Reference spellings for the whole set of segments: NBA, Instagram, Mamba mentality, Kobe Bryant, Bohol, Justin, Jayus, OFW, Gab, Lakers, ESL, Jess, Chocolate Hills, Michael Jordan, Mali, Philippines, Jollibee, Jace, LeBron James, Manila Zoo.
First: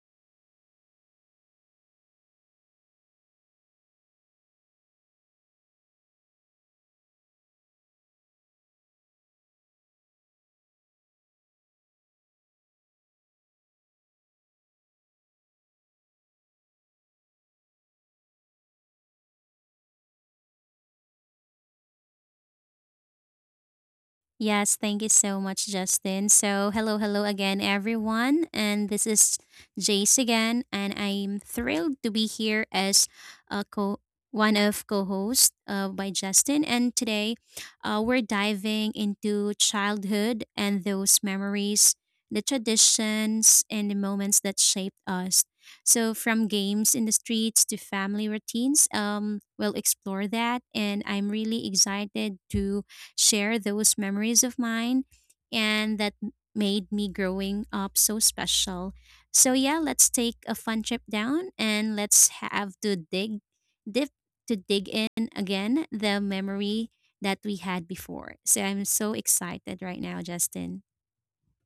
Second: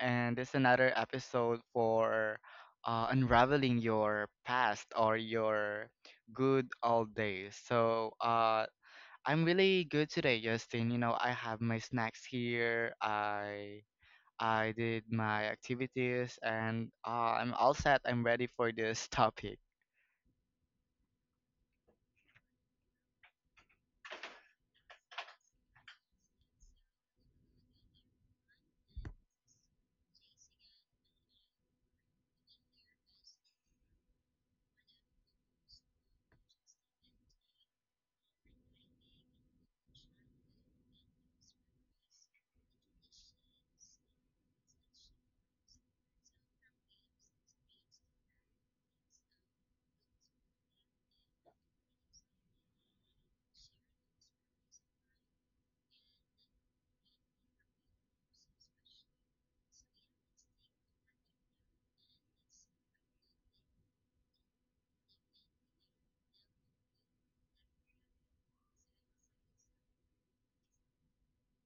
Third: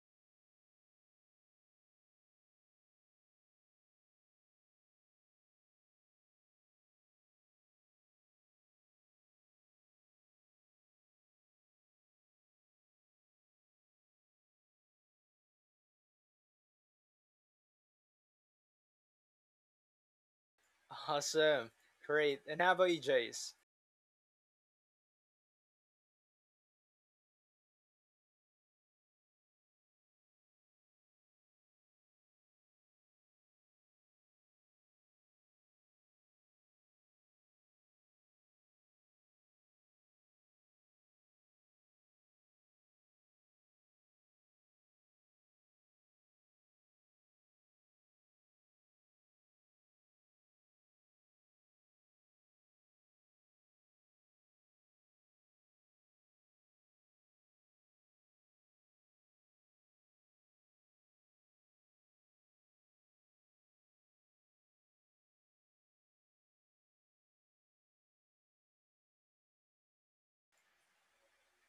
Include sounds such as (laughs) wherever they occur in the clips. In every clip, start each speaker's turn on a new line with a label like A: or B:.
A: and this is another episode for unraveling your past or your good old days. So I'm really good today, Justin. You know, I have my snacks here. I did my activities, and I'm all set. I'm ready for this (laughs) topic.
B: Awesome. Great. And how about you, Jace?
C: Yes, thank you so much, Justin. So, hello again, everyone. And this is Jace again, and I'm thrilled to be here as a co one of co-hosts by Justin. And today, we're diving into childhood and those memories, the traditions, and the moments that shaped us. So, from games in the streets to family routines, we'll explore that. And I'm really excited to share those memories of mine and made me growing up so special. So yeah, let's take a fun trip down and let's have dip to dig in again the memory that we had before. So I'm so excited right now, Justin.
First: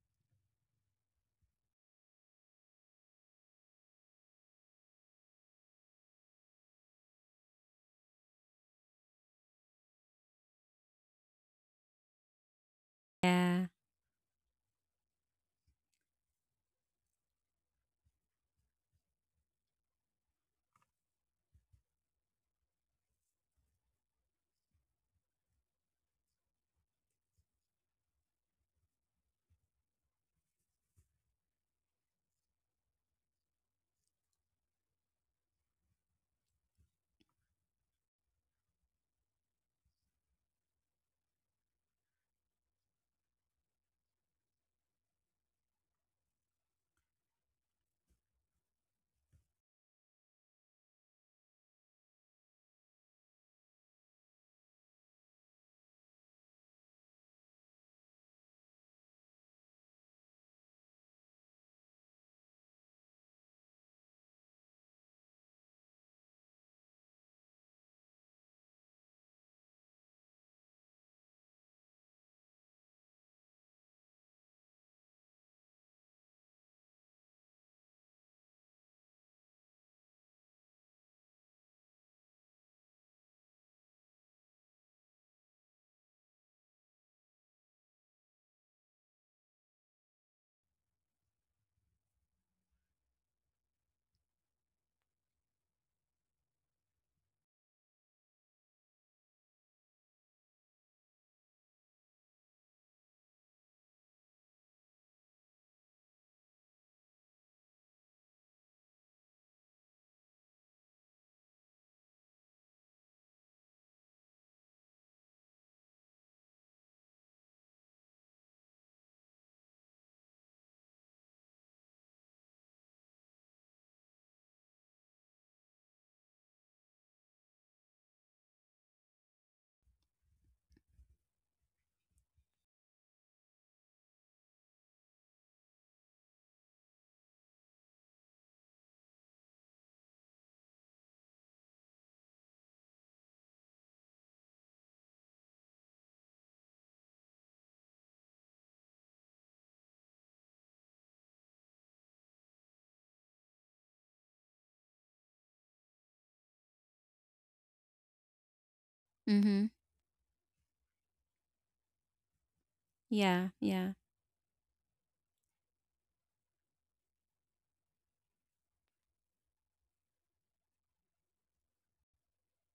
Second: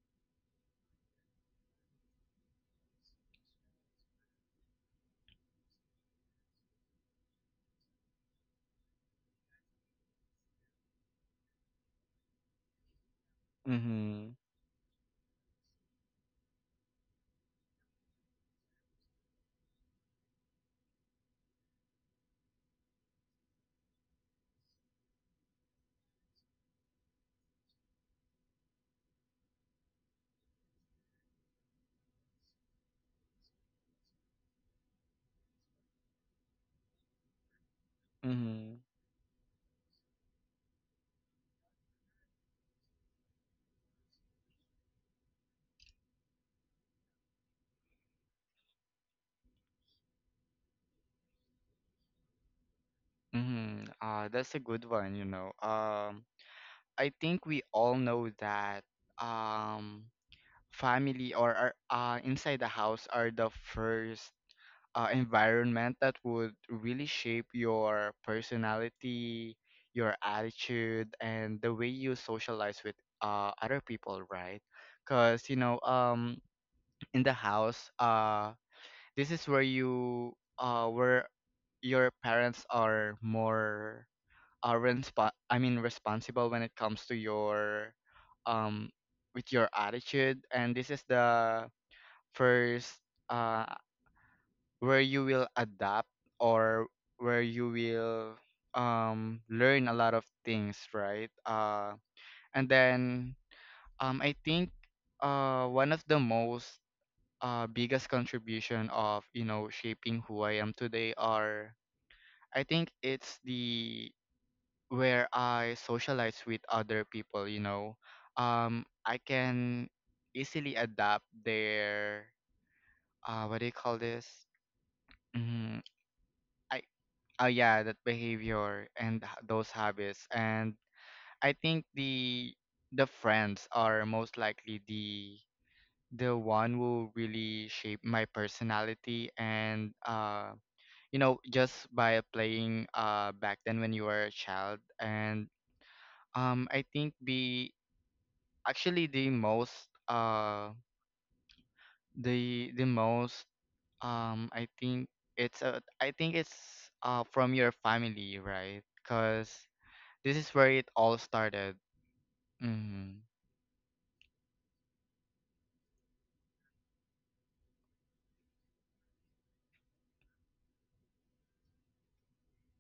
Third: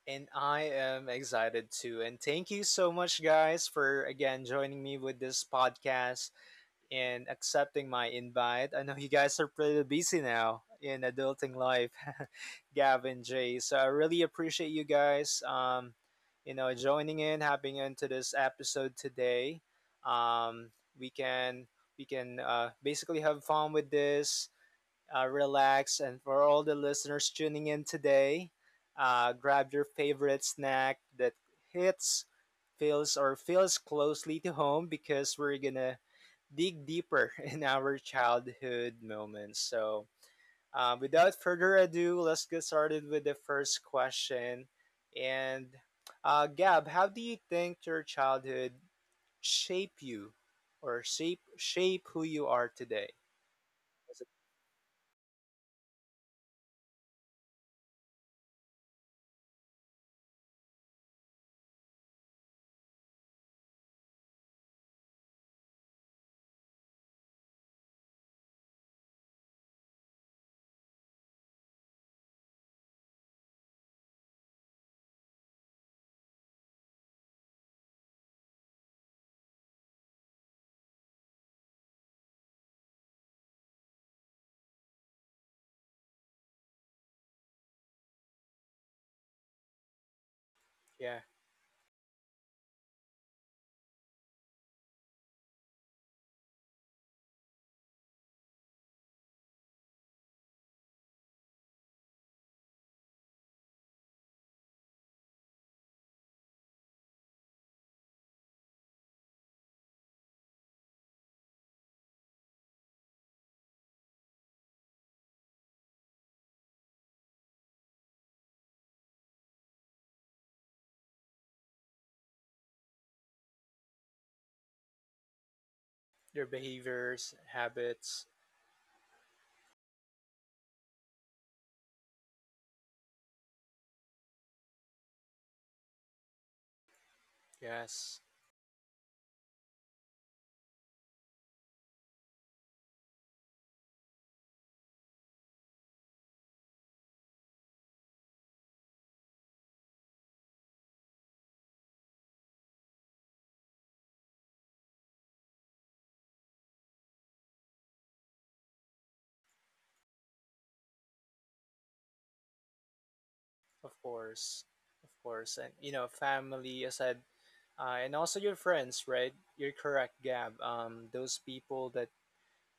B: And I am excited too. And thank you so much, guys, for again joining me with this podcast. And accepting my invite. I know you guys are pretty busy now in adulting life, (laughs) Gab and Jay.
C: Yeah.
B: So I really
A: Mm-hmm.
B: appreciate you guys, joining in, hopping into this episode today. Um, we can basically have fun with this relax. And for all the listeners tuning in today, grab your favorite snack that hits, feels, or feels closely to home because we're gonna dig deeper (laughs) in our
A: Mm-hmm.
B: childhood moments. So, without further ado, let's get started with the first question. And, Gab, how do you think your childhood shape you, or shape who you are today?
A: Mm-hmm. That's a good one, you know. I think we all know that um, family or inside the house are the first environment that would really shape your personality, your attitude, and the way you socialize with other people, right? Because in the house, this is where uh, where your parents are more are resp- I mean responsible when it comes to your um with your attitude, and this is
B: Yeah.
A: the first uh where you will adapt or where you will learn a lot of things, right? And then I think one of the most biggest contribution of shaping who I am today are, I think, it's the where I socialize with other people. I can easily adapt their— what do you call this? Mm,
B: Their
A: I
B: behaviors,
A: yeah, that
B: habits.
A: behavior and those habits. And I think the friends are most likely the one who really shape
B: Yes,
A: my personality. And you know, just by playing back then when you were a child. And I think be actually, uh the most I think it's from your family, right? Because
C: Mhm.
A: this is where it all started. Mhm.
C: Yeah,
B: of
C: yeah.
B: course, of course, and you know, family. I said, and also your friends, right? You're correct, Gab. Those people that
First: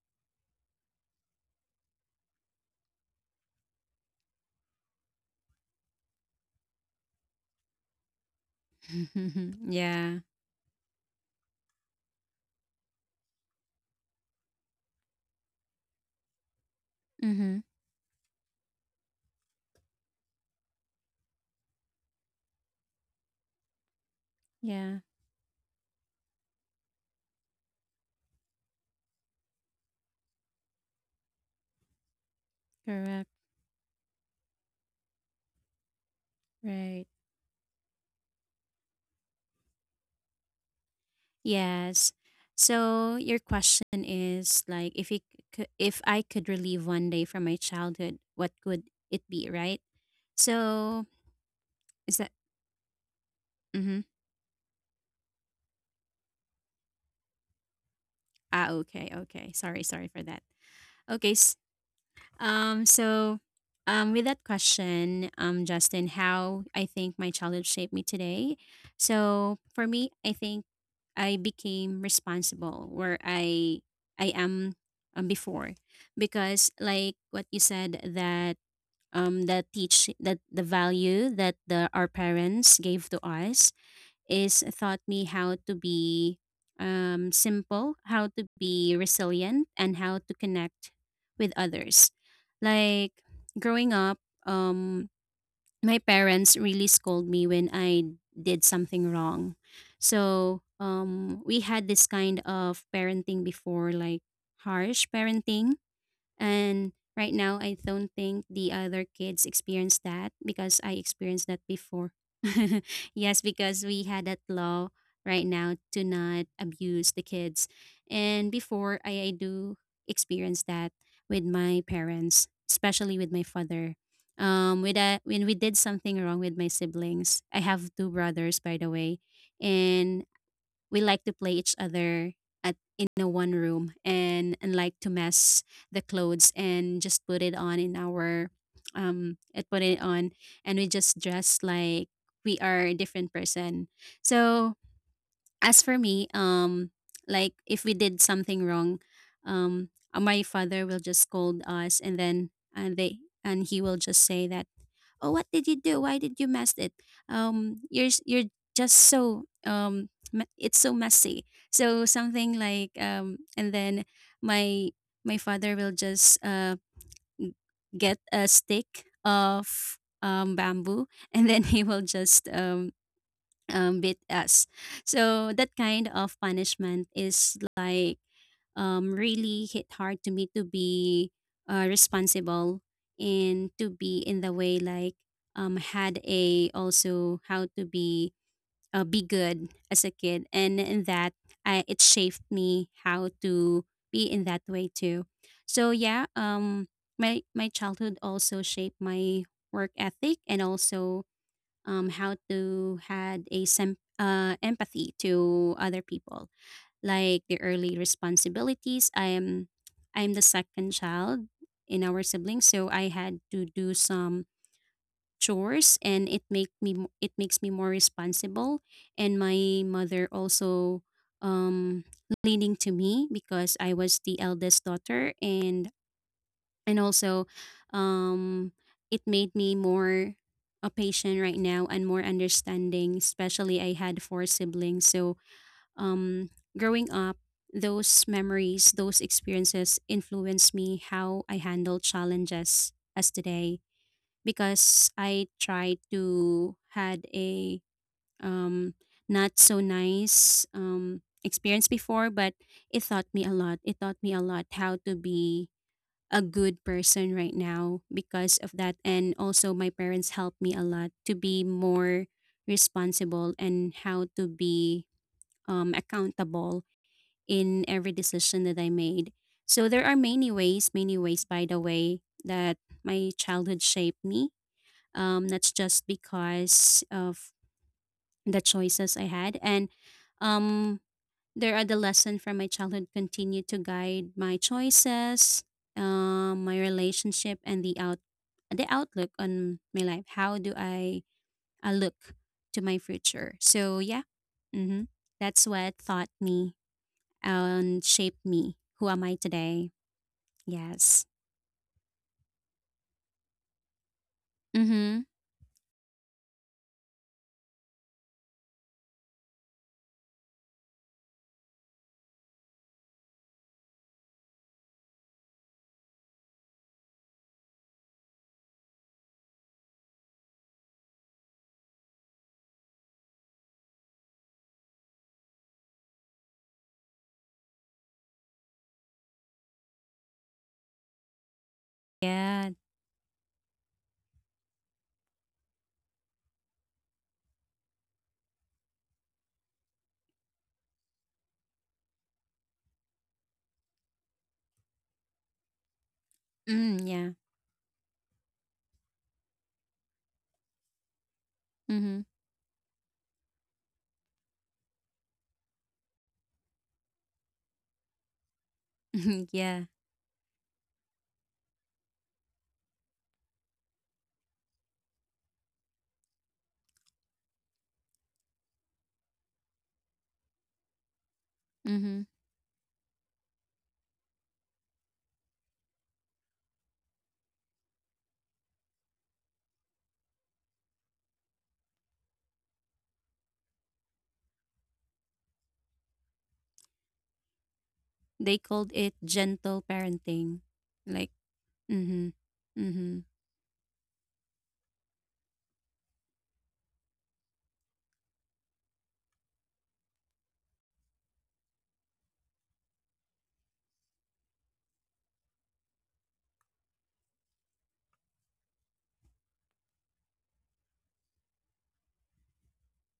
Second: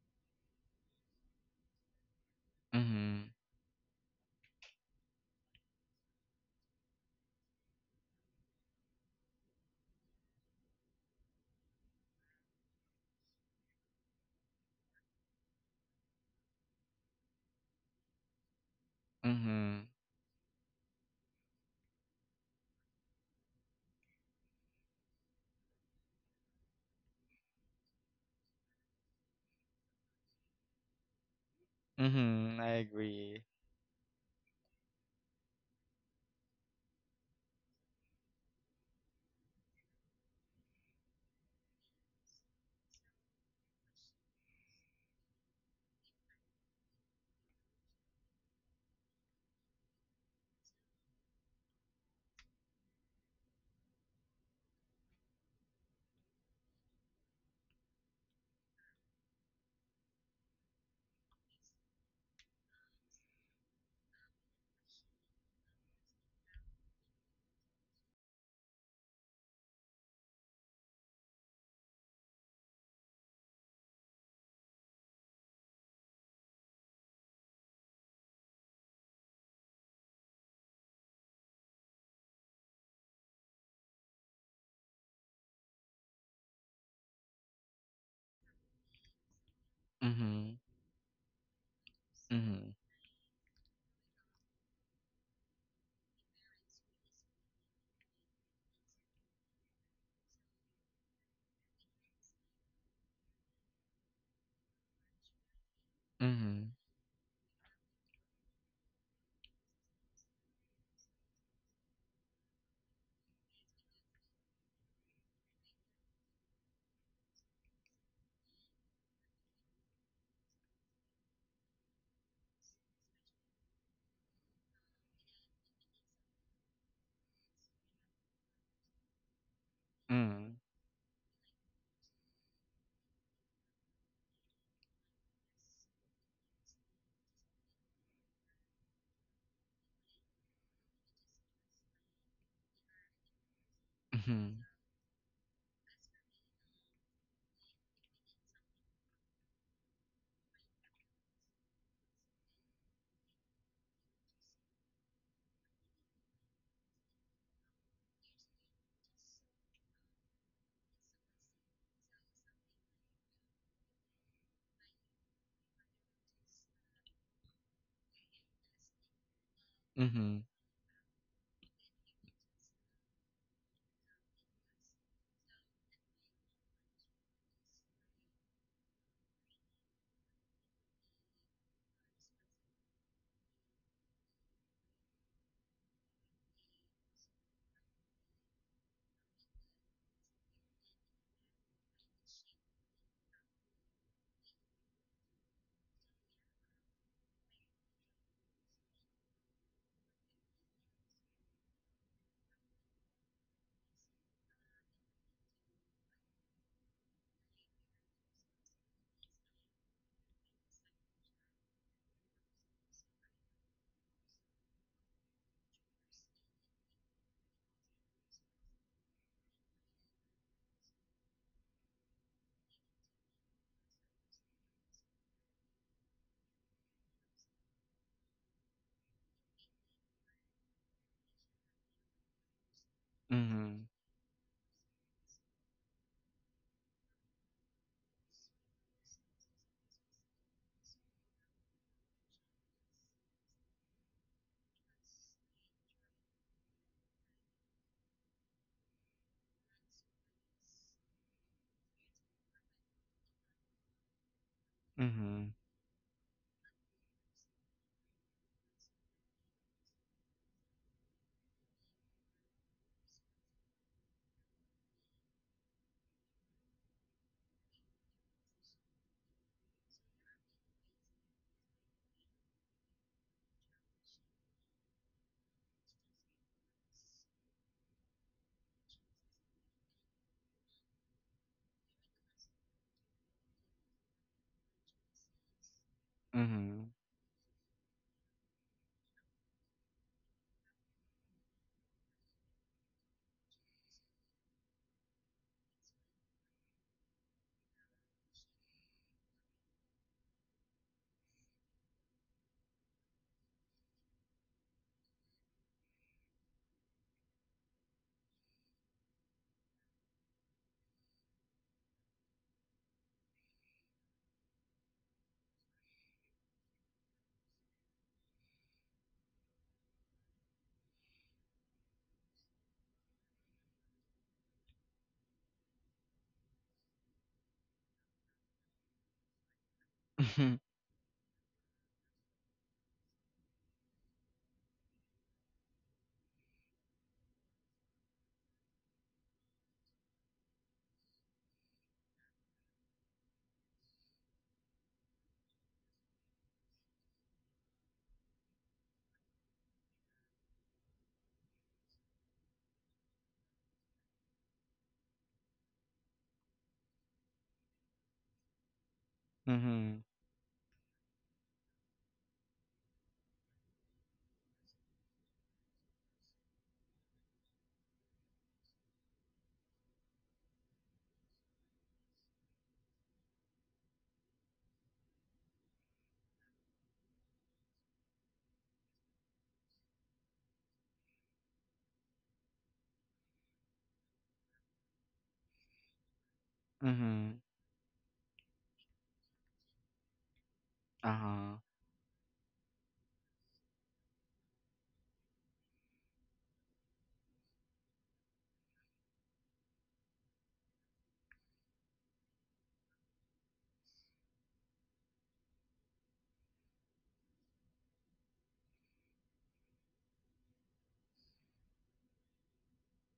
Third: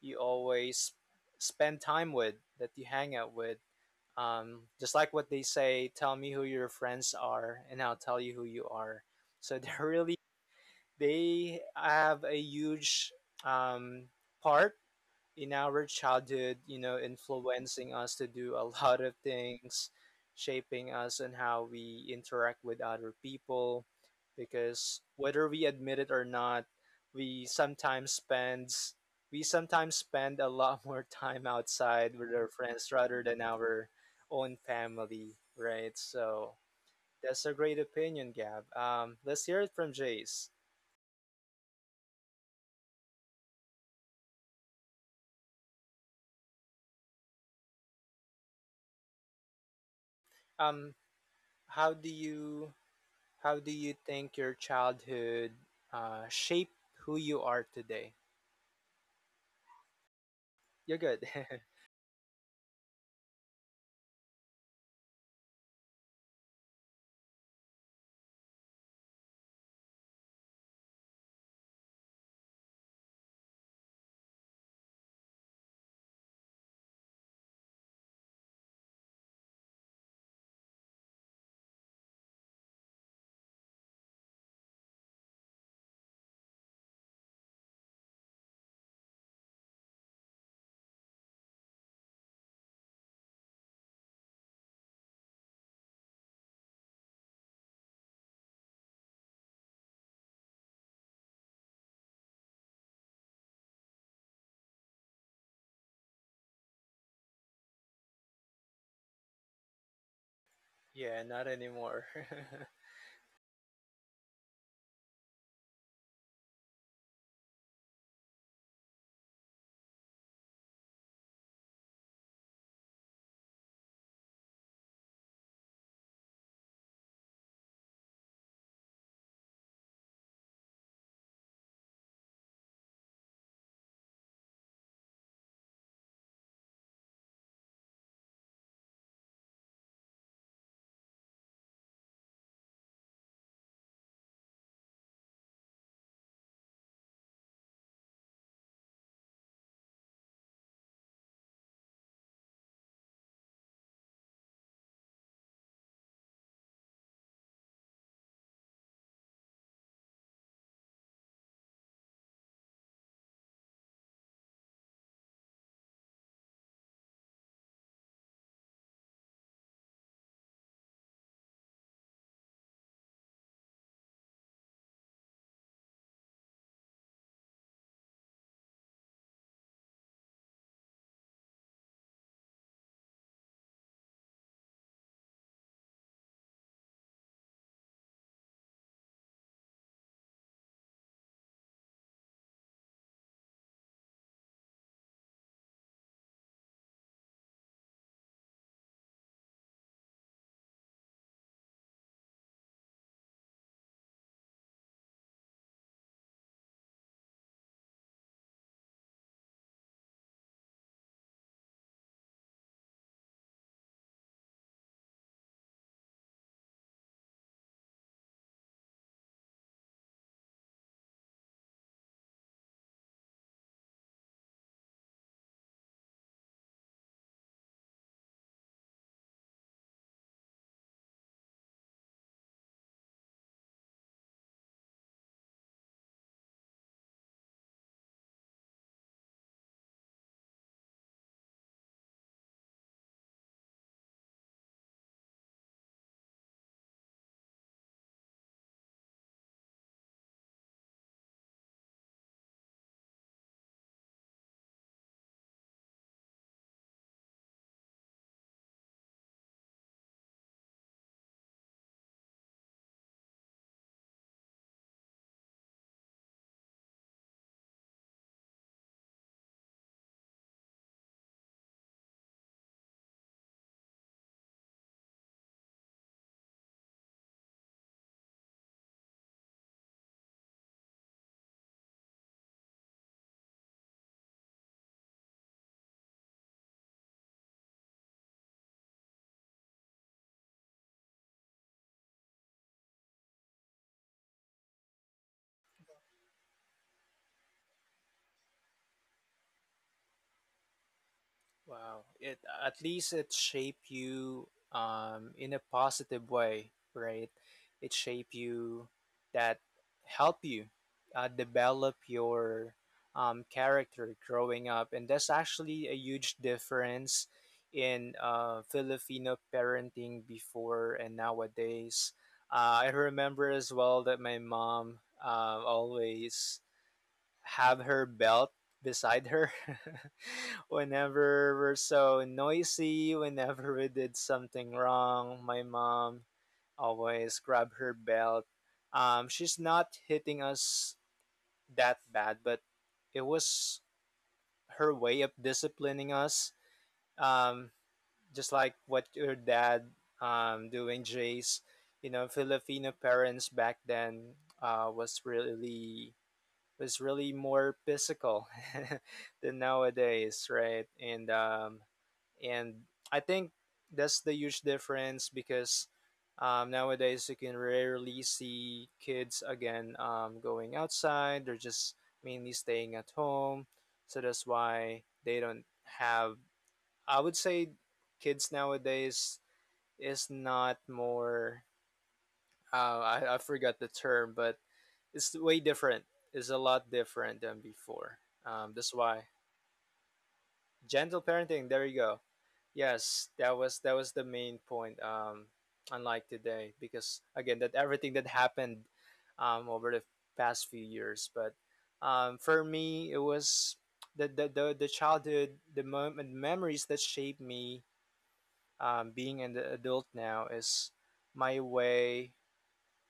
B: you always spend time with, that you hang
A: Mhm.
B: out with. Just like what they say, tell me who your friends are, and I'll tell you who you are. So (laughs)
C: (laughs)
B: they're
C: yeah.
B: really they have a huge um, part in our childhood, you know,
C: Mhm.
B: influencing us to do a (laughs) lot of
A: Mhm.
B: things, shaping us and how we interact with other people.
C: Yeah,
B: Because whether we admit it or not, we sometimes spend we sometimes spend a lot (laughs) more time outside with our
A: Mhm. I
B: friends rather
C: correct.
A: agree.
B: than our own family, right? So
C: Right.
B: that's a great opinion, Gab. Let's hear it from Jace.
C: Yes. So your question is like if I could relive one day from my childhood, what would it be, right?
B: Um,
C: So
B: how do
C: is that
B: you How do
C: mm-hmm.
B: you think your childhood shaped who you are today?
C: Ah, okay, sorry for that.
B: You're good.
C: Okay. So with that question Justin, how I think my childhood shaped me today. So for me, I think I became responsible where I am before because like what you said that the teach that the value that the our parents gave to us is taught me how to be simple, how to be resilient, and how to
A: Mhm.
C: connect with others.
A: Mhm.
C: Like growing up, um, my parents really scold me when I did something wrong. So we had this kind of parenting before, like harsh parenting,
A: Mhm.
C: and right now, I don't think the other kids experience that because I
B: (laughs) Yeah,
C: experienced
B: not
C: that
B: anymore.
C: before.
B: (laughs)
C: (laughs) yes, because we had that law right now to not abuse the kids. And before, I do experience that with my parents, especially with my father. When we did something wrong with my siblings, I have two brothers, by the way, and we like to play each other at in a one room and like to mess the clothes and just put it on in our and put it on and we just dress like we are a different person.
A: Mhm.
C: So as for me, like if we did something wrong, my father will just scold us and then and they and he will just say that, "Oh, what did you do? Why did you mess it you're you're just so it's so messy," so something like and then my my father will just n- get a stick of
A: Mhm.
C: bamboo (laughs) and then he will just beat us. So that kind of punishment is like really hit hard to me to be responsible and to be in the way like had a also how to be good as a kid, and in that I, it shaped me how to be in that way too. So yeah, my my childhood also shaped my work ethic and also how to had empathy to other people, like the early responsibilities. I'm the second child in our siblings, so I had to do some chores and it makes me more responsible. And my mother also um leaning to me because I was the eldest daughter, and also um it made me more a patient right now and more understanding, especially I
A: Mhm.
C: had four siblings. So um, growing up, those memories, those experiences influenced me how I handle challenges as today, because I tried to had a um, not so nice experience before, but it taught me a lot. It taught me a lot how to
A: Mhm.
C: be a good person right now because of that. And also, my parents helped me a lot to be more responsible and how to be accountable in every decision that I made. So there are many ways, by the way, that my childhood shaped me. That's just because of the choices I had. And um, there are the lessons from my childhood continue to guide my choices, my
A: Mhm.
C: relationship, and the outlook on my life. I look to my future. So yeah, mm-hmm, that's what taught me and shaped me. Who am I today? Yes.
B: Wow. It at least it shape you
C: Mm-hmm.
B: in a positive way, right? It shape you that help you develop your character growing up, and that's actually a huge difference in Filipino parenting before and nowadays. I remember as well that my mom always have her belt beside her (laughs) whenever we're so
C: Yeah.
B: noisy. Whenever we did something wrong my mom always grab her belt. She's not hitting us that bad but it was her way of disciplining us.
C: Mm, yeah.
B: um, just like what your dad doing, Jace. You know, Filipino parents back then was really more physical
C: Mm-hmm.
B: (laughs)
C: (laughs)
A: Mhm. Mhm.
B: than
A: Mhm.
C: yeah.
A: Mhm. (laughs)
B: nowadays, right? And I think that's the huge difference because nowadays you can rarely see kids again going outside. They're just
C: Mm-hmm.
B: mainly staying at home, so that's why they don't have. I would say kids nowadays is not more. I forgot the term, but it's way different. It's a lot different than before.
C: They called
B: That's
C: it
B: why
C: gentle parenting.
B: gentle
C: Like,
A: Uh-huh.
B: parenting. There you go.
C: mm-hmm. Mm-hmm.
B: Yes, that was the main point. Unlike today, because again, that everything that happened over the past few years. But for me, it was the childhood, the moment memories that shaped me. Being an adult now is my way.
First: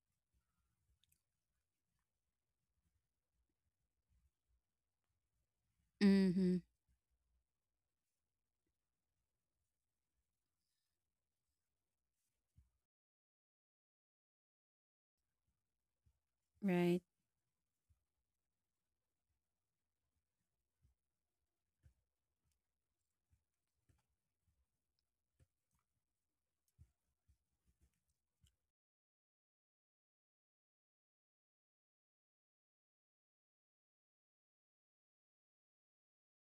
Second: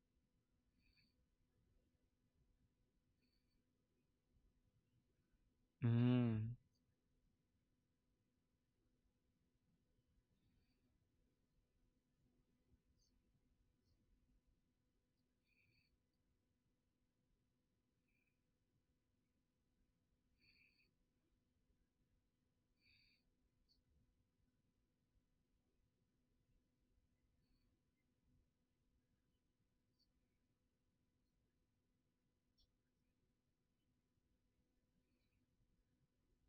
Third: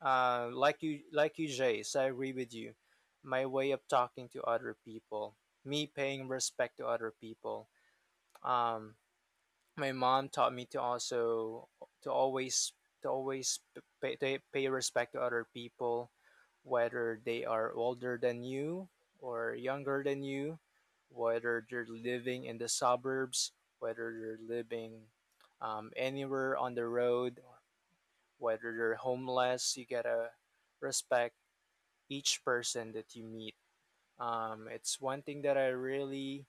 B: Like you, Jace, I agree with you. My way of talking to other people, me paying
A: Mhm.
C: Mm-hmm.
B: respect to other people. Um, my mom taught me to also to always to always pay to pay respect to other people,
C: Right.
B: whether they are older than you or younger than you, whether they're living in the suburbs, whether they're living anywhere on the road, whether they're homeless. You gotta respect each person that you meet. It's one thing that I really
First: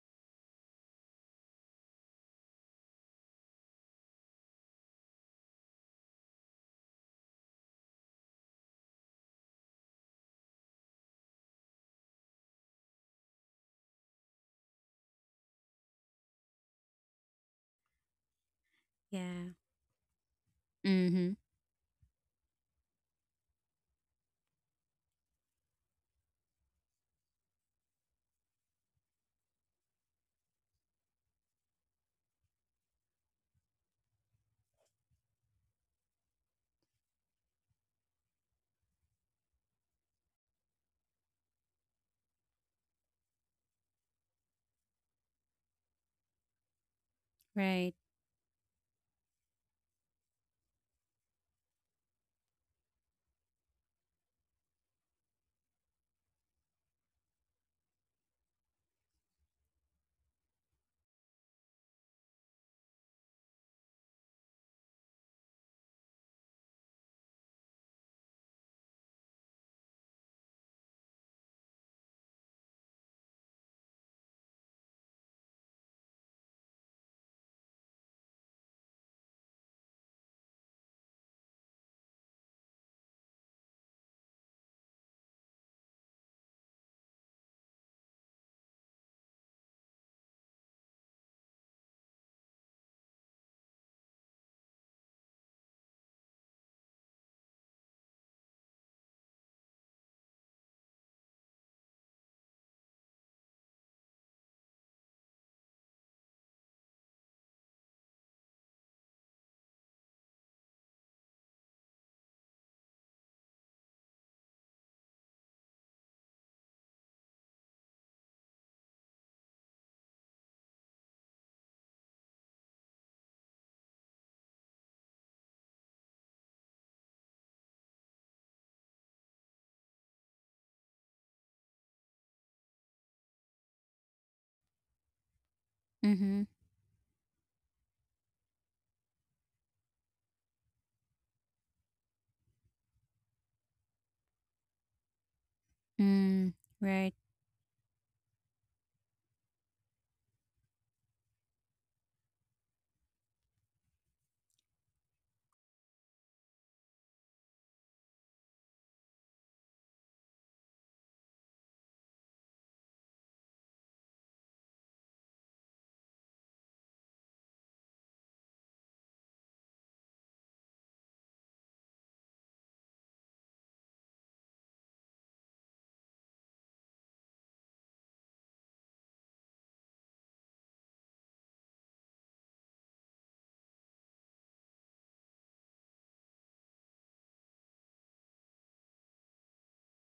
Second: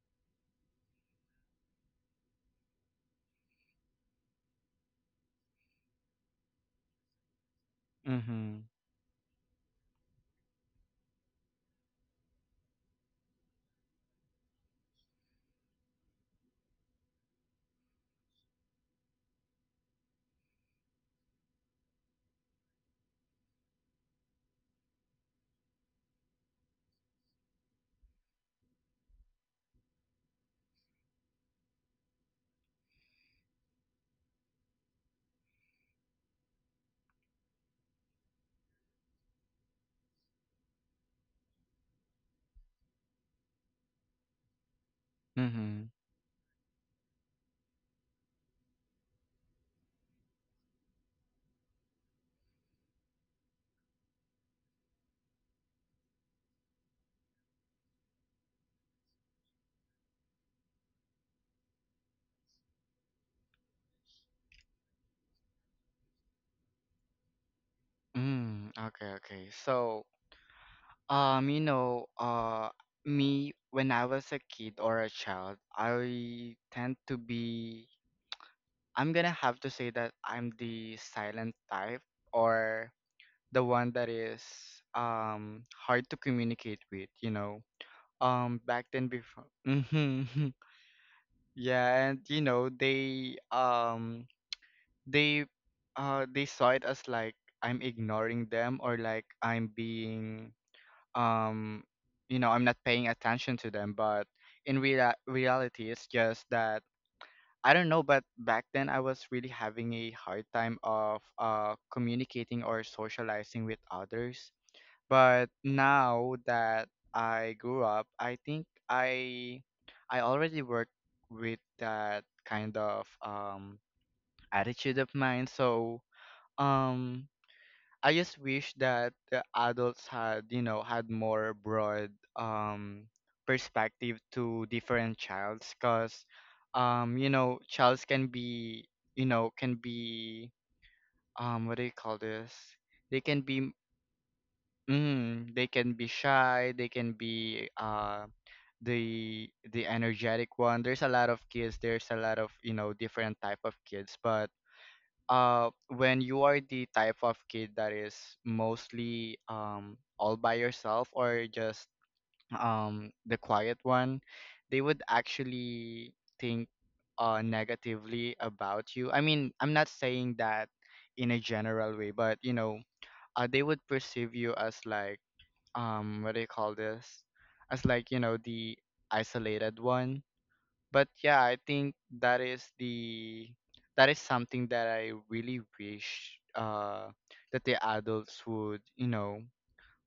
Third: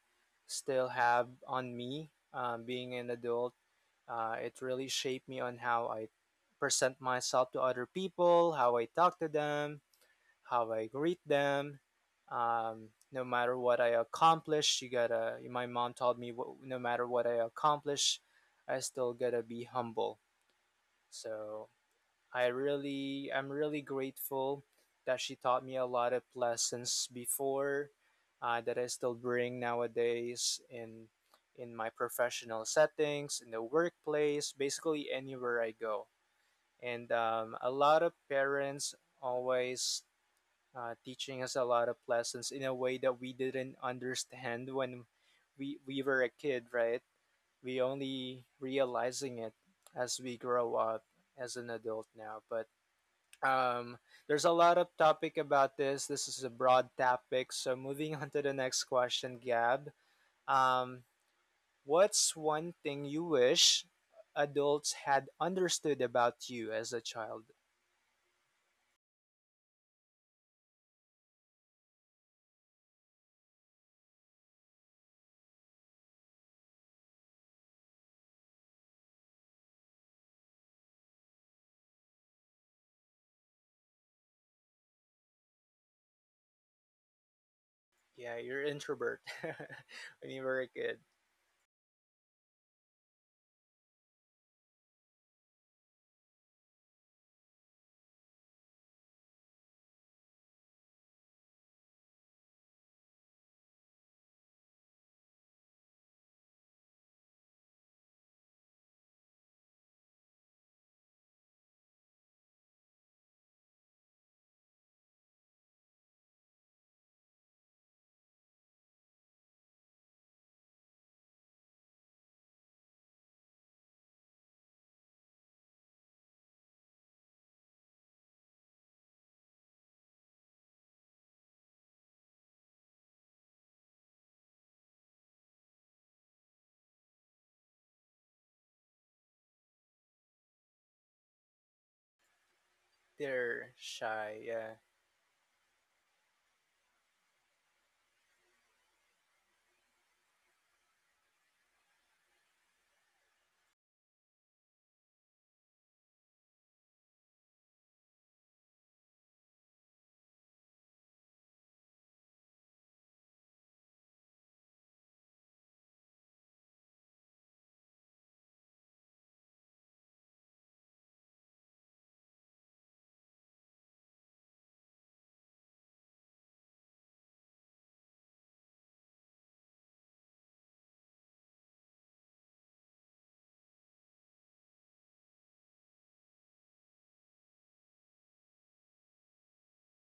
B: still have on me being an adult. It really shaped me on how I present myself to other people,
A: Mhm.
B: how I talk to them, how I greet them. No matter what I accomplish, you gotta. My mom told me, No matter what I accomplish, I still gotta
C: Yeah.
B: be humble.
C: Mm-hmm.
B: So I'm really grateful that she taught me a lot of lessons before that I still bring nowadays in my professional settings, in the workplace, basically anywhere I go. And a lot of parents always teaching us a lot of lessons in a way that we didn't understand when
A: Mhm.
B: we were a kid, right? We
C: Right.
B: only realizing it as we grow up as an adult now, but um, there's a lot of topic about this. This is a broad topic. So moving (laughs) on to the next question, Gab. Um, what's one thing you wish adults had understood about you as a child?
A: Okay, okay. So you know, me when I was a kid or a child, I tend to be— I'm gonna have to say that I'm the silent type, or the one that is hard to communicate with, you know.
B: Yeah, you're
A: Back then
B: introvert (laughs)
A: before, (laughs)
B: when you
A: mm-hmm,
B: were a kid.
A: yeah, and you know, they they saw it as like I'm ignoring them, or like I'm being um you know, I'm not paying attention to them. But in real reality, it's just that I don't know, but back then I was really having a hard time of communicating or socializing with others. But now that I grew up, I think I already work with that kind of attitude of mine. So um I just wish that the adults had, you know, had more broad um perspective to different childs. Because
C: Mm-hmm.
A: you know, childs can be, you know, can be— what do you call this? They can
B: They're
A: be—
B: shy. Yeah.
A: they can be
C: Mm.
A: shy, they can
C: Right.
A: be the energetic one. There's a lot of kids, there's a lot of, you know, different type of kids. But when you are the type of kid that is mostly all by yourself, or just the quiet one, they would actually think negatively about you. I mean, I'm not saying that in a general way, but you know, they would perceive you as like— what do you call this? As like, you know, the isolated one. But yeah, I think that is the— that is something that I really wish that the adults would, you know,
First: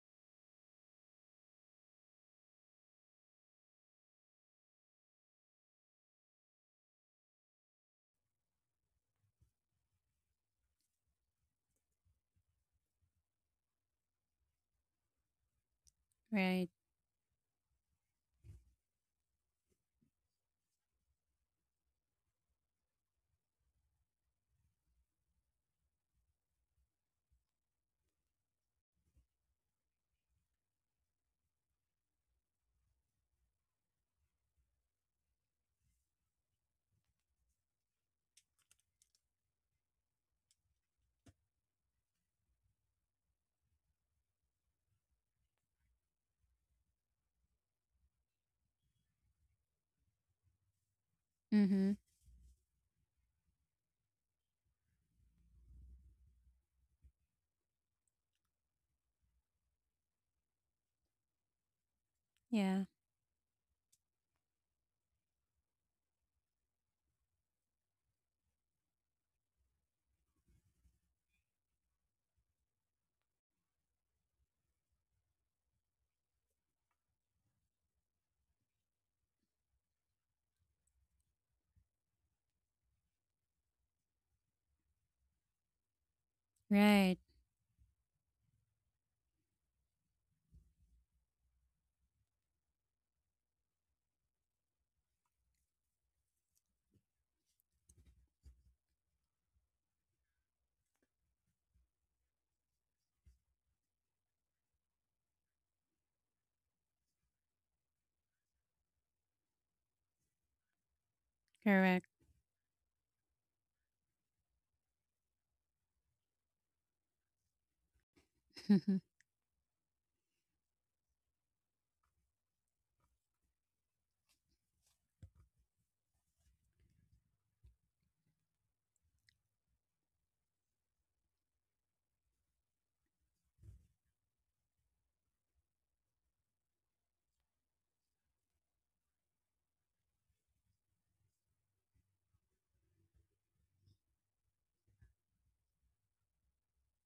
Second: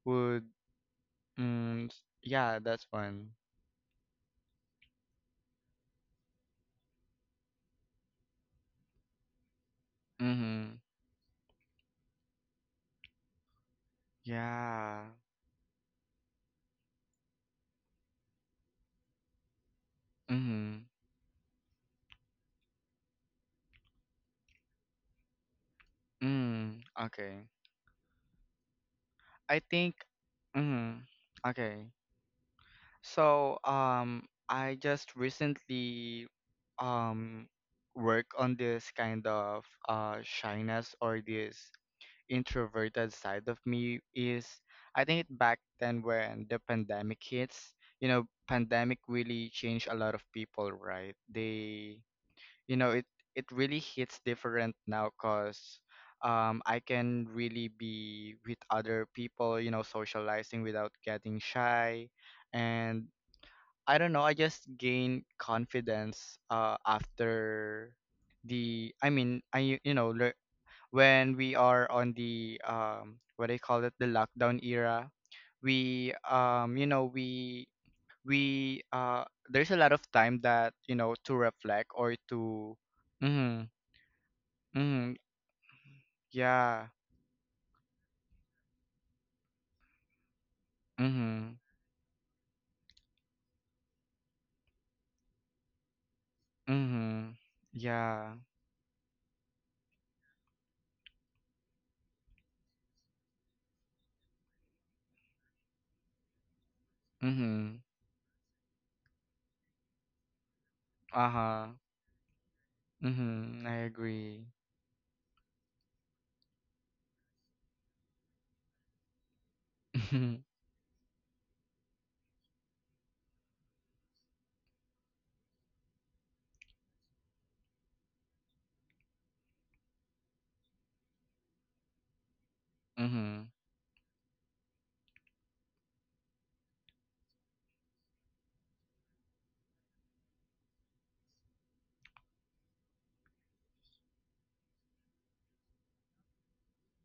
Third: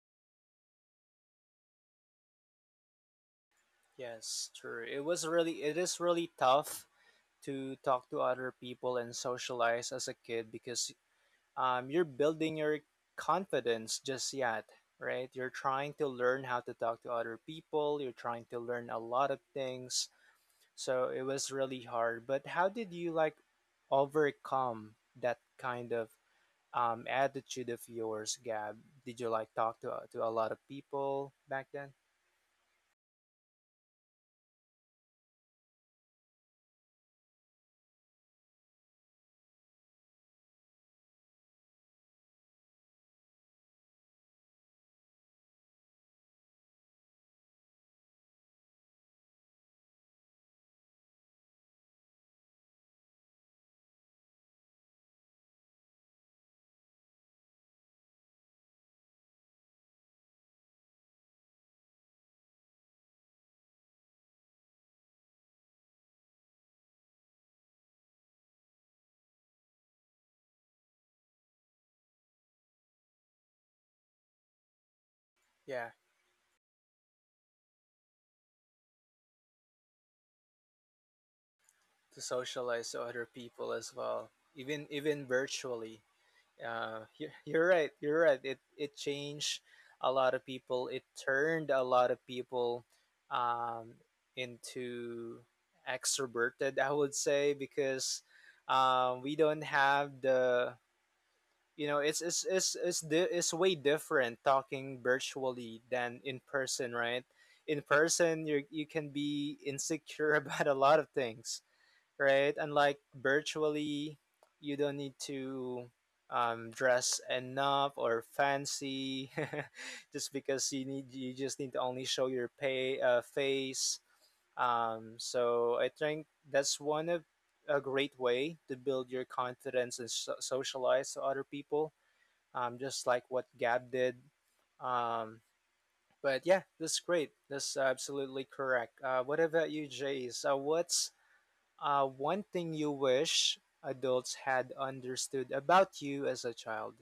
A: would— yeah, that's one.
B: Yes, true. It was really it is really tough to talk to other people and socialize as a kid
A: Mhm.
B: because you're building your confidence just yet,
A: Yeah.
B: right? You're trying to learn how
C: Right.
B: to talk to other people, you're trying to learn a lot of things.
A: Mhm.
B: So it was really hard. But how did you like overcome that kind of
A: Mm. Okay.
B: attitude of yours, Gab? Did you like
A: I
B: talk
A: think
B: to, a lot of
A: mm mhm.
B: people back
A: Okay.
B: then?
A: So, I just recently um work on this kind of shyness, or this introverted side of me, is I think back then when the pandemic hits, you know, pandemic really changed a lot of people, right?
C: Mm-hmm.
A: They, you know, it really hits different now, cause I can really be with other people, you know, socializing without getting shy.
C: Yeah.
A: And I don't know, I just gain confidence after the I mean I you know lear when we are on the what do call it, the lockdown era,
B: Yeah,
A: we you know, we there's a lot of time that, you know, to reflect or
B: to
A: to—
B: socialize to other
A: mhm,
B: people as well, even
A: mhm,
B: virtually.
A: yeah,
C: Right.
B: (laughs) You're right. You're right. It changed a lot of people. It
A: mhm,
B: turned a lot of people um, into extroverted. I would
A: mhm,
B: say
A: yeah,
B: because we don't have the you know it's way different talking virtually than in person, right?
A: mhm,
B: In person, you can be insecure (laughs) about a lot of things
A: uh-huh,
C: Correct.
B: right? And like
A: mhm, I
B: virtually,
A: agree,
B: you don't need to dress enough or
C: (laughs)
B: fancy,
A: (laughs)
B: (laughs) just
A: mhm,
B: because you just need to only show your pay face. So I think that's one of a great way to build your confidence and socialize to other people. Just like
A: mhm,
B: what Gab did. Um, but yeah, that's great. That's absolutely correct. What about you, Jace? What's one thing you wish adults had understood about you as a child.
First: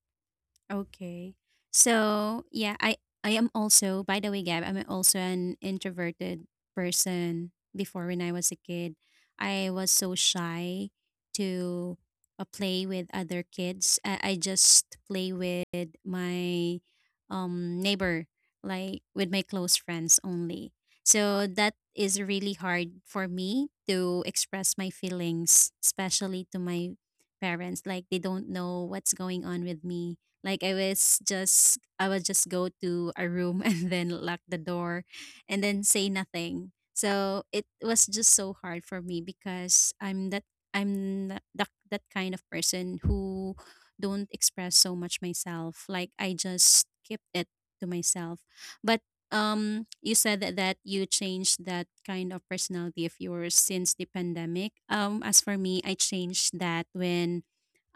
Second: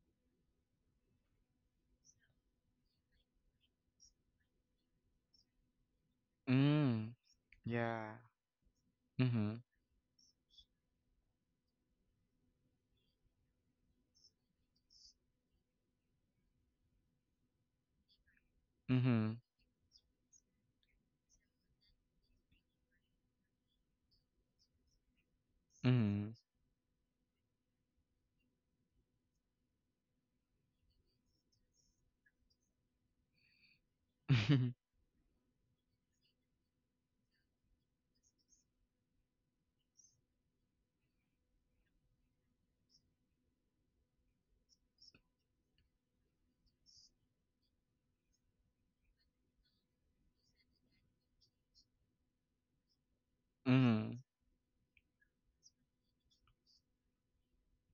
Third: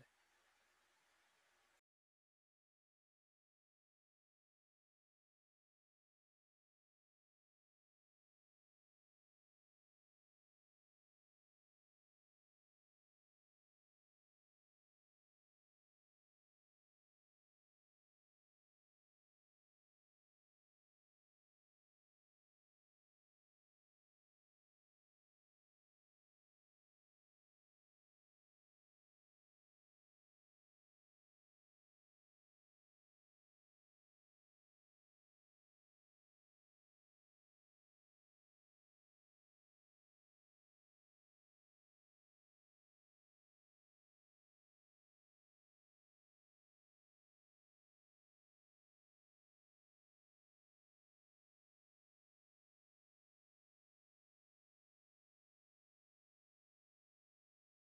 C: Okay. So yeah, I am also, by the way, Gab, I'm also an introverted
A: mm,
C: person before
A: yeah,
C: when I was a kid.
A: mhm,
C: I was so shy to play with other kids. I just play with my neighbor, like with my
A: mhm,
C: close friends only. So that is really hard for me to express my feelings,
A: mhm,
C: especially to my parents. Like they don't know what's going on with me, like I was just I would just go to a room (laughs) and then lock the
A: (laughs)
C: door and then say nothing. So it was just so hard for me because I'm that kind of person who don't express so much myself. Like I just keep it to myself. But you said that, that you changed that kind of personality of yours since the
A: mhm,
C: pandemic. As for me, I changed that when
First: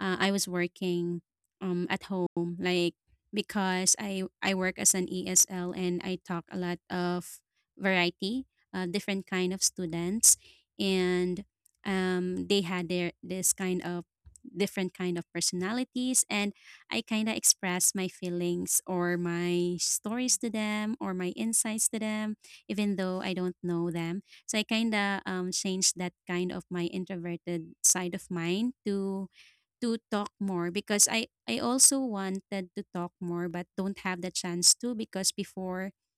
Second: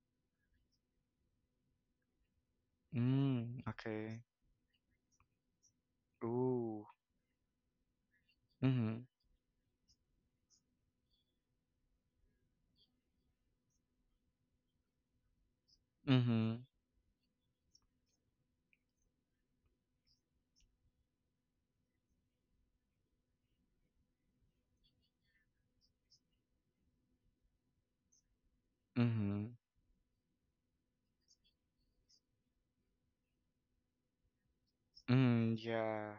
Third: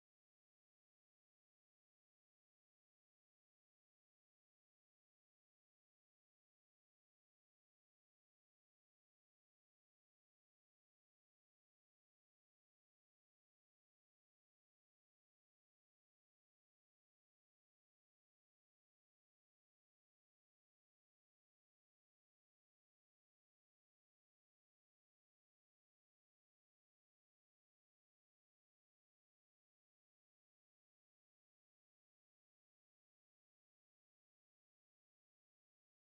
C: I was working at home, like
A: mhm,
C: because I
A: okay,
C: I work as an ESL and I talk a lot
A: ooh.
C: of variety,
A: Mhm.
C: different kind of students, and they had their this kind of different kind of personalities, and
A: Mhm.
C: I kind of express my feelings or my stories to them or my insights to them, even though I don't know them. So I kind of changed that kind of my introverted side of mine
A: Mhm.
C: to talk more, because I also wanted to talk more but don't have the chance to. Because
A: Mm,
C: before,
A: yeah.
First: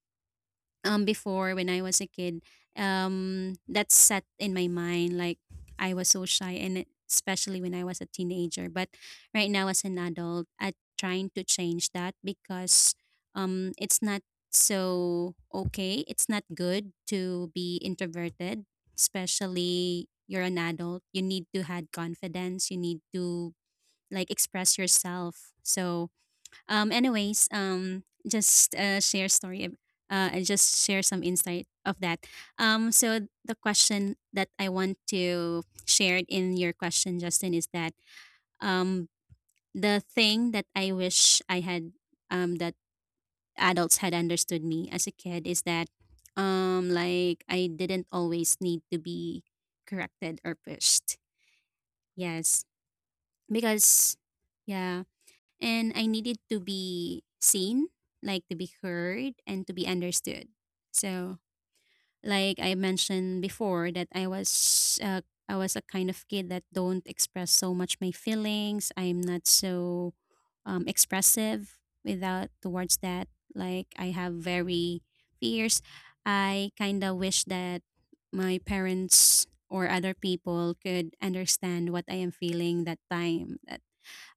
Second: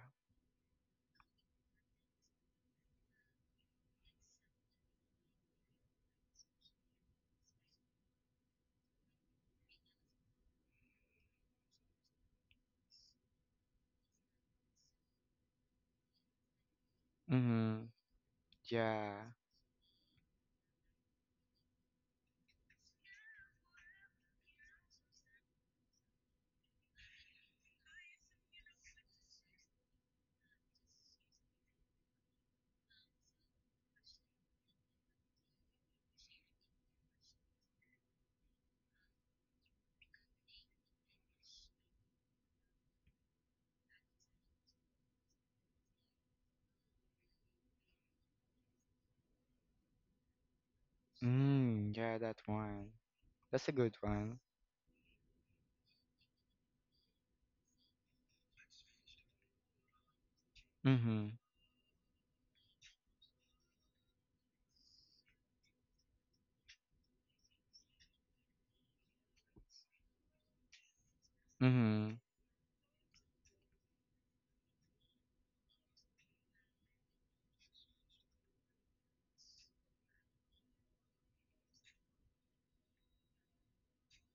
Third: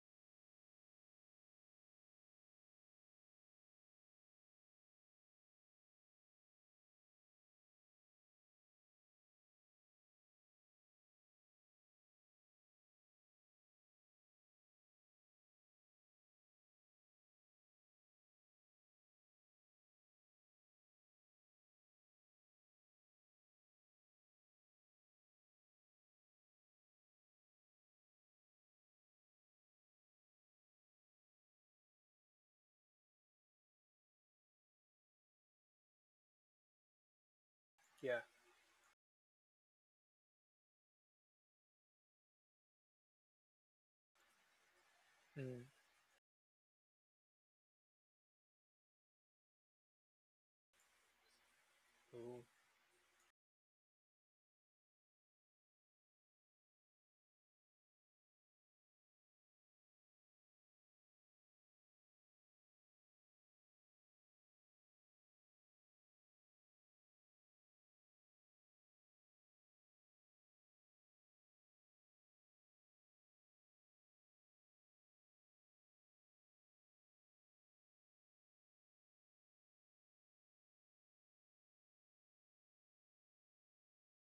C: when I was a kid, that set in my mind like I was so shy, especially when I was a teenager. But right now as an adult, I'm trying to change that because it's not so okay, it's not good to be
A: Mhm.
C: introverted,
A: Yeah.
C: especially you're an adult, you need to have confidence, you need to like express yourself. So, anyways, just share story, ab- and just share some insight of that. So the question that I want to share in your question, Justin, is that
B: Yeah.
C: um, the thing that I wish I had, that adults had understood me as a kid, is
B: Mm,
C: that, like I didn't always need to be corrected or pushed.
A: Mm, yeah, that
B: Ooh.
C: Yes,
A: one. That's a good
C: because
A: one.
C: yeah, and I needed to be seen, like to be heard and to be understood. So,
A: Mhm.
C: like I mentioned before, that I was a kind of kid that don't express so much my feelings. I'm not so expressive
A: Mhm.
C: without towards that. Like I have very fierce. I kind of wish that my parents or other people could understand what I am feeling that time.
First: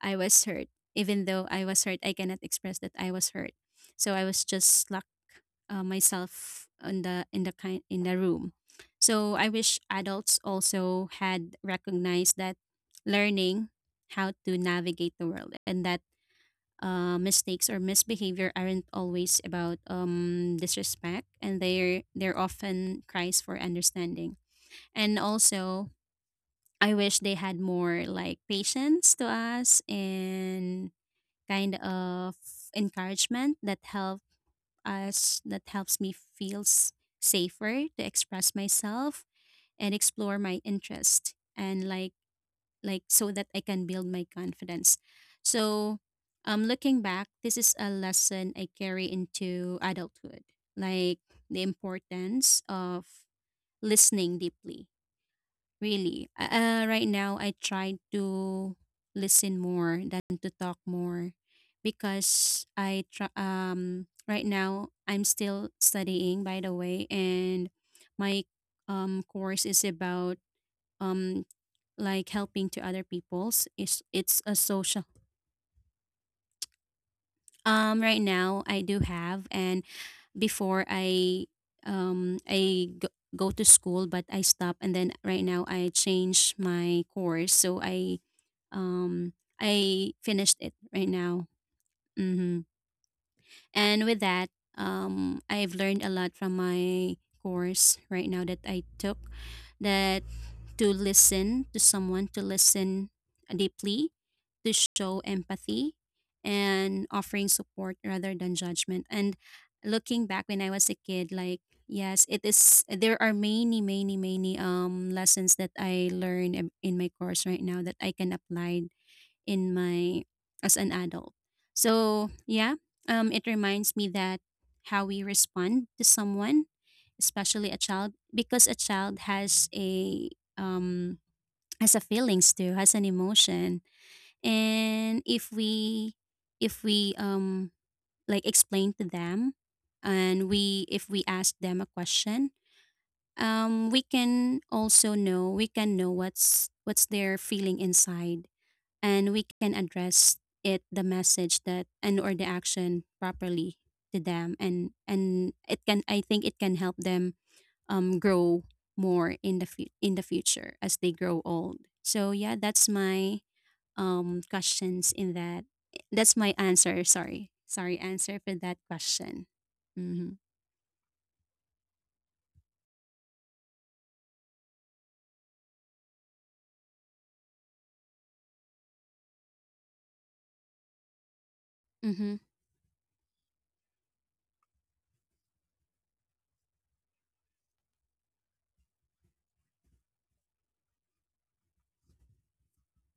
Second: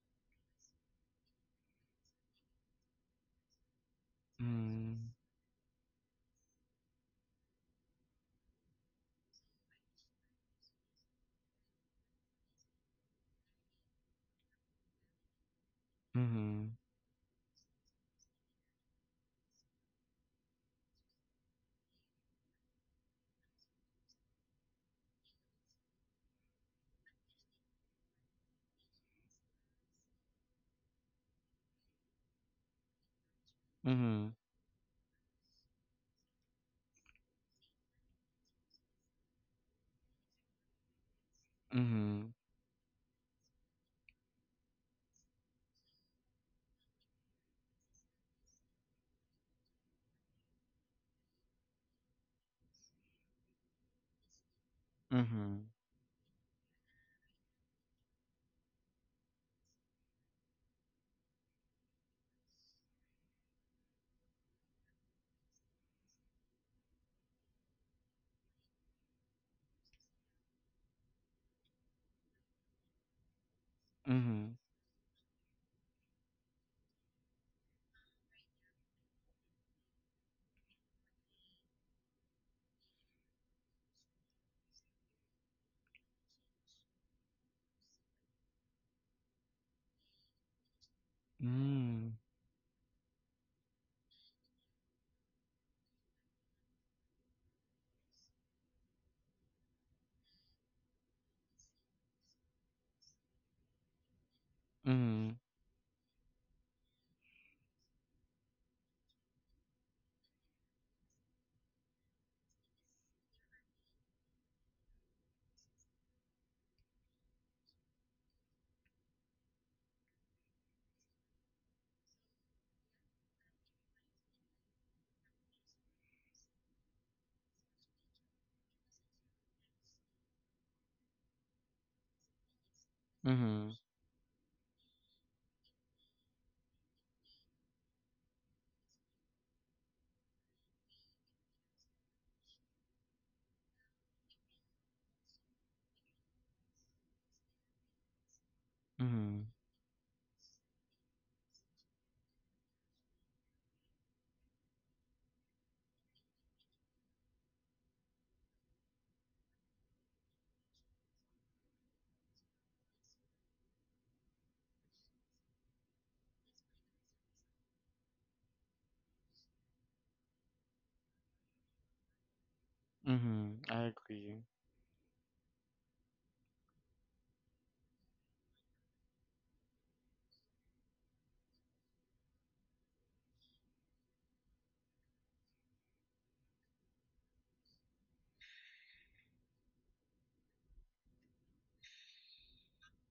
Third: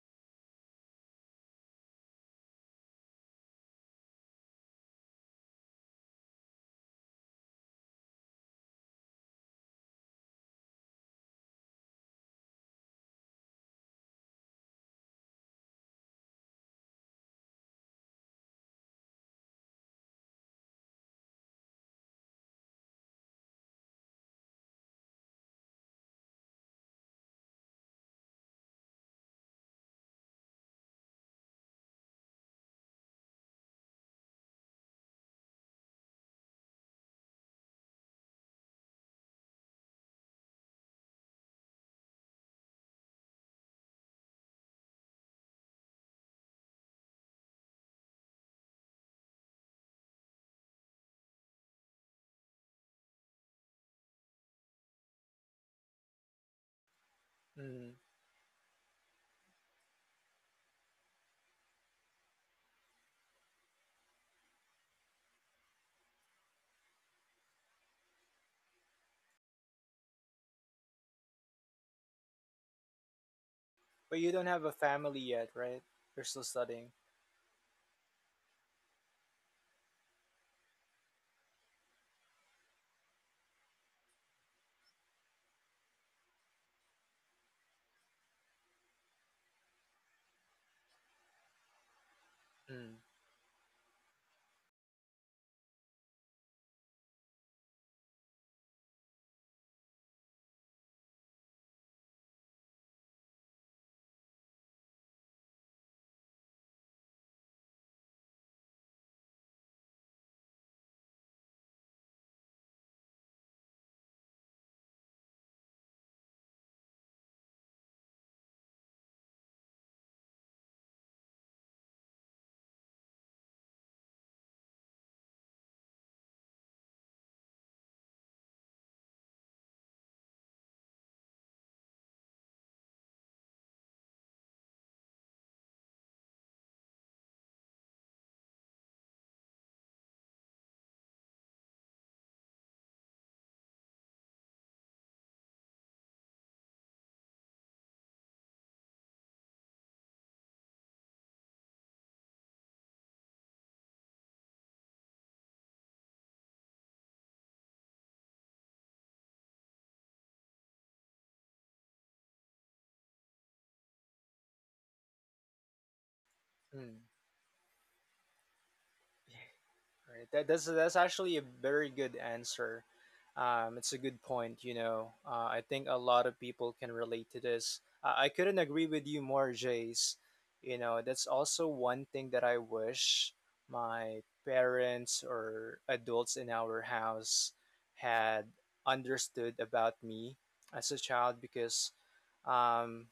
C: I was hurt. Even though I was hurt, I cannot express that I was hurt. So I was just
A: Mm.
C: locked myself on the in the kind in the room. So I wish adults also had recognized that learning how to navigate the world, and that
A: Mhm.
C: mistakes or misbehavior aren't always about disrespect, and they're often cries for understanding. And also, I wish they had more like patience to us and kind of encouragement that help
A: Mhm.
C: us that helps me feel safer to express myself and explore my interest, and
A: Mhm.
C: like so that I can build my confidence. So looking back, this is a lesson I carry into adulthood. Like the importance of listening deeply.
A: Mhm.
C: Really. Right now, I
B: Mm.
C: try to listen more than to talk more because I try, right now I'm still studying, by the way, and my course is about um like helping to other people's,
B: But you
C: it's
B: don't
C: a
A: Mhm.
B: have a
C: social.
B: family yet, right? You're still studying.
C: Right now I do have, and before I um I go, go to school, but I stop, and then right now I change my course, so Um, I finished it right now.
A: Mm.
C: Hmm.
B: Mm,
C: And with that, I've learned a lot from my course right now that I took, that to listen to someone, to listen deeply, to show
A: Mhm.
C: empathy, and offering support rather than judgment. And looking back when I was a kid, like, yes, it is, there are many, many, many lessons that I learned in my course right now that I can apply in my as an adult. So yeah, it reminds me that how we respond to someone, especially a child, because a child um, has a feelings too, has an
A: Mhm.
C: emotion, and if we if we um like explain to them, and we if we ask them a question, we can know what's their feeling inside, and we
A: Mhm.
C: can address it, the message that and or the action properly to them. And it can I think it can help them grow more in the in the future as they grow old. So yeah, that's my questions in that that's my
B: mm.
C: answer. Sorry, answer for that question.
B: Right.
C: Mhm.
B: That's actually a very good answer.
A: Mhm. I
B: It's a good
A: agree.
B: point. You know, I think a lot of people can relate to this. I couldn't agree with you more, Jace. You know, that's also one
C: Mhm.
B: thing that I wish my parents or adults in our house had understood about me as a child, because um,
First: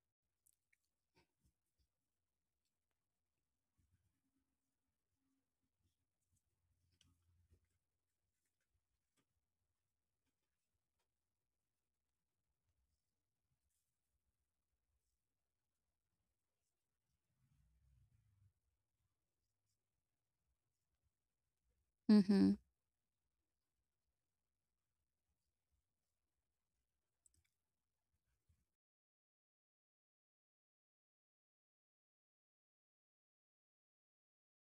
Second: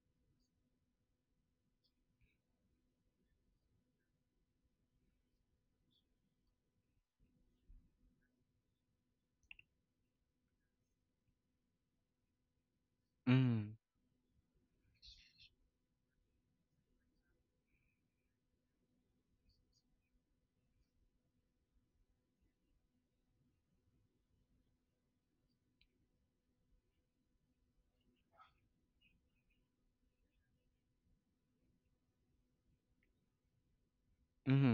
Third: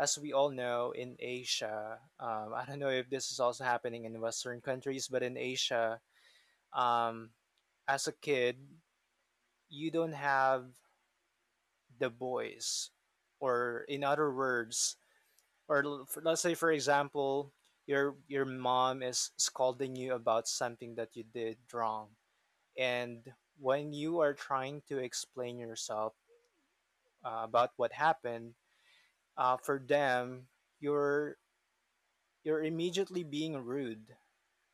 B: as we all know, in Asia, I don't know if this is also happening in Western countries, but in Asia um, as a kid, you don't have the voice,
A: Mhm.
B: or in other words, or let's say for example, your mom is scolding you about something that you did wrong,
C: Mhm.
B: and when you are trying to explain yourself about what happened, for them, you're you're immediately being rude,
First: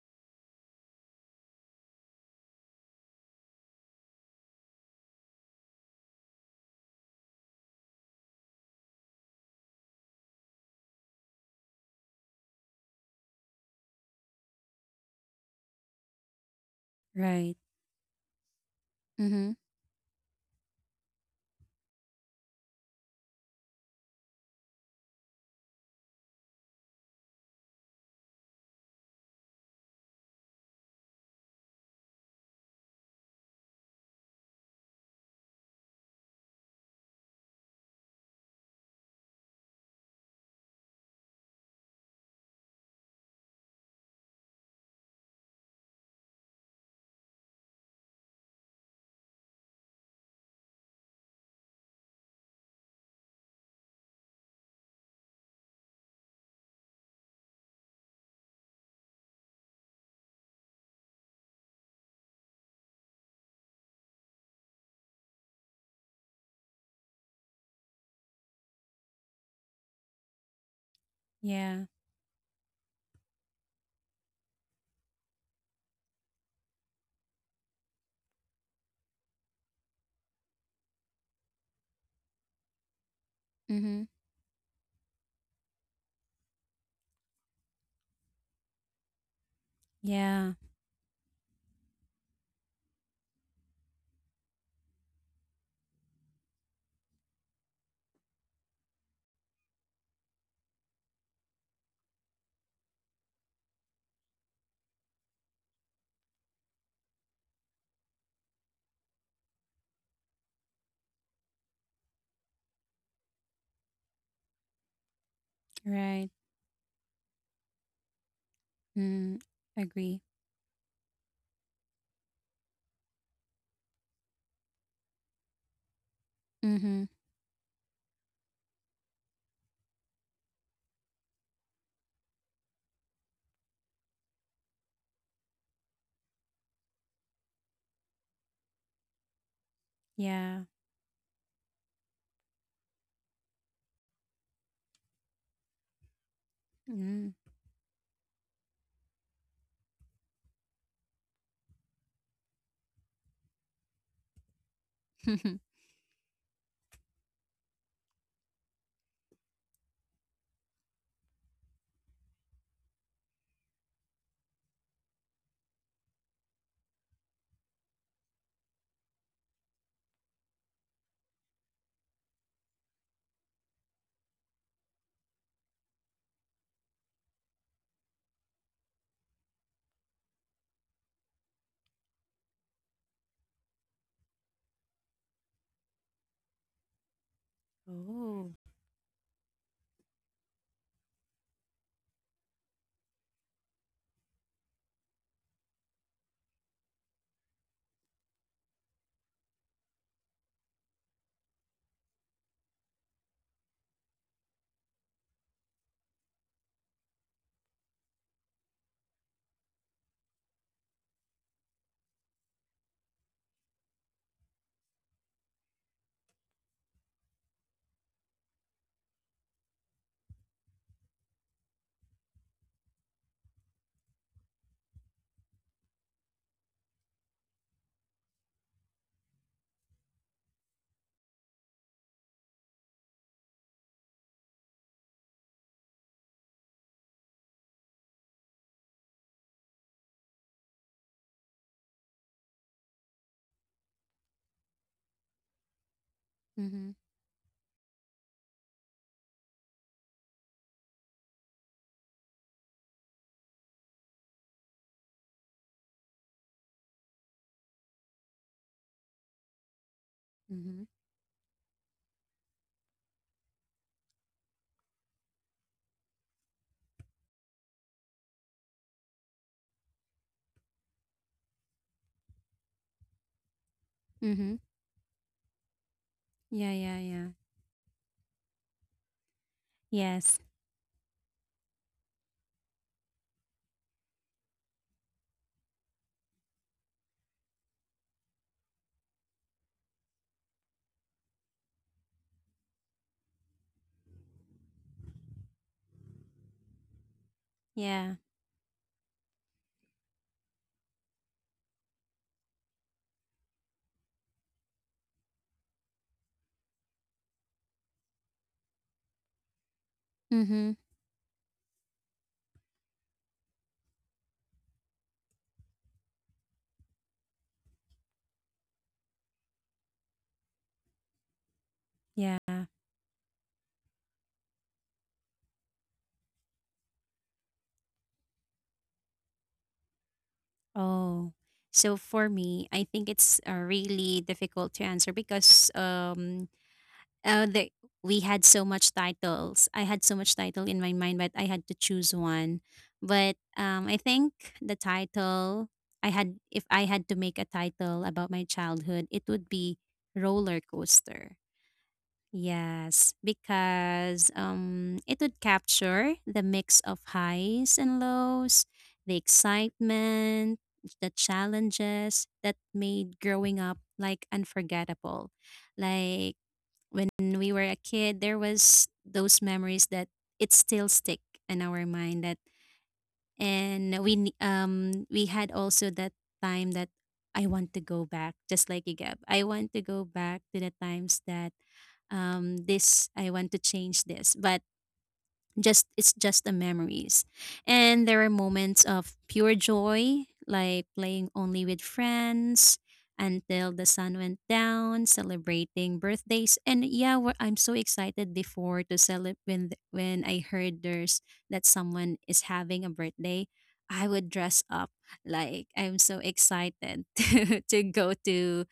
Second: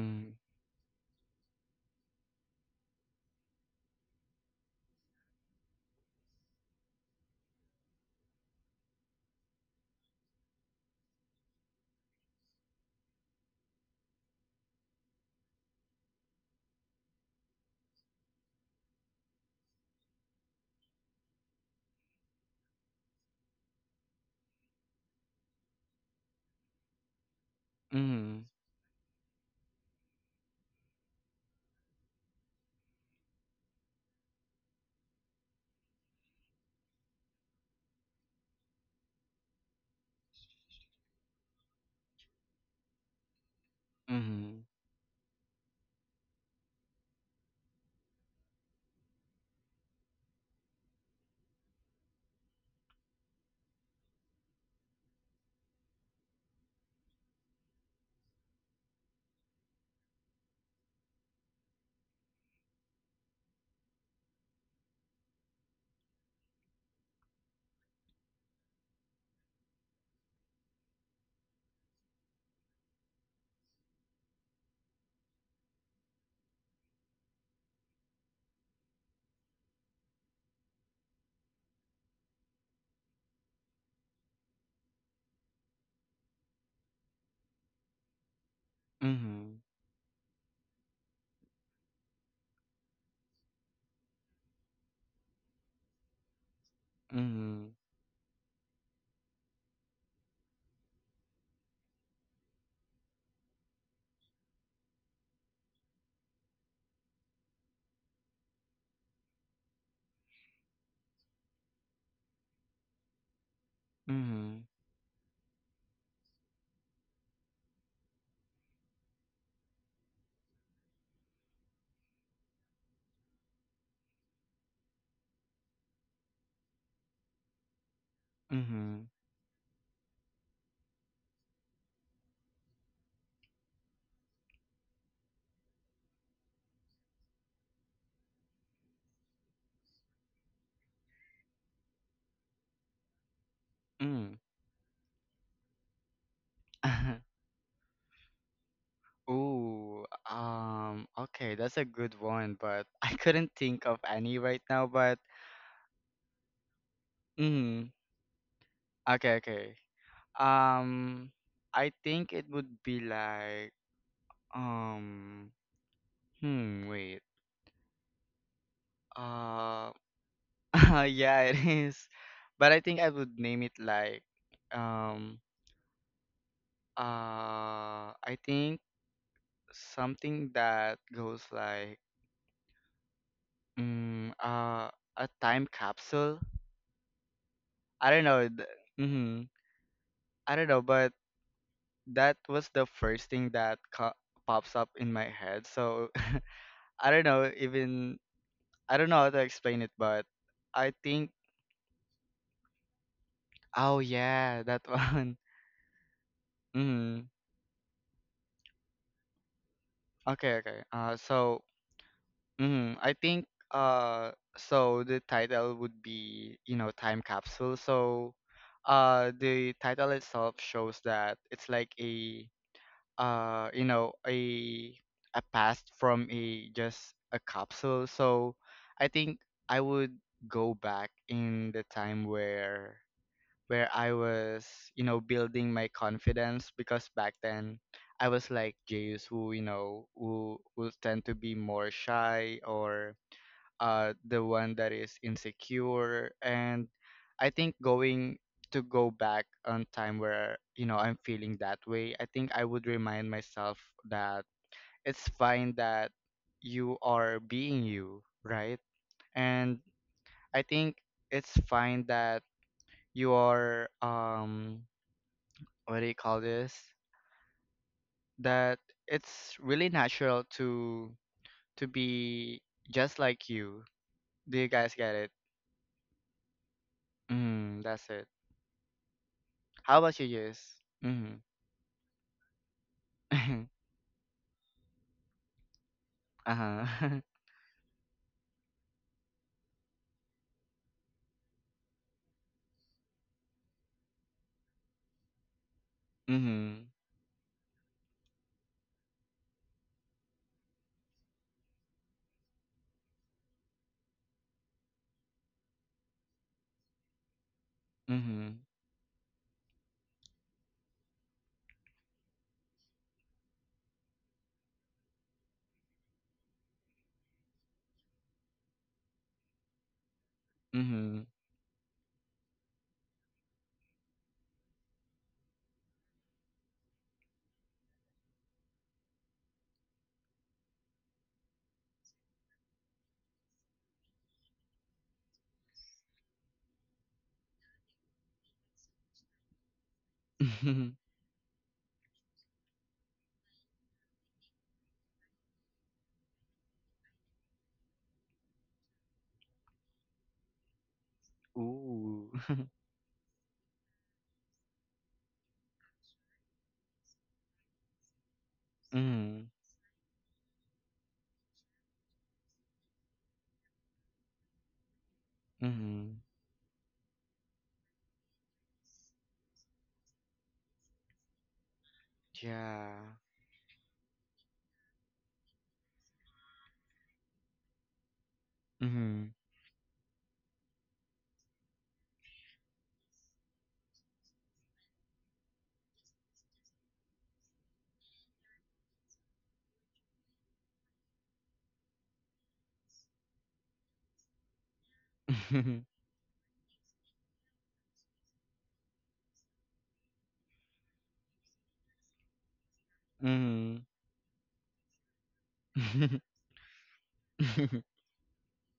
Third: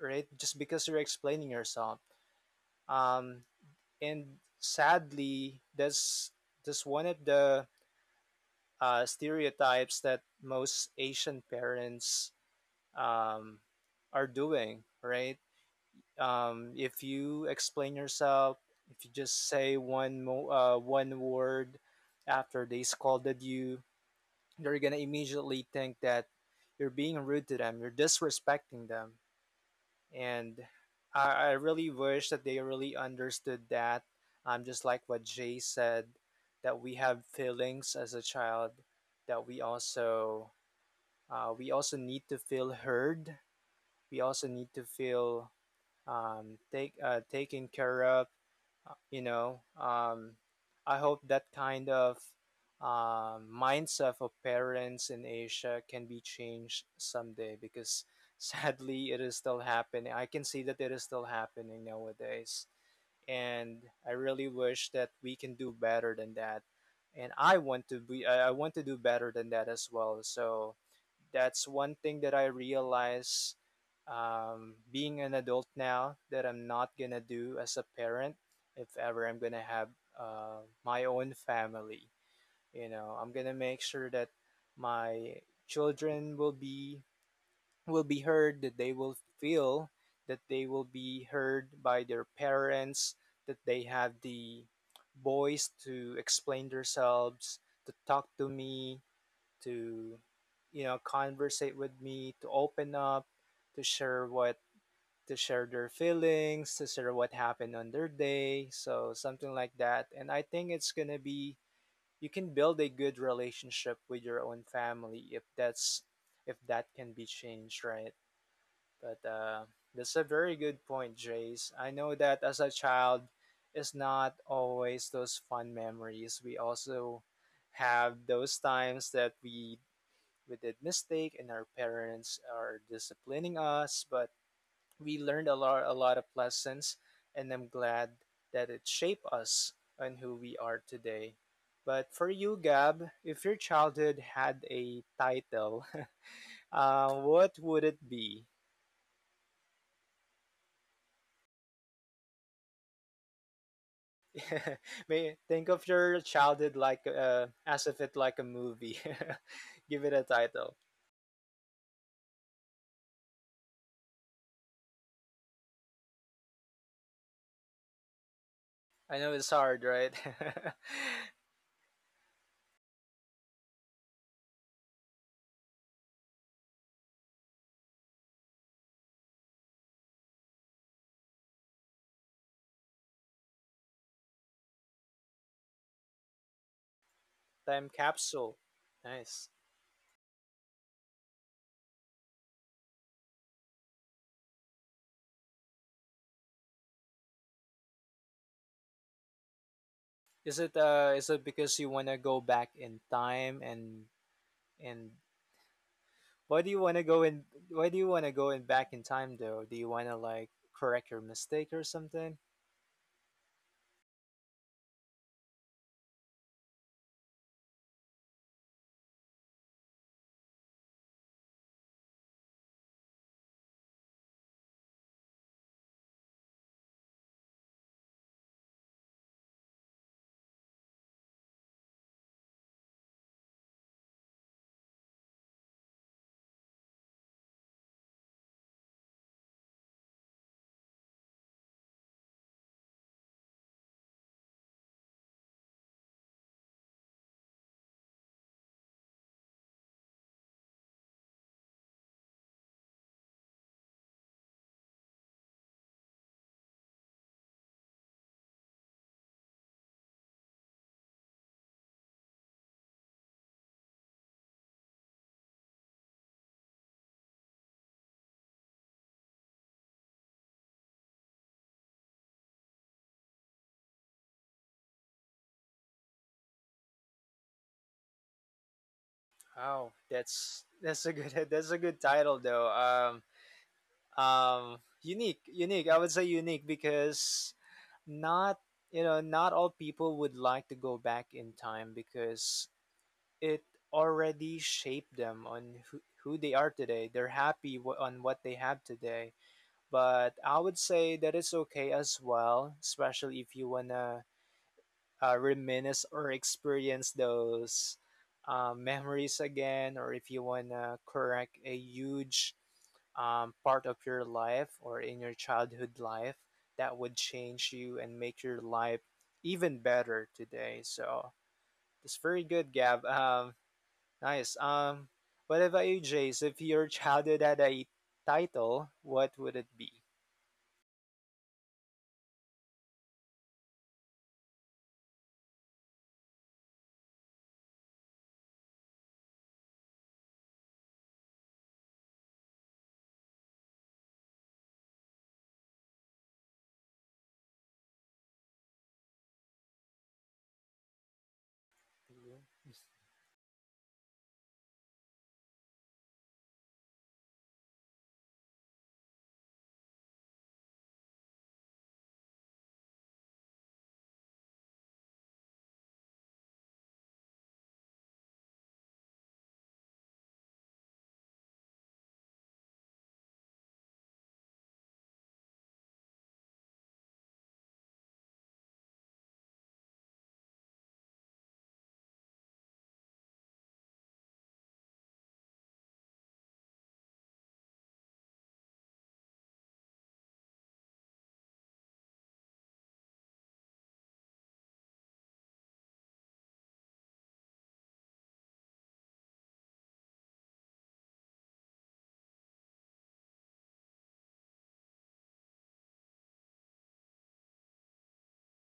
B: right? Just because you're explaining yourself. Um, and sadly that's one of the stereotypes that most Asian parents um, are doing right. If you
C: Right.
B: explain yourself, if you just
C: Mhm.
B: say one word after they scolded you, they're gonna immediately think that you're being rude to them, you're
A: Mhm.
B: disrespecting them. And I really wish that they really understood that just like what Jay said, that we have feelings as a child, that we also need to feel heard, we also
A: Mhm.
B: need to feel taken care of. You know, I hope that kind of mindset of parents in Asia can be changed someday because (laughs) sadly it is still happening. I can see that it is still happening nowadays and I really wish that we can do better than that. And I want to do better than that as well. So that's
C: Yeah.
B: one thing that I realize being an adult now that I'm not gonna do as a parent if ever I'm gonna have my own family. You know, I'm gonna make
C: Mhm.
B: sure that my children will be heard, that they will
A: Mhm.
B: feel that
C: Yeah.
B: they will be heard by their parents, that they have the voice to explain themselves,
A: Mhm.
B: to talk to me, to conversate with me, to open up, to share what to share their feelings, to share what happened on their day. So something like that. And I think it's going to be, you can build a good relationship with your
A: Mhm.
B: own family if that's
C: Right.
B: if that can be changed, right? but
C: Mm. Agree.
B: That's a very good point, Jace. I know that as a child, it's not always those fun memories. We
C: Mhm.
B: also have those
A: Mhm.
B: times that we did mistake and our parents are disciplining us, but we learned a lot of lessons, and I'm glad that it shaped us and who we
C: Yeah.
B: are today. But for you, Gab, if your childhood
A: Mhm.
B: had a title, (laughs)
C: Mm.
A: (laughs)
B: what would it be?
A: Ooh, okay, that's a good one, but (laughs) I couldn't think of any right now, but
B: (laughs) May
C: (laughs)
B: think of your childhood like
A: mm,
B: as if it like a movie.
A: okay,
B: (laughs)
A: okay.
B: Give it a title.
A: Um, I think it would be like, um, hmm, wait.
B: I know it's
A: Uh,
B: hard, right?
A: (laughs) yeah, it is. But I think I would name it like, um, I think something that goes like, mm, uh, a time capsule.
B: (laughs) Time
A: I don't know.
C: Oh.
B: capsule.
A: Mm-hmm.
B: Nice.
A: I don't know, but that was the first thing that pops up in my head. So (laughs) I don't know, even I don't know how to explain it, but I think—
B: Is it because you want to go back in time?
A: oh
B: And
A: yeah, that (laughs)
B: and
A: one. Mm.
B: why do you want to go in back in time though? Do you want to
A: Okay,
B: like
A: okay.
B: correct your mistake or something?
A: I think so the title would be, you know, time capsule. So the title itself shows that it's like a you know, a past from a— just a capsule. So I think I would go back in the time where— where I was, you know, building my confidence. Because back then I was like Jayus, who, you know, who will tend to be more shy, or the one that is insecure. And
C: Mm-hmm.
A: I think going— to go back on time where, you know, I'm feeling that way, I think I would remind myself that it's fine that you are being you, right? And I
C: Mm-hmm.
A: think it's fine that you are, what do you call this, that it's really natural to— to be just like you.
C: Mm-hmm.
A: Do you guys get it?
C: Yeah, yeah, yeah.
A: That's it. How
B: Oh,
A: about you,
C: Yes.
A: Jess?
B: that's a
A: Mm-hmm.
B: good (laughs) that's a good title though.
A: (laughs)
B: Unique. I would say unique,
A: Uh-huh.
B: because not you know, not all people would like to go back in time because it already shaped them on
A: (laughs)
B: who they are
A: mm-hmm.
B: today. They're happy w-
C: Yeah.
B: on what they have today. But I would say that it's okay as well, especially if you wanna reminisce or experience those
A: Mm-hmm.
B: memories again, or if you
C: Mm-hmm.
B: wanna correct a huge part of your life or in your childhood life that would change you and make your life even better today.
A: Mm-hmm.
B: So it's very
C: Yeah.
B: good, Gab. (laughs) Nice. What about you, Jace? If your childhood had a title, what would it be?
C: Oh. So for me, I think it's really difficult to answer because uh, the, we had so much titles. I had so much title in my mind, but I had to choose one. But I think the title, I had if I had to make a title about my childhood, it would be roller coaster.
A: (laughs) Ooh. (laughs)
C: Yes, because it would capture the mix of highs and lows, the
A: mm-hmm.
C: excitement, the challenges that made growing up like unforgettable.
A: Mm-hmm.
C: Like when we were a kid, there was those memories that it still stick in our mind. That,
A: Yeah.
C: and we had also that time that I want to go back, just like you, Gab.
A: Mm-hmm.
C: I want to go back to the times that, this I want to change this, but just it's just the memories, and there are moments of pure joy, like playing only with friends until the sun went down,
A: (laughs)
C: celebrating birthdays. And yeah, we I'm so excited before to celebrate when, when I heard there's that someone is having a birthday,
A: Mm-hmm.
C: I would dress up, like I'm so
A: (laughs)
C: excited (laughs) to go to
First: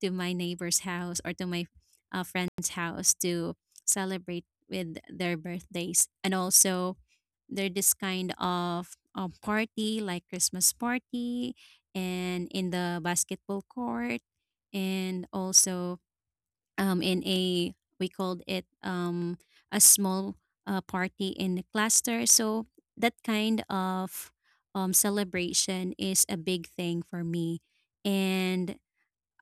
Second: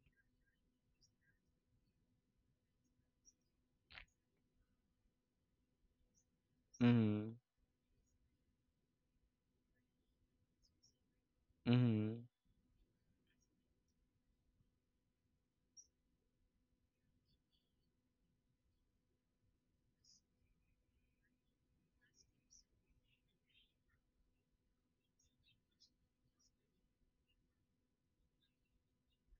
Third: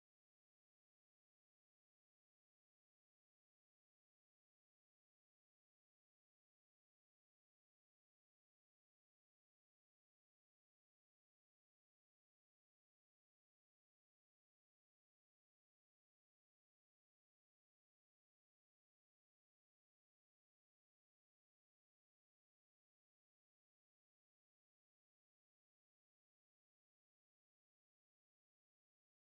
C: to my neighbor's house or to my friend's house to celebrate with their birthdays. And also they're this kind of party, like Christmas party,
A: Mm-hmm.
C: and in the basketball court, and also, in a we called it a small party in the cluster. So that kind of celebration is a big thing for me. And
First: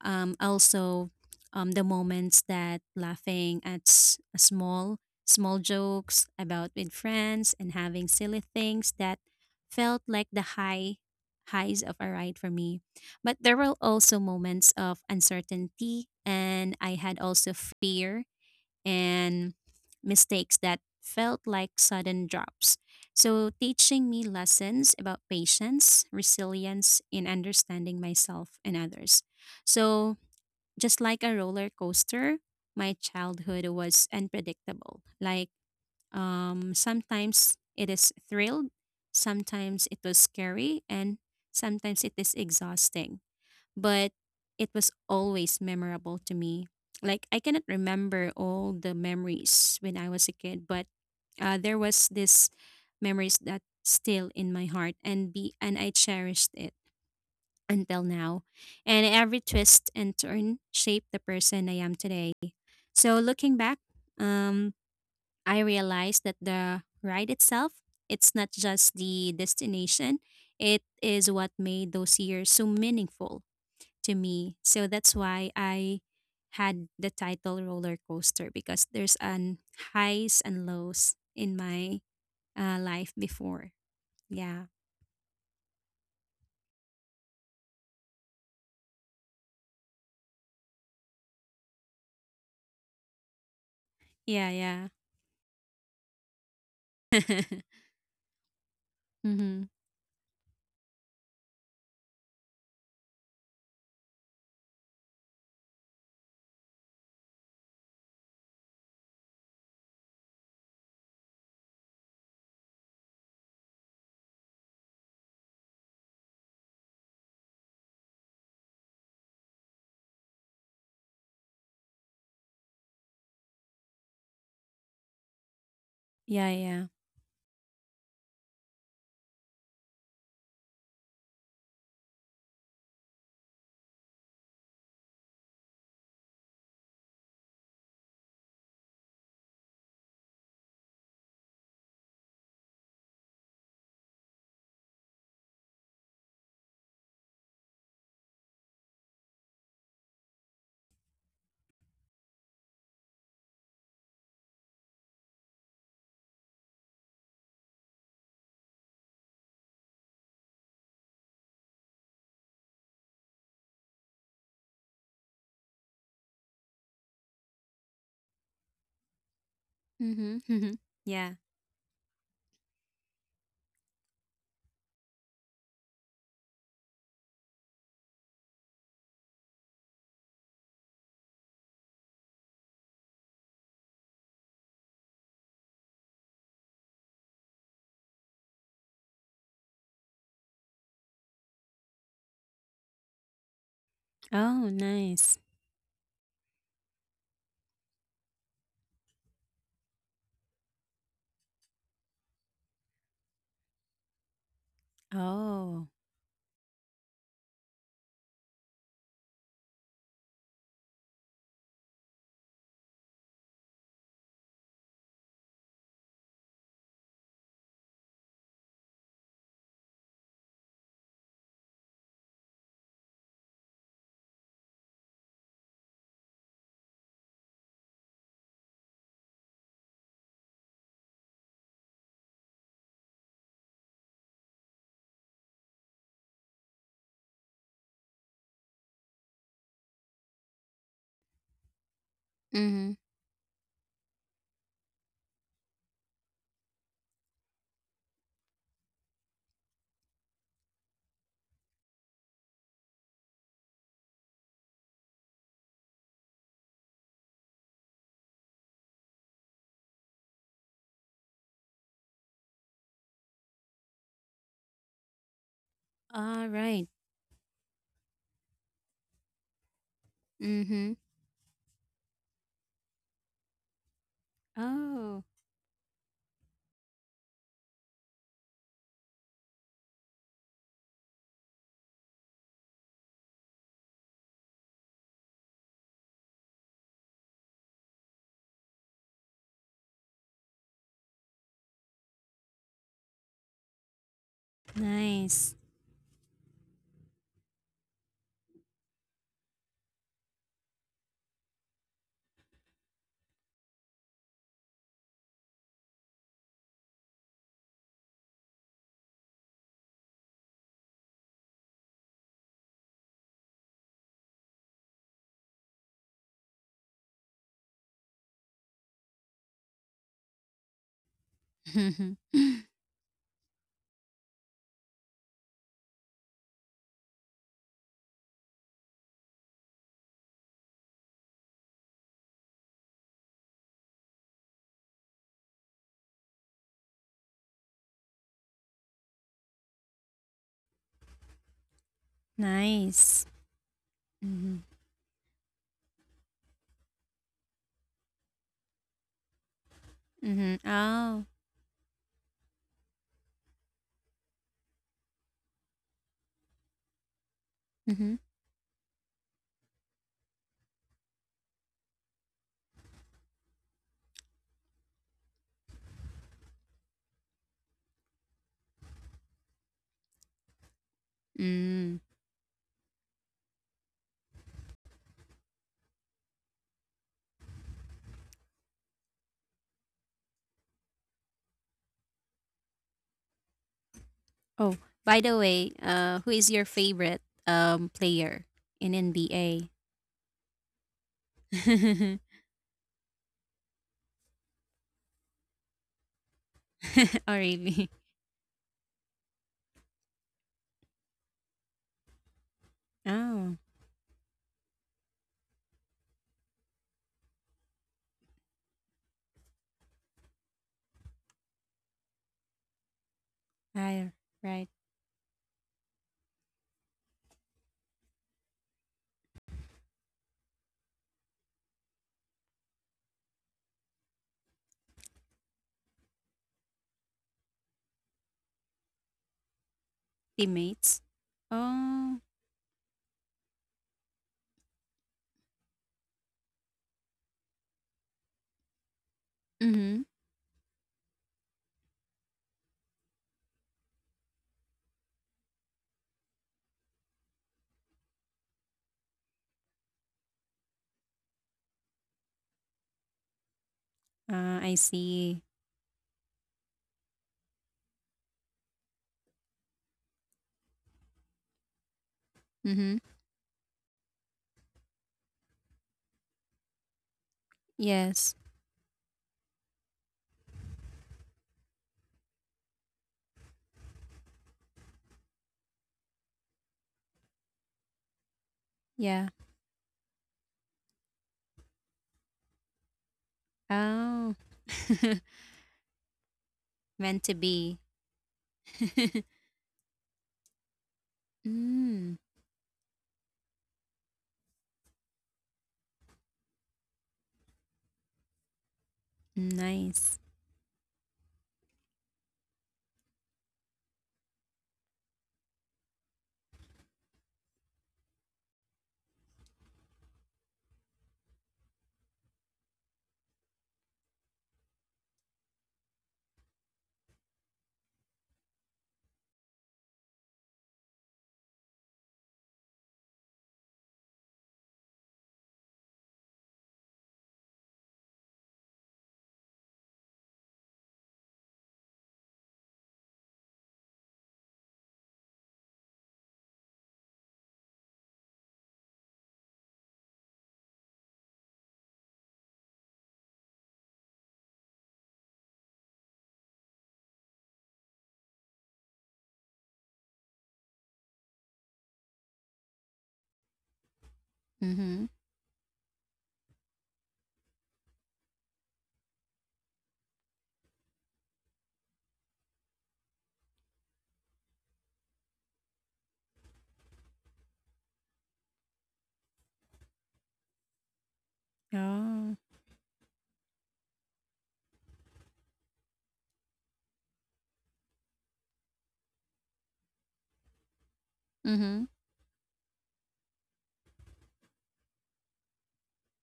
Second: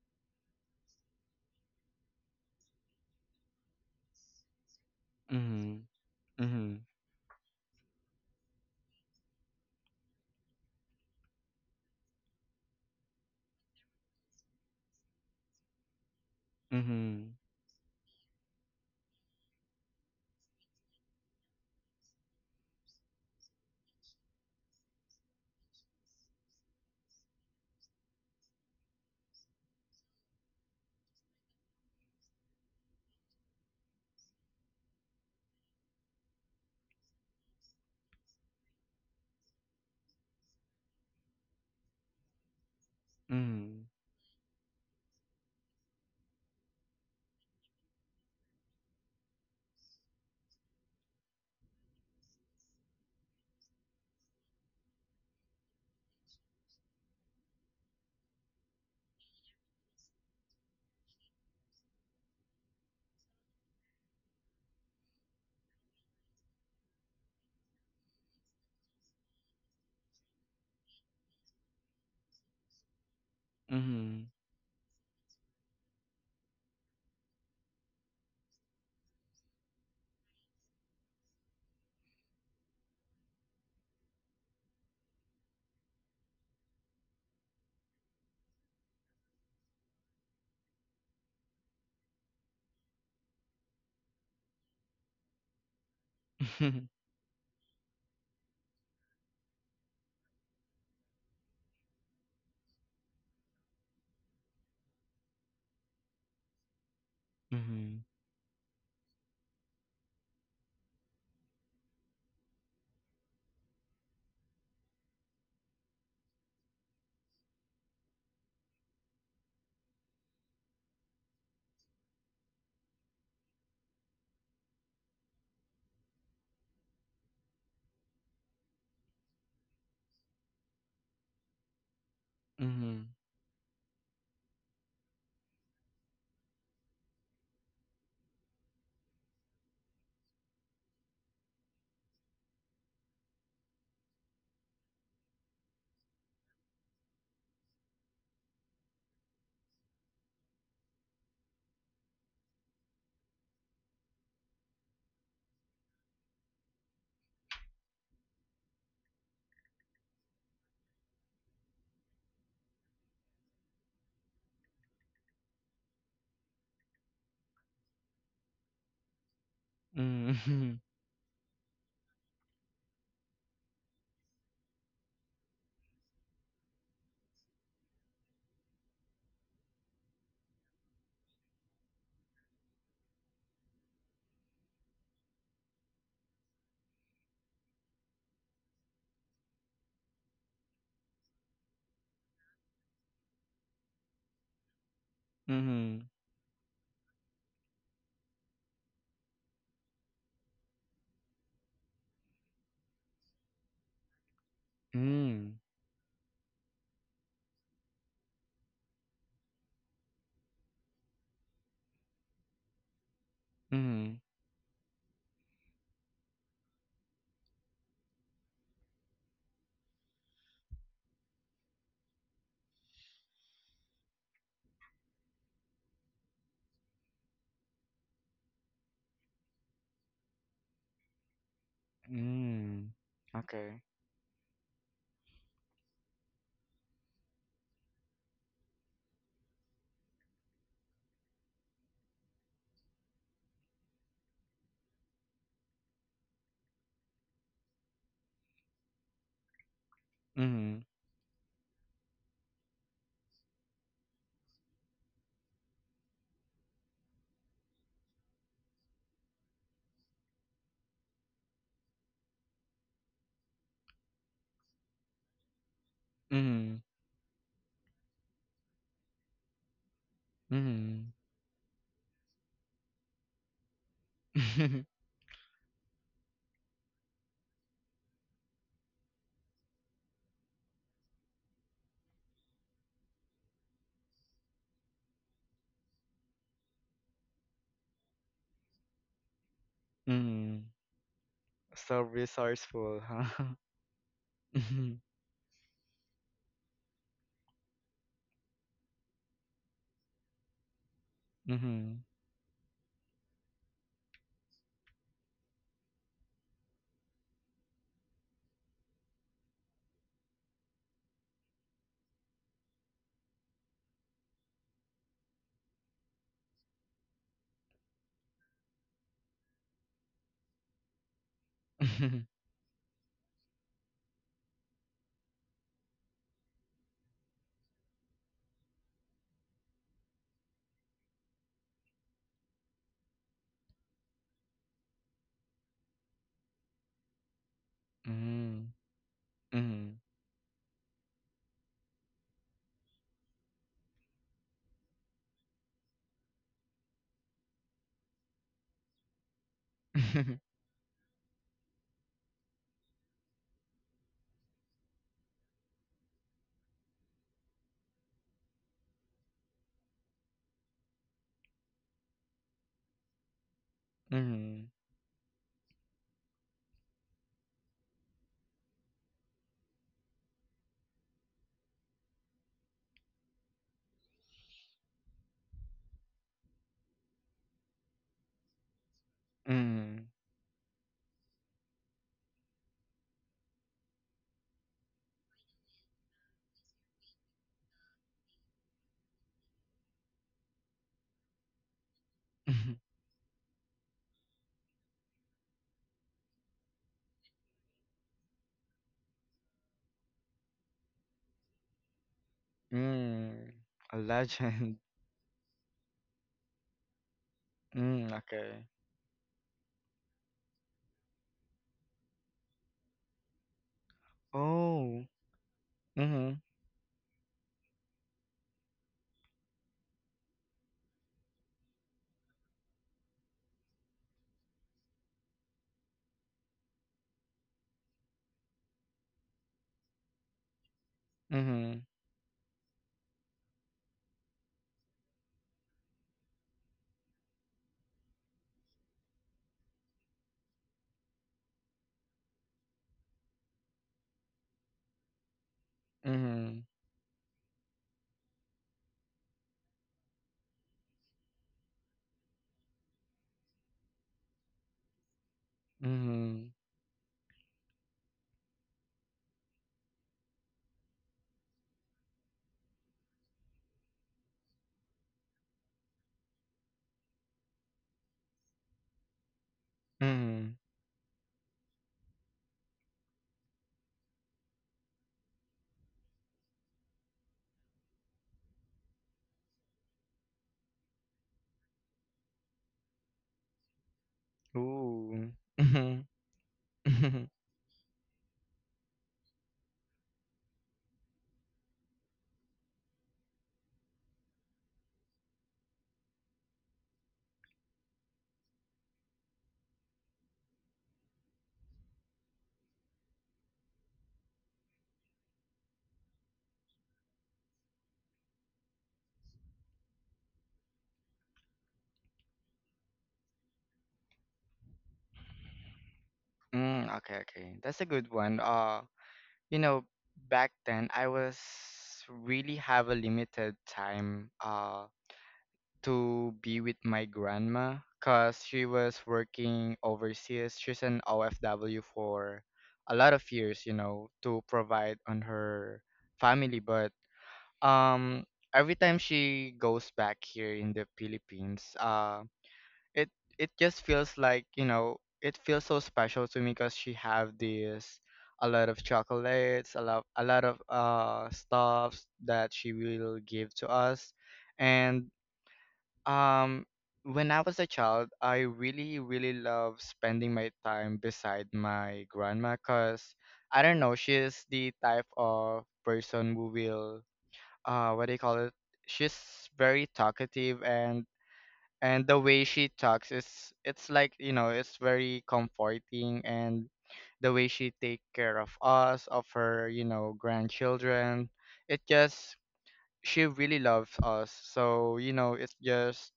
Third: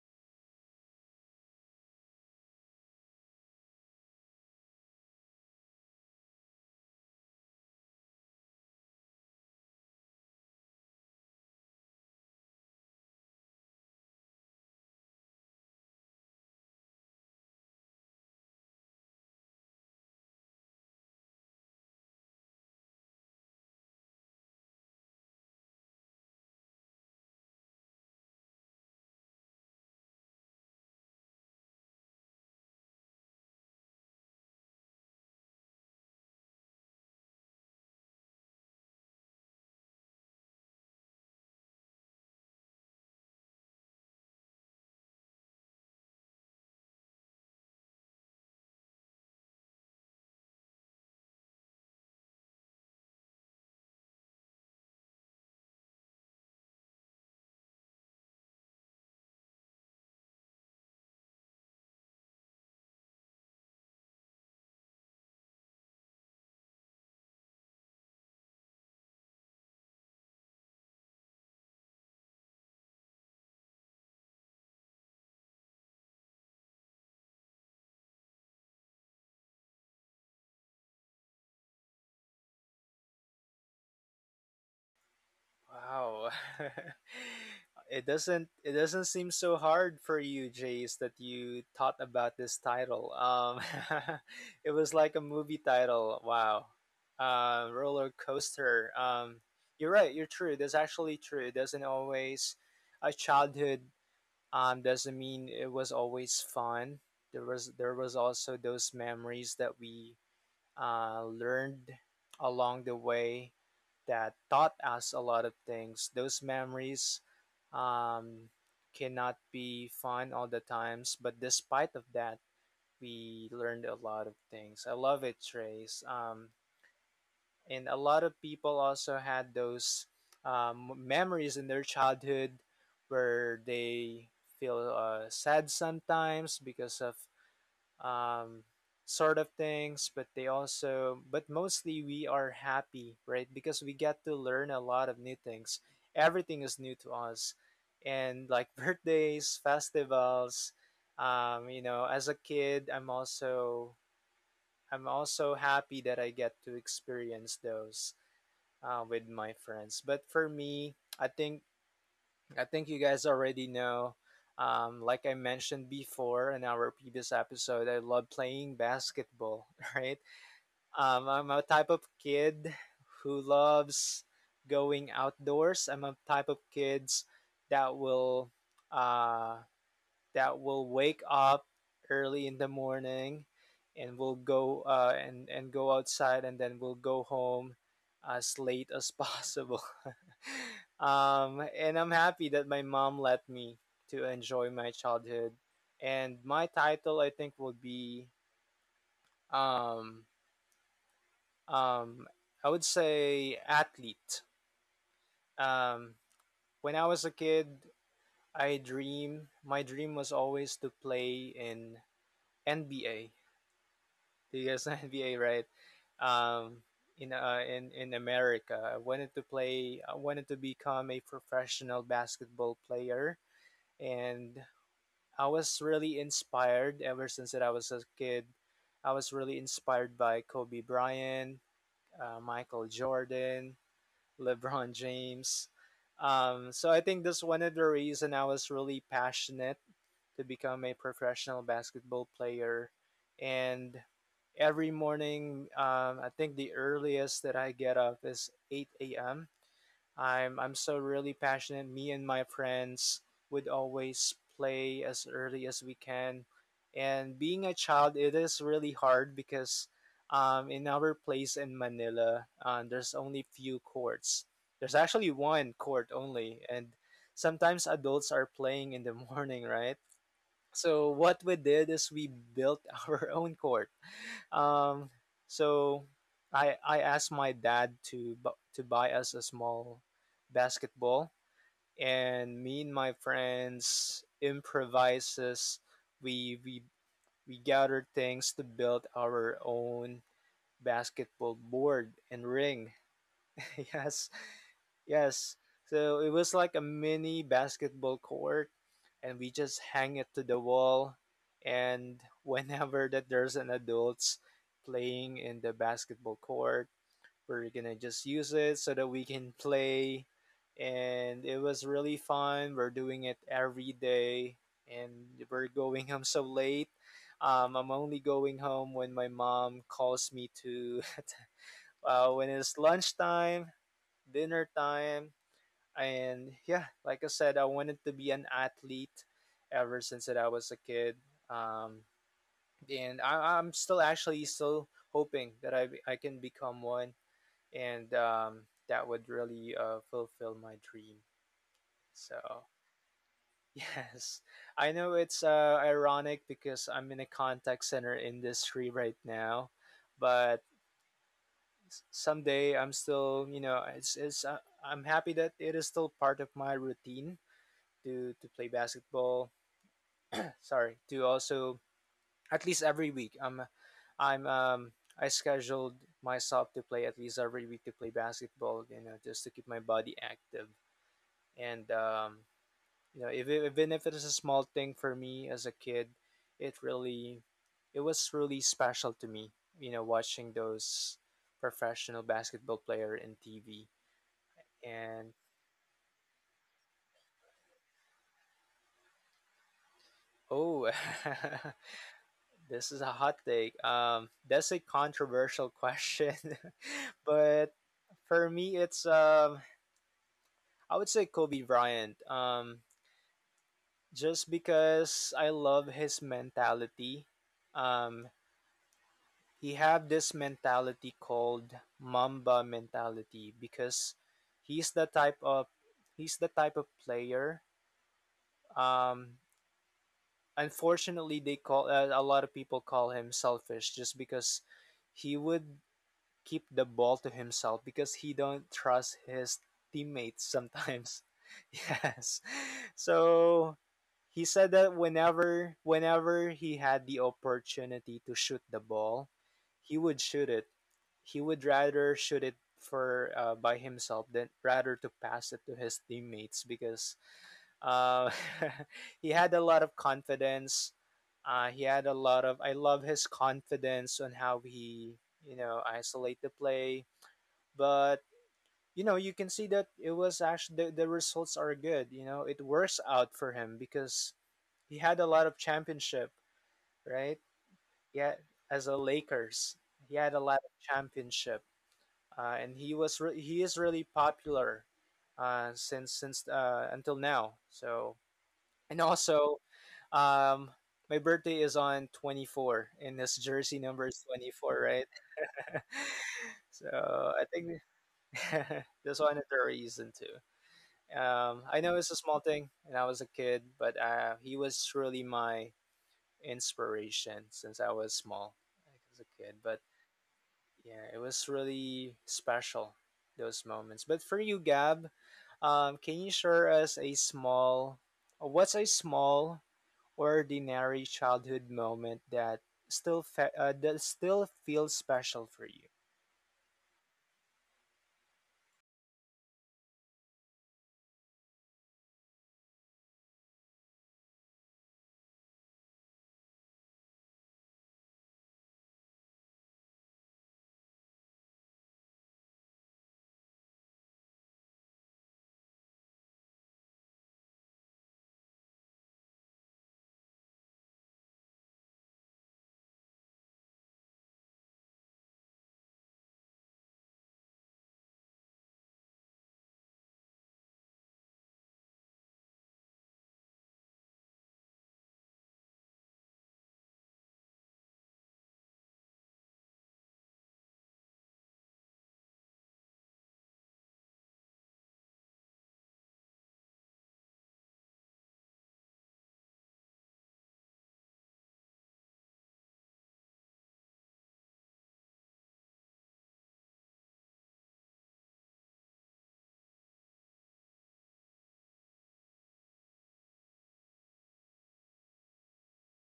C: also the moments that laughing at small
A: Mm-hmm.
C: jokes about
A: Mm-hmm.
C: with friends and having silly things that felt like the highs of a ride for me. But there were also moments of uncertainty, and I had
A: Mm-hmm.
C: also fear, and mistakes that felt like sudden drops, so teaching me lessons about patience, resilience, and understanding myself and others. So just like a roller coaster, my childhood was unpredictable. Like, sometimes it is thrilled, sometimes it was scary, and sometimes it is exhausting. But it was always memorable to me. Like, I cannot remember all the memories when I was a kid, but there was this memories that still in my heart, and be and I cherished it until now, and every twist and turn shaped the person I am today. So looking back, um, I realized that the ride itself, it's not just the destination, it is what made those years so meaningful
A: Mm-hmm.
C: to
A: Mm-hmm.
C: me. So that's why I had the title roller coaster, because there's an highs and lows in my life before. Yeah.
B: Wow. (laughs) It doesn't it doesn't seem so hard for you, Jace, that you thought about this title. (laughs)
C: Yeah,
B: It was
C: yeah.
B: like a movie title. Wow.
A: Mm-hmm. (laughs)
B: Uh,
C: (laughs)
B: roller coaster.
C: Mm-hmm.
B: You're right, you're true. That's actually true. It doesn't always, a childhood doesn't mean it was always fun. There
A: Mm-hmm.
B: was also those memories that we learned along the way that taught us a lot of things. Those memories um, cannot be fun all the times, but despite of that, we learned a lot of things. I love it, Trace.
C: Yeah, yeah.
B: And a lot of people also had those memories in their childhood
A: Mm-hmm.
B: where they feel sad sometimes because of um, sort of things. But they also, but mostly we are happy, right? Because we get to learn a lot of new things, everything is new to us, and like (laughs) birthdays, festivals, you know, as a kid, I'm also happy that I get to experience those with my friends. But for me, i think I think you guys already know. Like I mentioned before in our previous episode, I love playing basketball, (laughs) right?
C: Mhm, mhm.
A: Mm-hmm. (laughs)
C: Yeah.
B: I'm a type of kid who loves going outdoors. I'm a type of kids that will uh, wake up early in the morning and will go and go outside, and then we'll go home as late as possible. (laughs) And I'm happy that my mom let me to enjoy
C: Oh,
B: my
C: nice.
B: childhood.
A: Mm-hmm.
B: And my title, I think, would be um, um, I would say athlete.
A: Mm-hmm.
C: Oh.
B: Um, when I was a kid, I dream. My dream was always to play in NBA.
A: Mm-hmm.
B: The US NBA, (laughs) right? Um, in America, I wanted to play. I wanted to become a professional basketball player, and I was really inspired ever since that I was a kid. I was really inspired by Kobe Bryant, Michael
A: (laughs)
B: Jordan,
A: Okay.
B: LeBron James. So I think that's one of the reason I was really passionate to become a professional basketball player.
C: Mhm.
B: And every morning, I think the earliest that I get up is 8 a.m. I'm
A: Mm-hmm.
B: so really passionate. Me and my friends would always play as early as we can. And being a child, it is really hard because in our place in Manila, there's only few courts. There's actually one court
C: All
B: only, and
C: right.
B: sometimes adults are playing in the (laughs) morning, right?
C: Mhm.
B: So
A: Mm-hmm.
B: what we did is we built (laughs) our own court.
A: (laughs)
B: Um,
C: Oh,
B: so I asked my dad to buy us a small basketball, and me and my friends improvises. We we we gathered things to build our own
A: mm.
B: basketball
A: So
B: board and ring.
A: resourceful, huh? (laughs)
B: (laughs) Yes,
C: nice.
B: yes. So it was like a mini basketball court, and we just hang it to the wall,
A: Mhm,
B: and (laughs) whenever that there's an adults playing in the basketball court, we're going to just use it so that we can play, and it was really fun. We're doing it every day, and we're going home so late. I'm only going home when my mom calls me to (laughs)
A: mhm,
C: (laughs)
B: when it's lunchtime, dinner time. And yeah, like I said, I wanted to be an athlete ever since that I was a kid. Um, and I'm still actually still hoping that I can become one, and
A: mhm,
B: that would
A: mhm,
B: really
A: mhm,
B: fulfill my dream. So
C: Nice.
B: (laughs) yes,
C: Mhm.
B: I know it's ironic because I'm in a contact center industry right now,
C: Mhm.
A: (laughs)
B: but
C: Oh.
B: someday I'm still, you know, it's I'm happy that it is still part of my routine
C: Mhm.
B: to play basketball. (laughs) Sorry, to also at least every week. I'm
A: mhm,
B: um I scheduled myself to play at least every week to play basketball. You know, just to keep my body active
C: Mm.
B: and you know, if it, even if it is a small thing for me as a kid, it really it was really special to me. You know,
A: mhm,
B: watching those professional basketball player in TV
C: Oh, by the
B: and
C: way, who is your favorite player in NBA?
B: oh (laughs)
C: (laughs)
B: this is
A: (laughs)
B: a hot take. That's a controversial question, (laughs)
C: Or
B: but
C: really?
B: for me, it's I would say Kobe Bryant.
C: Oh.
A: mhm. A
B: Just
A: legend. (laughs)
B: because I love his mentality.
A: Mm,
B: Um,
A: okay.
B: he have this mentality called Mamba mentality
C: I
B: because
C: Right.
B: he's the
A: Oh.
B: type of he's
A: Mhm,
B: the type of player. Um, unfortunately, they call a lot of people call him selfish just because he would keep the ball to himself because he don't trust his teammates
C: Teammates?
B: sometimes. (laughs)
A: mhm,
C: Oh.
B: Yes. So he said that whenever he had the opportunity to shoot the ball,
C: Mhm.
B: he would shoot it. He would rather shoot it for by himself than rather to pass it to his teammates,
A: mhm,
B: because uh, (laughs) he had a lot of confidence. He had a lot of. I love his confidence on how
C: I
B: he,
C: see.
B: you know, isolate
A: mhm,
B: the play. But you know, you can see that it was actually the results are good. You know, it
C: Mhm.
B: works out for him because he had a lot of championship, right?
C: Yes.
B: Yeah, as a Lakers, he had a
A: mhm.
B: lot of championship, and he was he is really popular since until now. So, and
C: Yeah.
B: also, um, my birthday is on 24th, and his jersey number
C: Oh,
B: is 24, right?
C: (laughs)
A: Ooh. Mhm,
B: (laughs)
A: (laughs)
C: meant to
A: mhm.
B: So I
C: be.
B: think (laughs) this
C: (laughs)
B: one is the reason too. I know
C: Mm,
B: it's a small thing, and I was a kid, but he was really my inspiration since I was small, like as a kid. But
C: nice.
B: yeah, it was really special those moments. But for you, Gab, can you share us a small, what's a small ordinary childhood moment that that still feels special for you,
A: Mm, okay, okay. That's a good one. You know, back then I was really have a limited time. To be with my grandma because she was working overseas. She's an OFW for a lot of years, you know, to provide on her family. But um, every time she goes back here in the Philippines, it it just feels like, you know, it feels so special to me, because she have this a lot of chocolates, a lot of stuffs that she will give to us.
C: Mm-hmm.
A: And um, when I was a child, I really, really love spending my time beside my grandma, because I don't know, she's the type of person who will, what do you call it? She's very talkative. And the
C: Oh.
A: way she talks is, it's like, you know, it's very comforting. And the way she take care of us, of her, you know, grandchildren—
C: Mm-hmm.
A: it just— she really loves us. So, you know, it's just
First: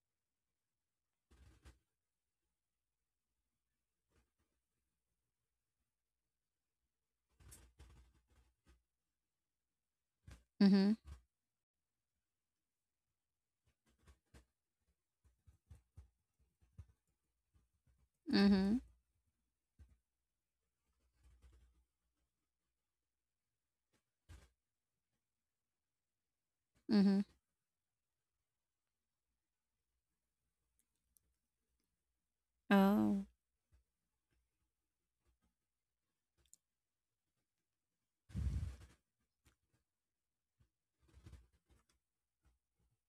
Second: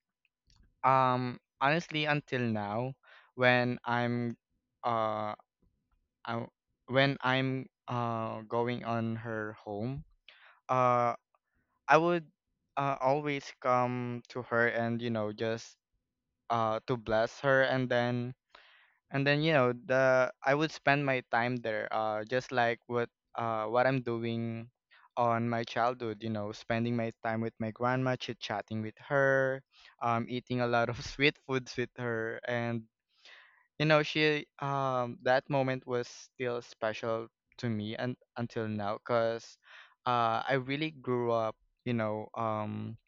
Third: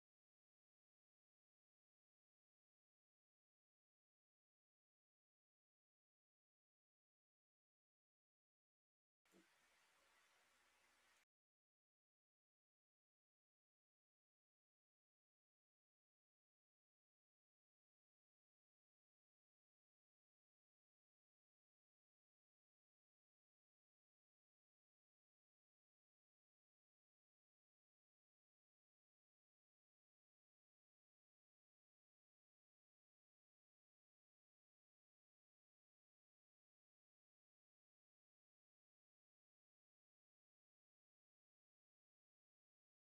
A: honestly, until now, when I'm uh I, when I'm going on her home,
C: Mm-hmm.
A: uh I would always come to her, and you know, just to bless her, and then—
C: Mm-hmm.
A: and then, you know, the I would spend my time there, just like what I'm doing on my childhood, you know, spending my
C: Mm-hmm.
A: time with my grandma, chit chatting with her, eating a lot of (laughs) sweet foods with her. And
C: Oh,
A: you know, she that moment was still special to me, and until now, cuz I really grew up, you know,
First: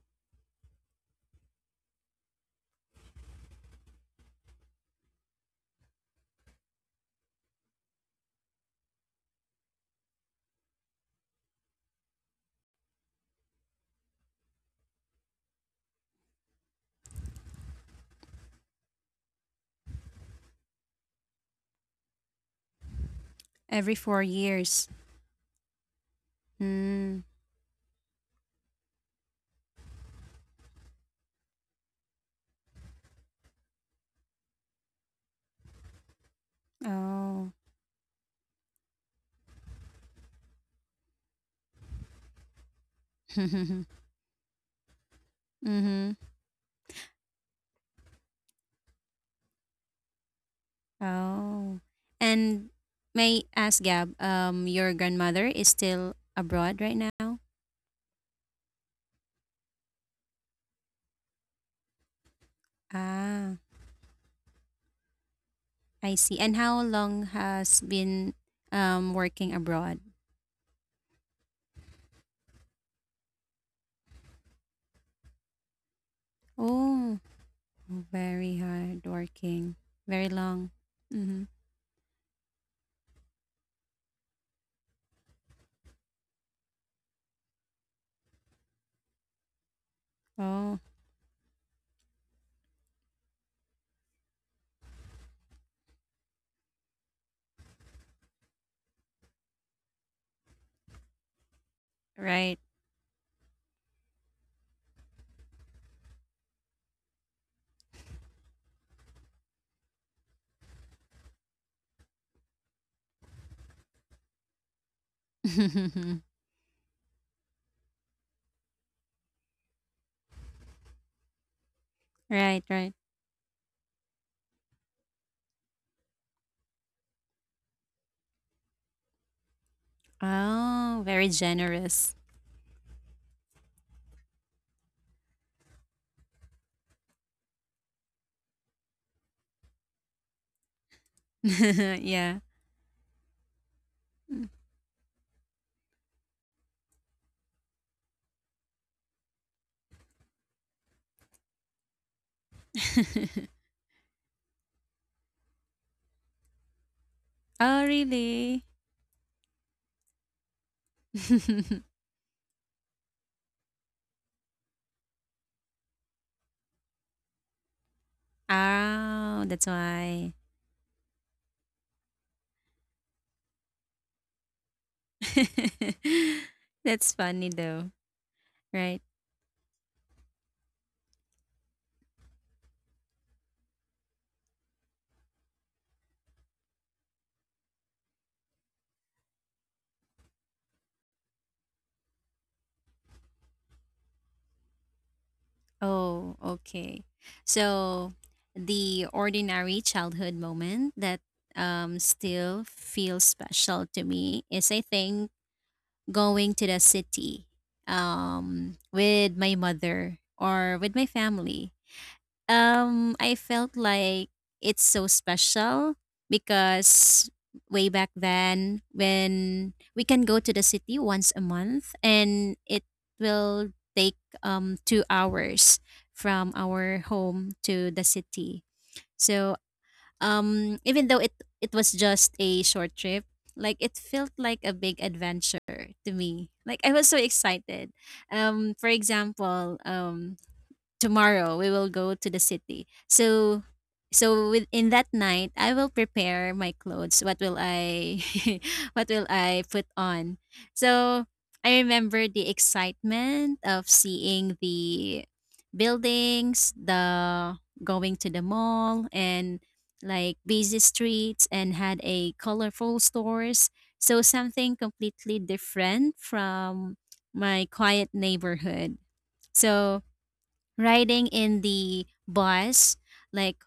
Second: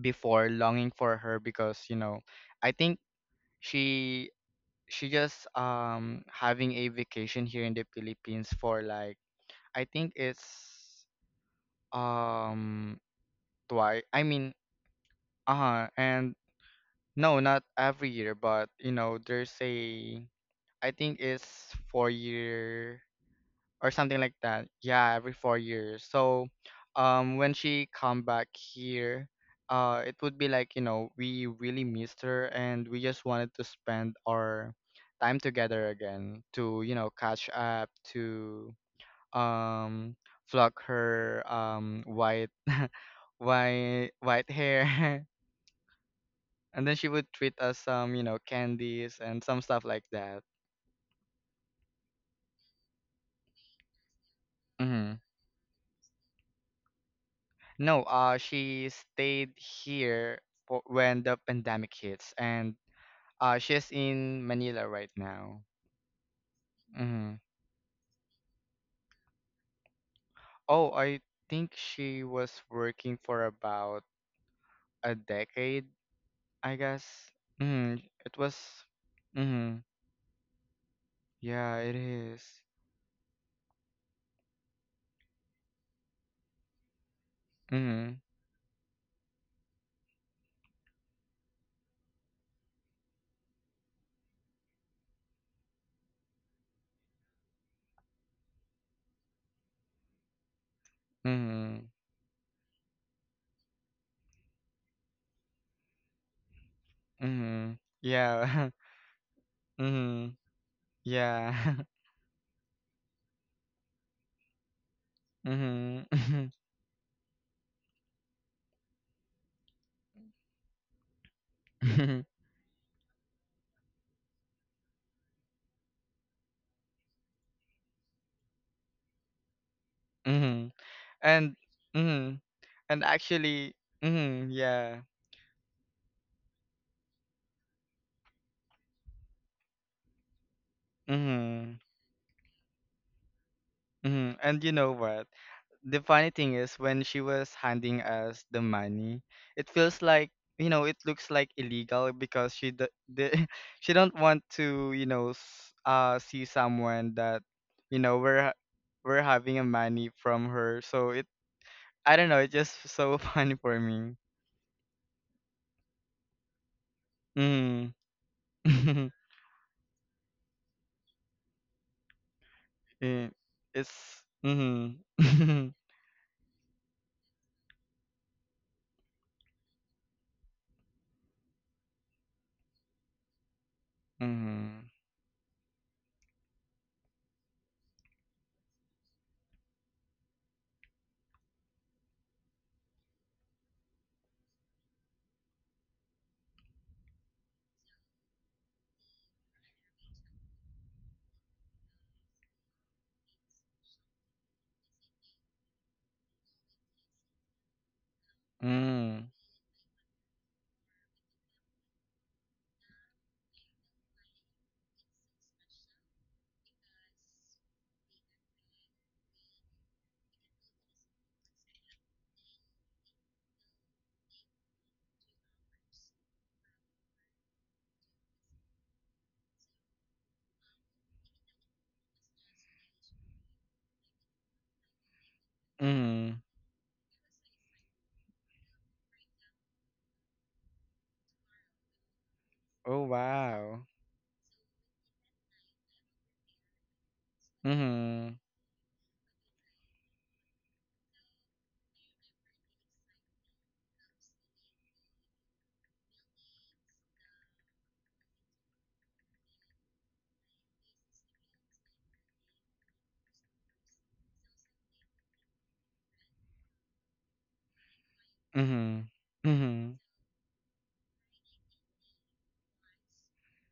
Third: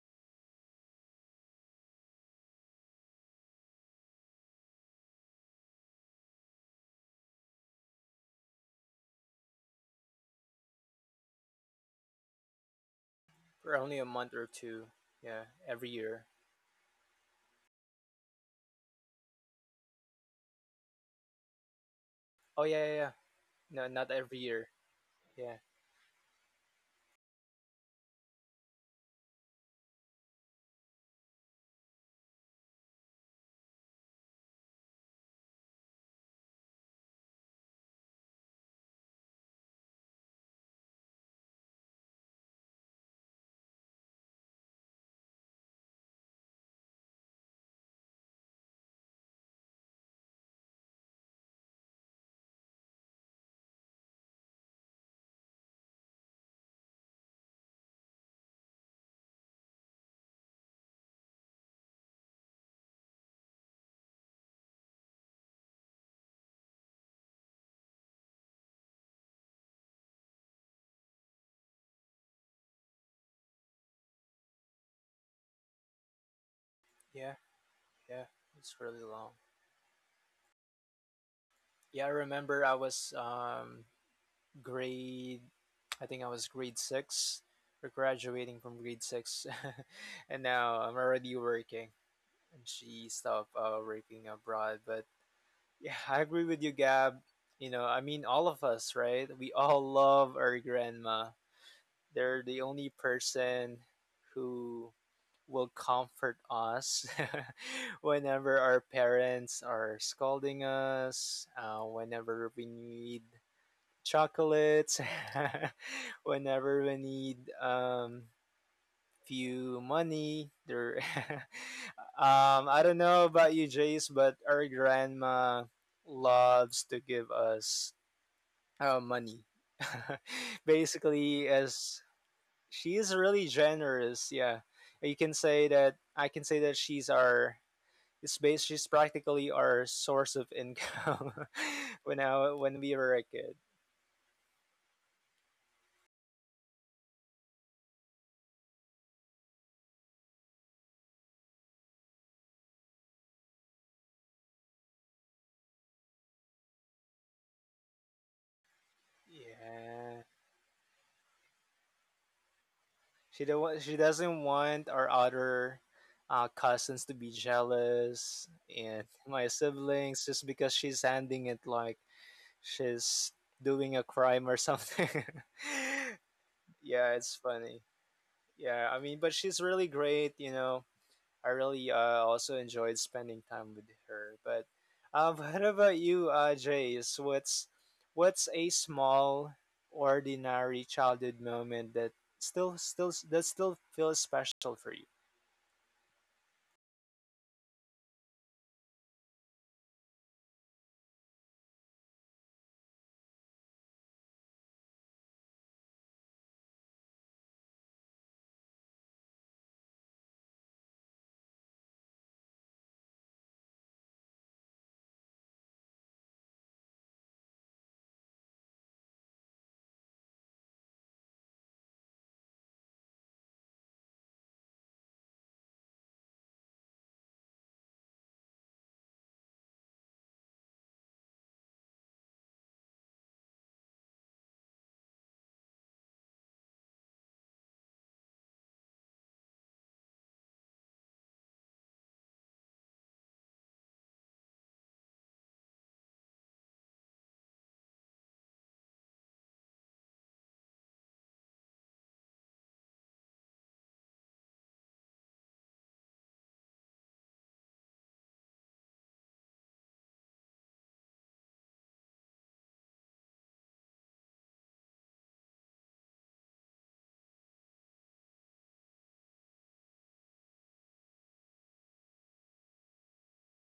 A: before longing for her. Because, you know, I think she— she just having a vacation here in the Philippines for like, I think it's um
B: for only
A: twice.
B: a
A: I
B: month or
A: mean,
B: two? Yeah,
A: uh-huh,
B: every year.
A: and no, not every year, but you know, there's a— I think it's four
B: Oh yeah, yeah,
A: year
B: yeah. No,
A: or
C: every
B: not
A: something
C: four
A: like
B: every
A: that.
B: year.
C: years.
A: Yeah, every
B: Yeah,
A: 4 years. So,
C: Mm.
A: when she come back here, it would be like, you know, we really missed her, and we just wanted to spend our time together again, to, you know, catch
C: Oh.
A: up to um flock her white
C: (laughs) Mm-hmm.
A: white white hair (laughs) and then she would treat us some, you know, candies and some stuff like that.
C: Oh. And may I ask, Gab, your grandmother is still abroad right now?
A: No, she stayed here for when the pandemic hits, and
C: Ah,
A: she's in Manila right now.
C: I see. And how long
A: Hmm.
C: has been working abroad?
A: Oh, I think she was working for about a decade, I guess.
C: Oh.
B: yeah,
A: Hmm.
B: yeah.
A: It was.
C: Very
B: It's really
C: hard
B: long.
A: Hmm.
C: working. Very long. Mm-hmm.
A: Yeah, it
B: Yeah, I
A: is.
B: remember I was grade I think I was grade six, or
A: Mm-hmm.
B: graduating from grade six, (laughs) and now
C: Oh,
B: I'm already working, and she stopped working abroad. But yeah, I agree with you, Gab. You know, I mean, all of us, right? We all love our grandma.
A: Mm-hmm.
B: They're the
C: right.
B: only person who will comfort us
A: Mm-hmm.
B: (laughs) whenever
A: Yeah. (laughs)
B: our parents are
A: mm-hmm.
B: scolding us,
A: Yeah.
B: whenever we need chocolates,
A: (laughs)
B: (laughs)
C: (laughs)
A: mm-hmm.
B: whenever we need few money. There, (laughs)
A: (laughs)
C: Right,
B: I
C: right.
B: don't know about you, Jace, but our grandma loves to give us money.
A: mm-hmm.
B: (laughs)
C: Oh, very
B: Basically,
A: And
B: as
C: generous.
A: mm-hmm.
B: she
A: And
B: is really
A: actually,
B: generous.
A: mm-hmm.
B: Yeah,
A: Yeah.
B: you can say that. I can say that she's our. It's bas She's practically our source of income
A: Mm-hmm.
B: (laughs)
C: (laughs)
B: when
C: Yeah.
B: I when we were a kid.
A: Mm-hmm.
C: Mm.
A: And you know what? The funny thing is, when she was handing us the money, it feels like, you know, it looks like illegal because she d the
C: (laughs)
A: (laughs) she don't want to, you know, see someone that,
C: Oh,
A: you know,
C: really?
A: we're having a money
B: Yeah.
A: from her. So it—
C: (laughs)
A: I don't know, it's just so (laughs)
B: She
A: funny
B: don't
A: for
B: want, she
A: me.
B: doesn't want our other cousins to be
A: Mm-hmm.
B: jealous and
A: (laughs)
C: Oh,
B: my
C: that's
B: siblings
C: why.
B: just because she's handing it like
A: Yeah,
B: she's
A: it's
B: doing a crime or something.
A: mm-hmm. (laughs)
C: (laughs)
B: (laughs) yeah,
C: That's
B: it's
C: funny
B: funny.
C: though,
B: Yeah, I
C: right?
B: mean, but she's really great, I really also enjoyed spending time with her. But
A: Mm-hmm.
B: (laughs) what about you, Jace? What's a small, ordinary childhood moment that still still that still feels special for you?
C: Oh, okay. So, the ordinary childhood moment that still feels special to me is, I think, going to the city
A: Mm-hmm.
C: with my mother or with my family. I felt like it's so special because way back then when we can go to the city once a month, and it will take 2 hours from our home to the city. So even though it was just a short trip, like it felt like a big adventure to
A: Mm-hmm.
C: me. Like, I was so excited. For example, tomorrow we will go to the city.
A: Oh
C: So
A: wow.
C: so within that night I will prepare my clothes. What will I
A: Mm-hmm.
C: (laughs) what will I put on? So I remember the excitement of seeing the buildings, the going to the mall, and like busy streets and had a colorful stores, so something completely different from my quiet neighborhood.
A: Mhm. Mhm.
C: So riding in the bus, like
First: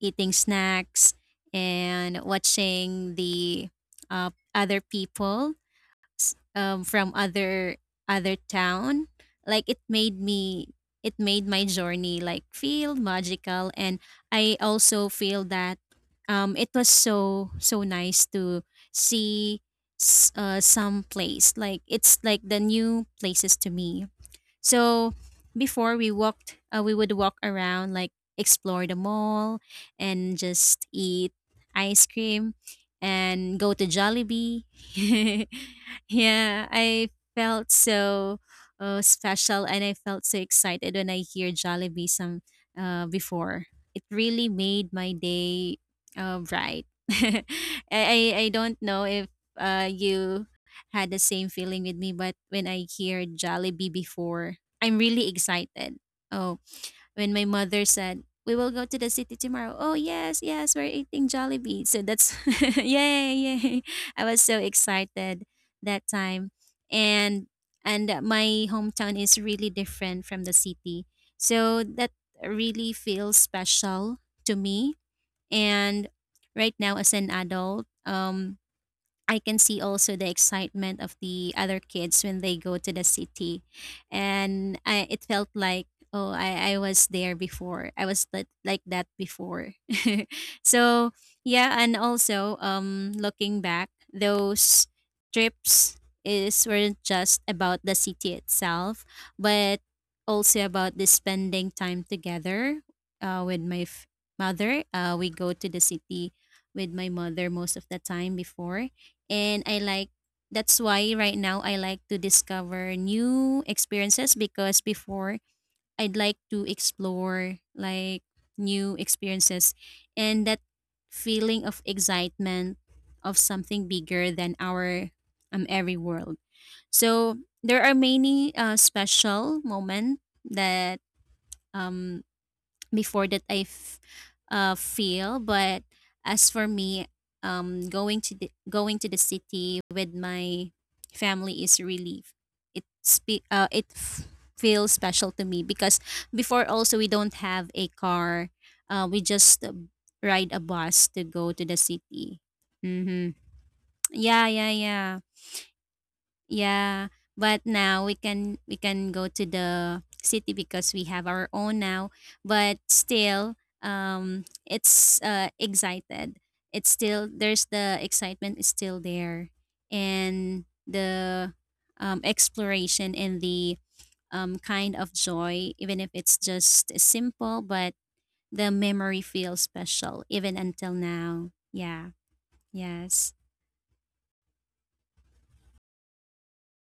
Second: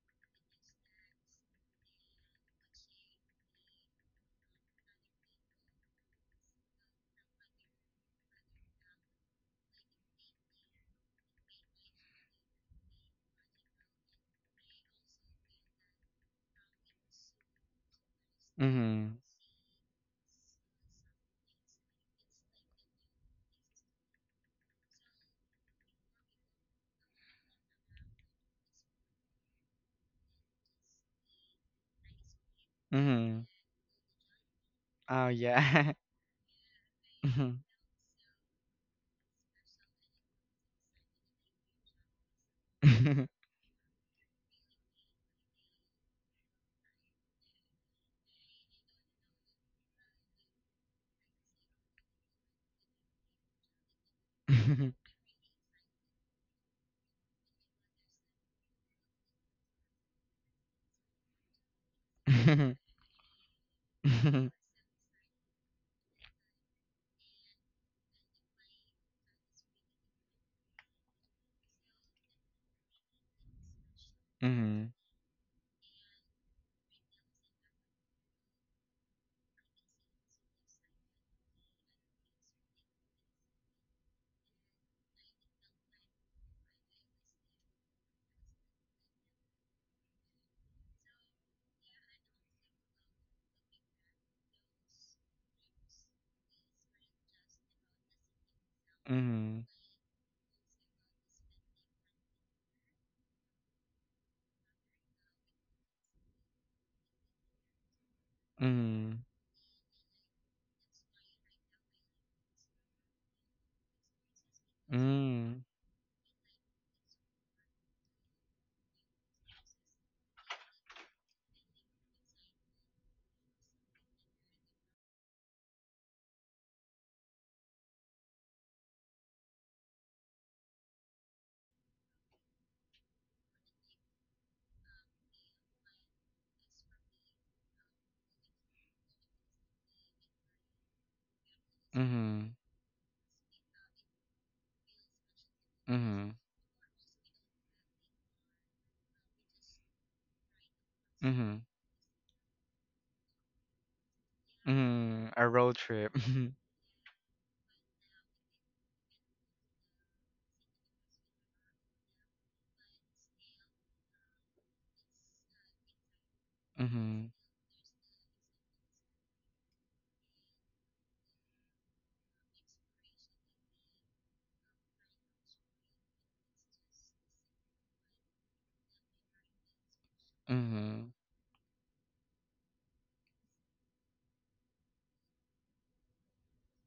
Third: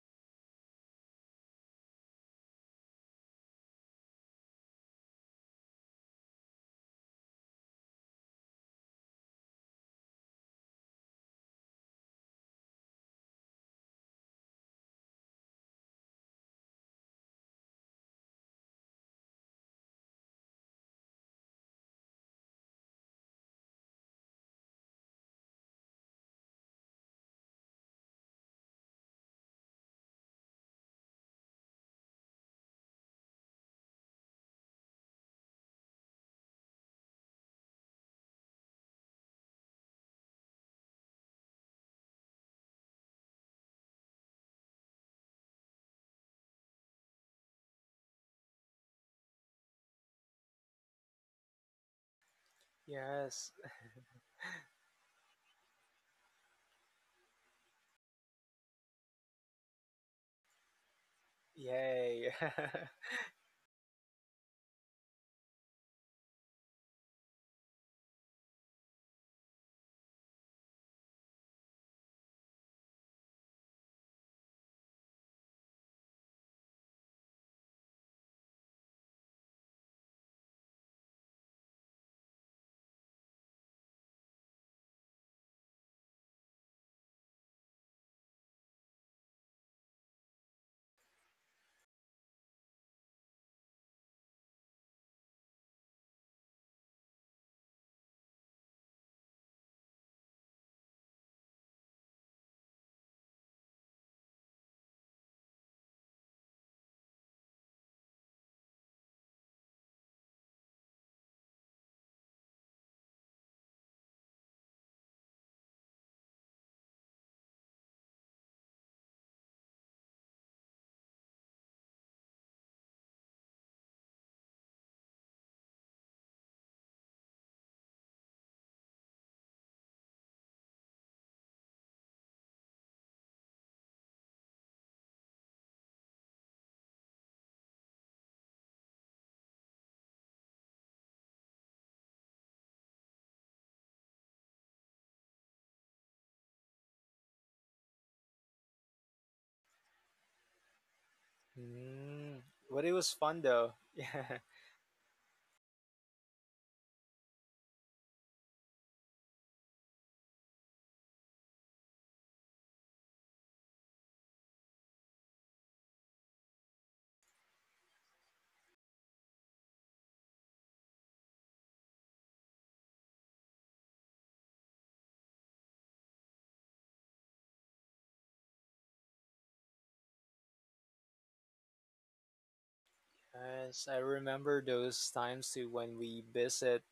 C: eating snacks and watching the other people from other town. Like it made my journey like feel magical. And I also feel that it was so nice to
A: Mhm.
C: see, some place, like it's like the new places to me. So before we would walk around, like explore the mall and just eat ice cream
A: Mhm.
C: and go to Jollibee.
A: Oh,
C: (laughs)
A: yeah.
C: Yeah, I felt
A: (laughs)
C: so special, and I felt so excited when I hear Jollibee some before. It really made my day bright. (laughs) I don't know if, you had the same feeling with me, but when I hear
B: Yes,
C: Jollibee before, I'm really excited. Oh, when my mother said, "We will go to the city tomorrow." Oh, yes, yes, we're eating Jollibee. So
B: yay!
C: that's (laughs)
B: (laughs)
A: Mhm.
C: yay, yay. I was so excited that time. And and my hometown is really different from the city. So that really feels special to
A: Mhm.
C: me. And right now, as an adult, I can see also the excitement of the other kids when they go to the city. And it felt like, oh, I was there before. I was that, like that before. (laughs) So, yeah. And also, looking back, those trips is weren't just about the city itself,
A: Mhm.
C: but also about the spending time together, with my mother. We go to the city with my mother most of the time before,
A: Mhm.
C: and I like that's why right now I like to discover new experiences, because before
A: Mhm.
C: I'd like to explore like new experiences and that feeling of excitement of something bigger than our every world. So there are many special moment that um before that I feel. But as for me, going to the city with my family is a relief.
A: Mhm.
C: It feels special to me, because
A: Mhm.
C: before also we don't have a car. We just ride a bus to
A: Mhm.
C: go to
A: Mhm.
C: the city.
B: mm, but it was
C: Mm-hmm.
B: fun though. (laughs) Yeah.
C: Yeah, yeah, yeah.
A: Mhm. Mhm. Mhm. Mhm. (laughs) A road trip. (laughs)
C: Yeah, but now we can go to the city because we have our own now. But still, it's excited. It's still
A: Mhm.
C: There's the excitement is still there, and the exploration and the kind of joy, even if it's just simple, but the memory feels special even until
A: Mhm.
C: now. Yeah. Yes.
B: Yes, I remember those times too when we visit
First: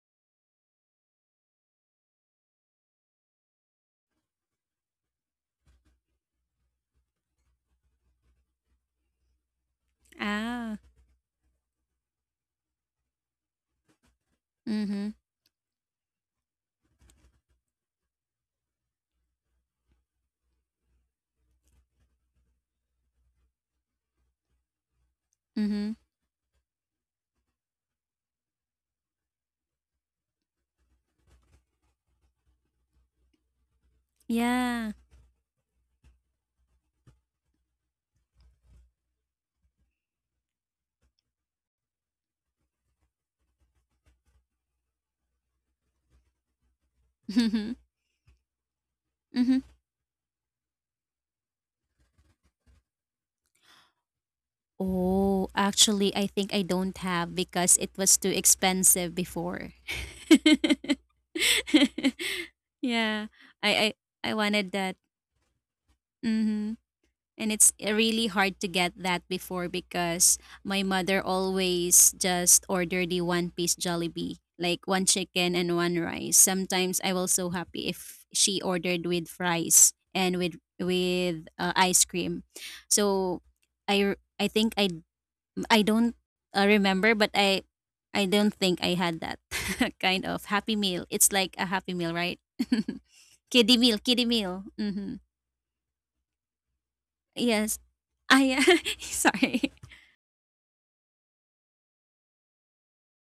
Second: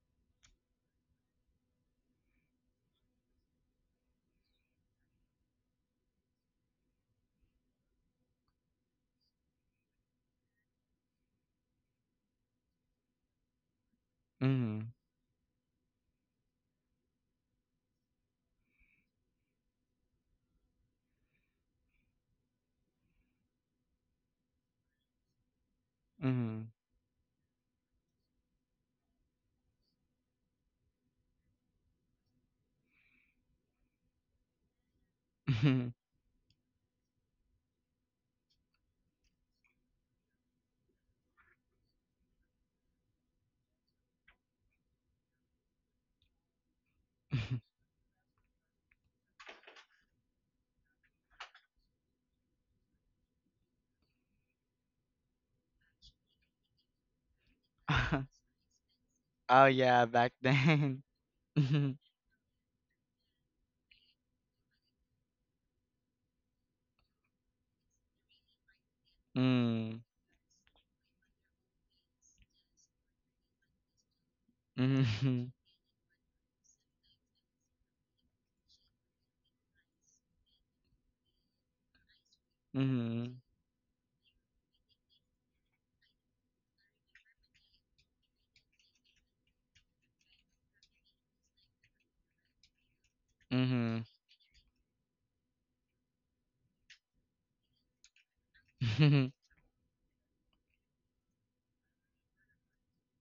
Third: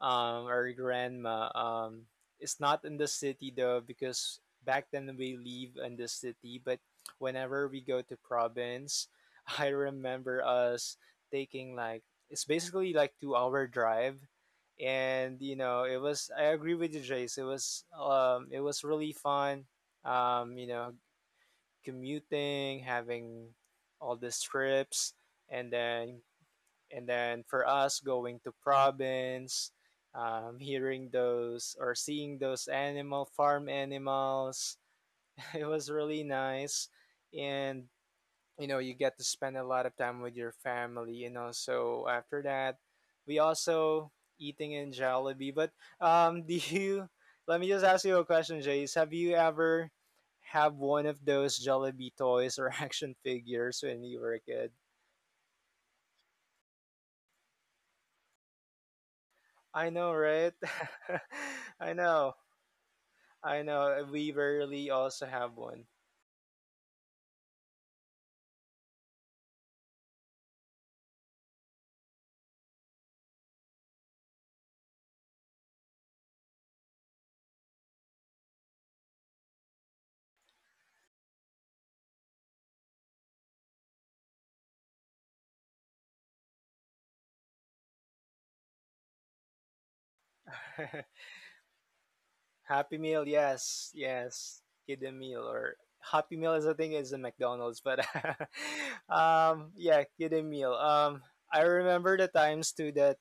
B: our grandma is not in the city though because back then we live in the city but whenever we go to province, (laughs) I remember
C: Ah.
B: us taking like it's basically like 2 hour drive.
A: Mhm.
C: Mhm.
B: And you know, it was, I agree with you, Jace, it was really fun. You know, commuting, having all the trips, and
C: Mhm.
B: then
A: Mhm.
B: and then for us going to province, hearing those or seeing those animal farm animals,
C: Yeah.
B: (laughs) it was
A: Mhm.
B: really nice. And you know, you get to spend a lot of time with your family. You know, so after that, we also eating in Jollibee. But (laughs) do you? Let
A: Mhm.
B: me just
C: (laughs)
B: ask you a question, Jace. Have you
C: Mm-hmm.
B: ever have one of those Jollibee toys or (laughs) action figures when you were a kid?
C: Oh, actually, I think I don't have because it was too expensive
A: (laughs) Oh,
C: before.
B: I
A: yeah,
B: know,
C: (laughs)
A: back
B: right?
A: then. (laughs)
B: (laughs) I
A: Mhm.
B: know.
C: Yeah,
B: I
C: I,
B: know
C: I
B: we
C: I wanted
B: rarely
C: that.
B: also have one.
C: Mm-hmm. And it's really hard to get that before,
A: Mm.
C: because my mother always just order the one piece Jollibee, like one
A: Mhm.
C: chicken and one rice. Sometimes I was so happy if she ordered with fries and with ice cream. So
A: Mhm.
C: I think I don't remember, but I don't think I had that (laughs) kind of happy meal.
B: (laughs)
C: It's like a happy meal, right? (laughs)
B: Happy Meal,
C: Kiddie
B: yes,
C: meal,
A: Mhm.
C: kiddie meal.
B: yes.
C: Mm-hmm.
B: Kidden Meal or Happy Meal is I think is a
C: Yes.
B: McDonald's, but
C: I (laughs)
B: (laughs)
A: (laughs)
C: sorry.
B: yeah, Kidden Meal. I remember the times too that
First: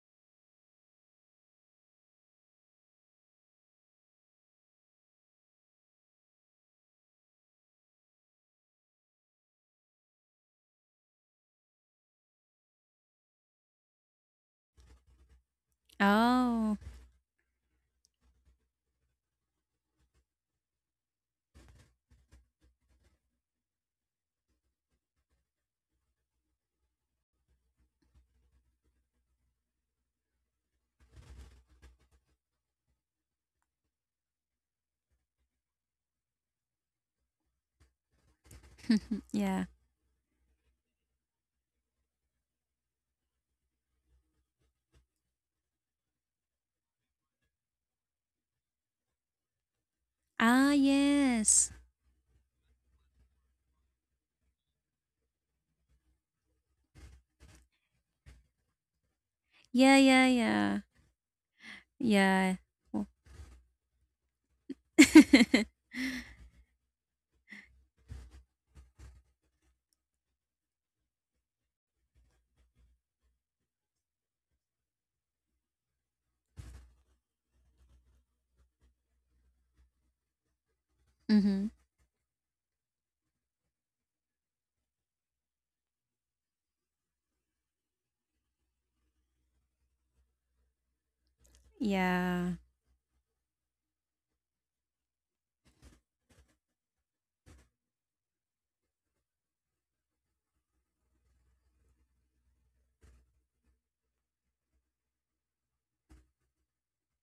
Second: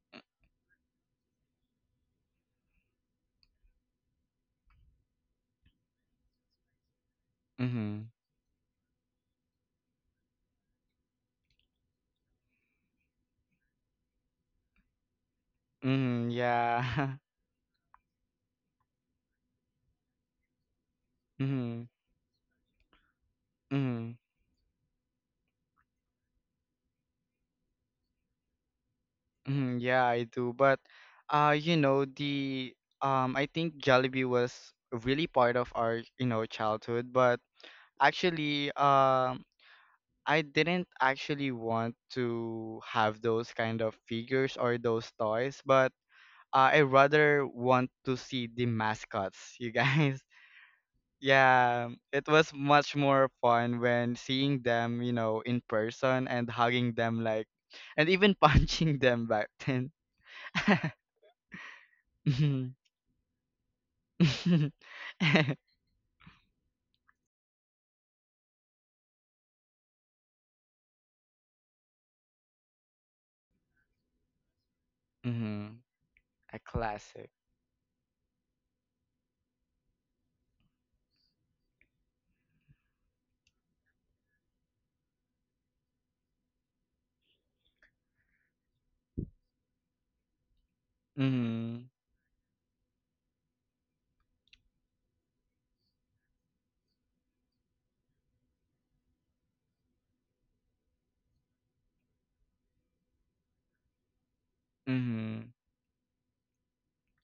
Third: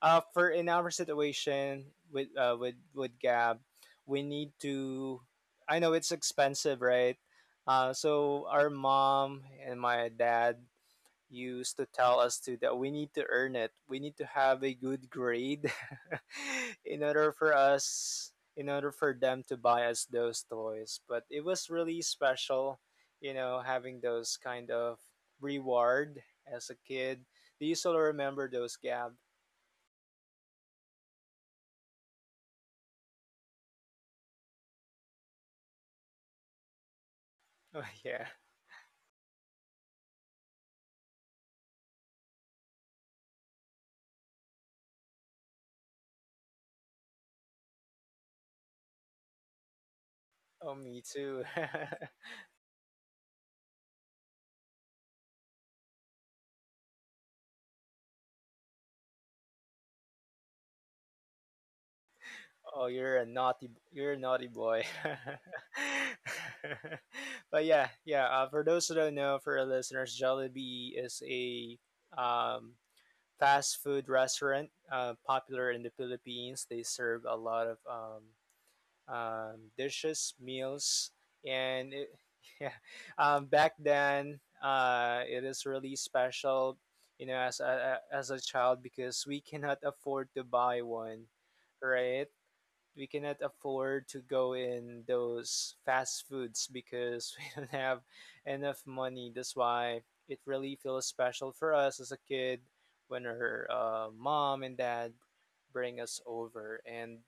B: for in our situation with with Gab, we need to. I know it's expensive, right?
A: Mhm.
B: So our mom and my dad used to tell us too that we need to earn it. We need to have a good grade
A: Mhm.
C: Oh
B: in
A: Yeah.
B: order
A: (laughs)
B: for us in order for them to buy us those toys. But it was
A: Mhm.
B: really special, you know, having
A: Mm,
B: those kind of reward as a kid. Do you still remember those, Gab?
A: yeah, I do. But you know, the I think Jollibee was really part of our, you know, childhood, but
B: (laughs) oh yeah.
A: actually
C: yeah.
A: I didn't actually want to have those kind of figures or those toys, but I rather want to see the mascots, you guys. (laughs)
B: Oh,
C: Ah,
B: me too.
C: yes.
A: Yeah, it was much more fun when seeing them, you know, in person, and hugging them like, and even (laughs) punching them back then.
C: Yeah, yeah, yeah,
A: (laughs)
C: yeah.
B: (laughs)
A: Mhm.
B: oh,
C: Oh.
B: you're a naughty, you're a naughty boy.
A: (laughs)
C: (laughs)
B: (laughs) but yeah, yeah, for those who don't know, for our listeners, Jollibee is a um fast food restaurant, popular in
A: Mhm.
B: the
A: A
B: Philippines. They serve
A: classic.
B: a lot of dishes, meals,
C: Mm-hmm.
B: and it, (laughs) yeah, back then it is really special, you know, as a child because we cannot afford to buy one,
A: Mhm.
B: right?
C: Yeah.
B: We cannot afford to go in those fast foods because (laughs) we don't have enough money. That's why it really feels special for us as a kid when her mom and dad
A: Mhm.
B: bring us over. And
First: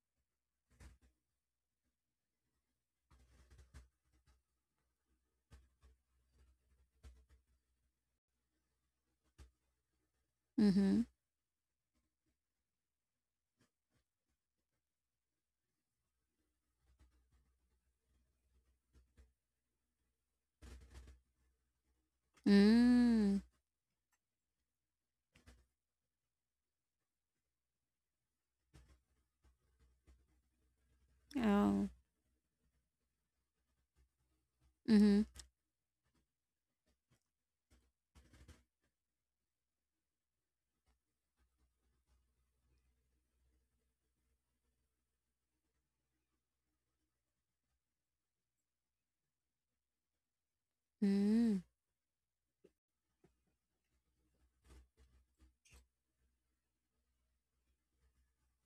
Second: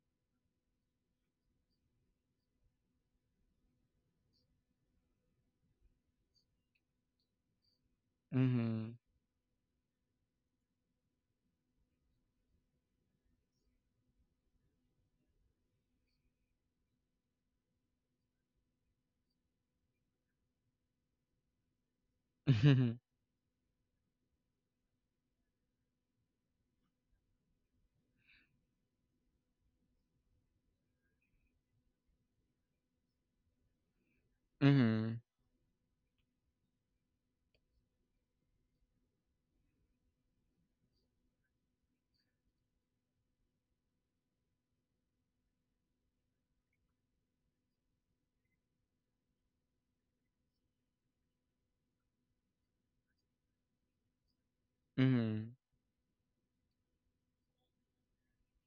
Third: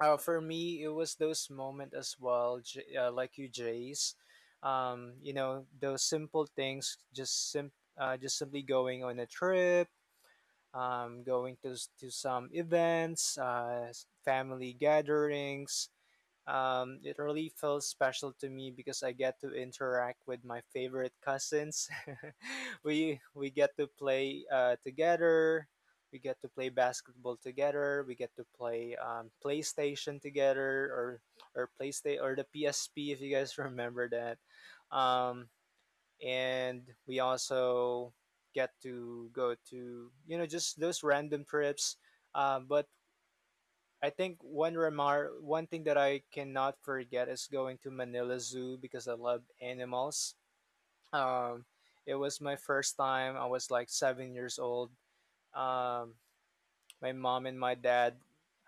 B: for me, it was those moments as well, like you, Jace. You know, those simple things, just just simply
A: Mhm.
B: going on a trip,
C: Mm-hmm.
B: going to some events, family gatherings. It really feels special to me because I get to interact with my favorite cousins. (laughs)
A: Mhm.
B: we
C: Mm.
B: we get to play together. We get to play basketball together. We get to play PlayStation together, or
C: Oh.
B: PlayStation or the PSP, if you guys (laughs) remember that.
A: Mhm.
C: Mm-hmm.
B: Um, and we also get to go to, you know, just those random trips. But I think one thing that I cannot forget is going to Manila Zoo because I love animals.
C: Mm.
B: um, it was my first time. I was like 7 years old.
A: Mhm.
B: um, my mom and my dad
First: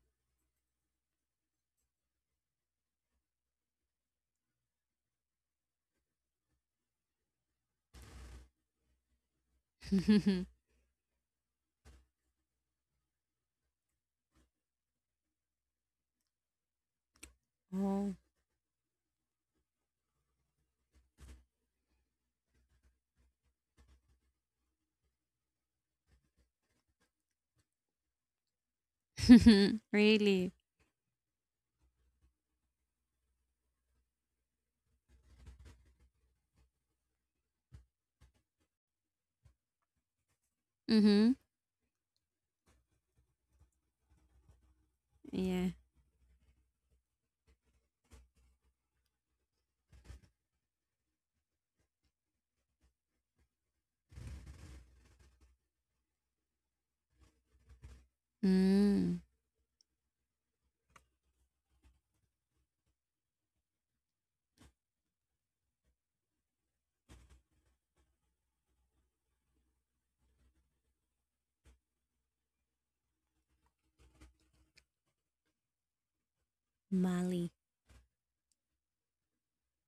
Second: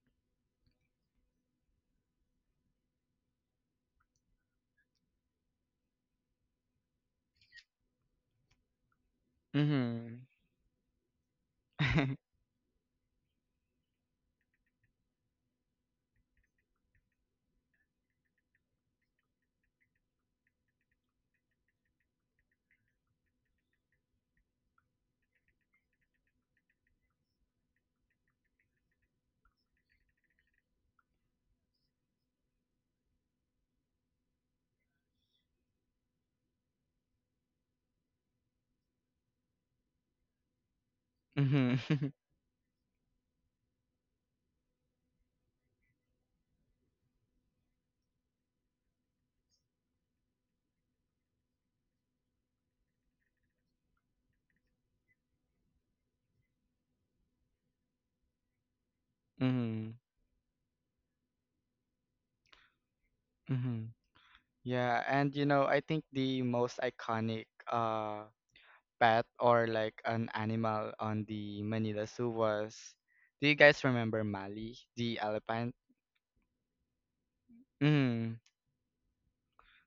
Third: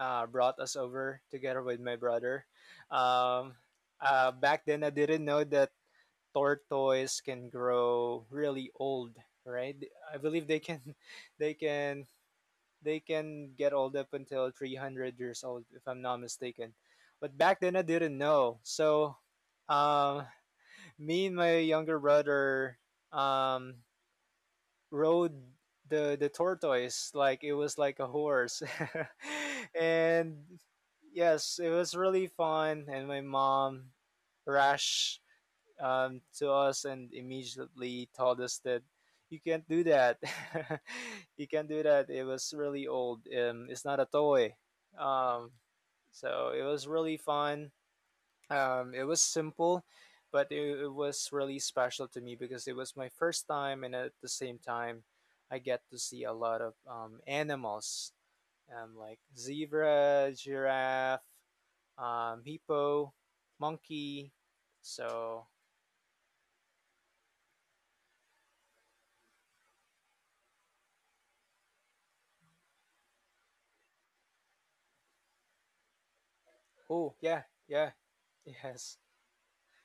B: brought us over together with my brother. Um, Back then, I didn't know that tortoise can grow really old, right? I
A: Mhm.
C: (laughs)
B: believe they can, (laughs) they can,
A: (laughs)
B: they can get old up until 300 years old, if I'm not mistaken. But back then, I
C: Oh.
B: didn't know. So, um, (laughs) me and my younger brother um, rode the tortoise like it was like a horse.
C: (laughs)
B: (laughs) and
C: Really?
B: yes, it was really fun. And my mom rushed to us and immediately told us that you can't do that.
C: Mm-hmm.
B: (laughs) you can't
A: Mhm.
B: do that.
A: (laughs)
B: It was really old. It's not a toy. um,
C: Yeah.
B: so it was really fun. It was simple, but it was really special to me because it was my first time, and at the same time, I get to see a lot of animals, like
C: Mm.
A: Mhm.
B: zebra, giraffe, hippo,
A: Mhm.
B: monkey.
A: Yeah, and you
B: So,
A: know, I think the most iconic uh pet or like an animal on the Manila Zoo was— do you guys remember Mali, the elephant?
B: oh yeah,
C: Mali.
B: yeah,
A: Mm-hmm.
B: (laughs) yes,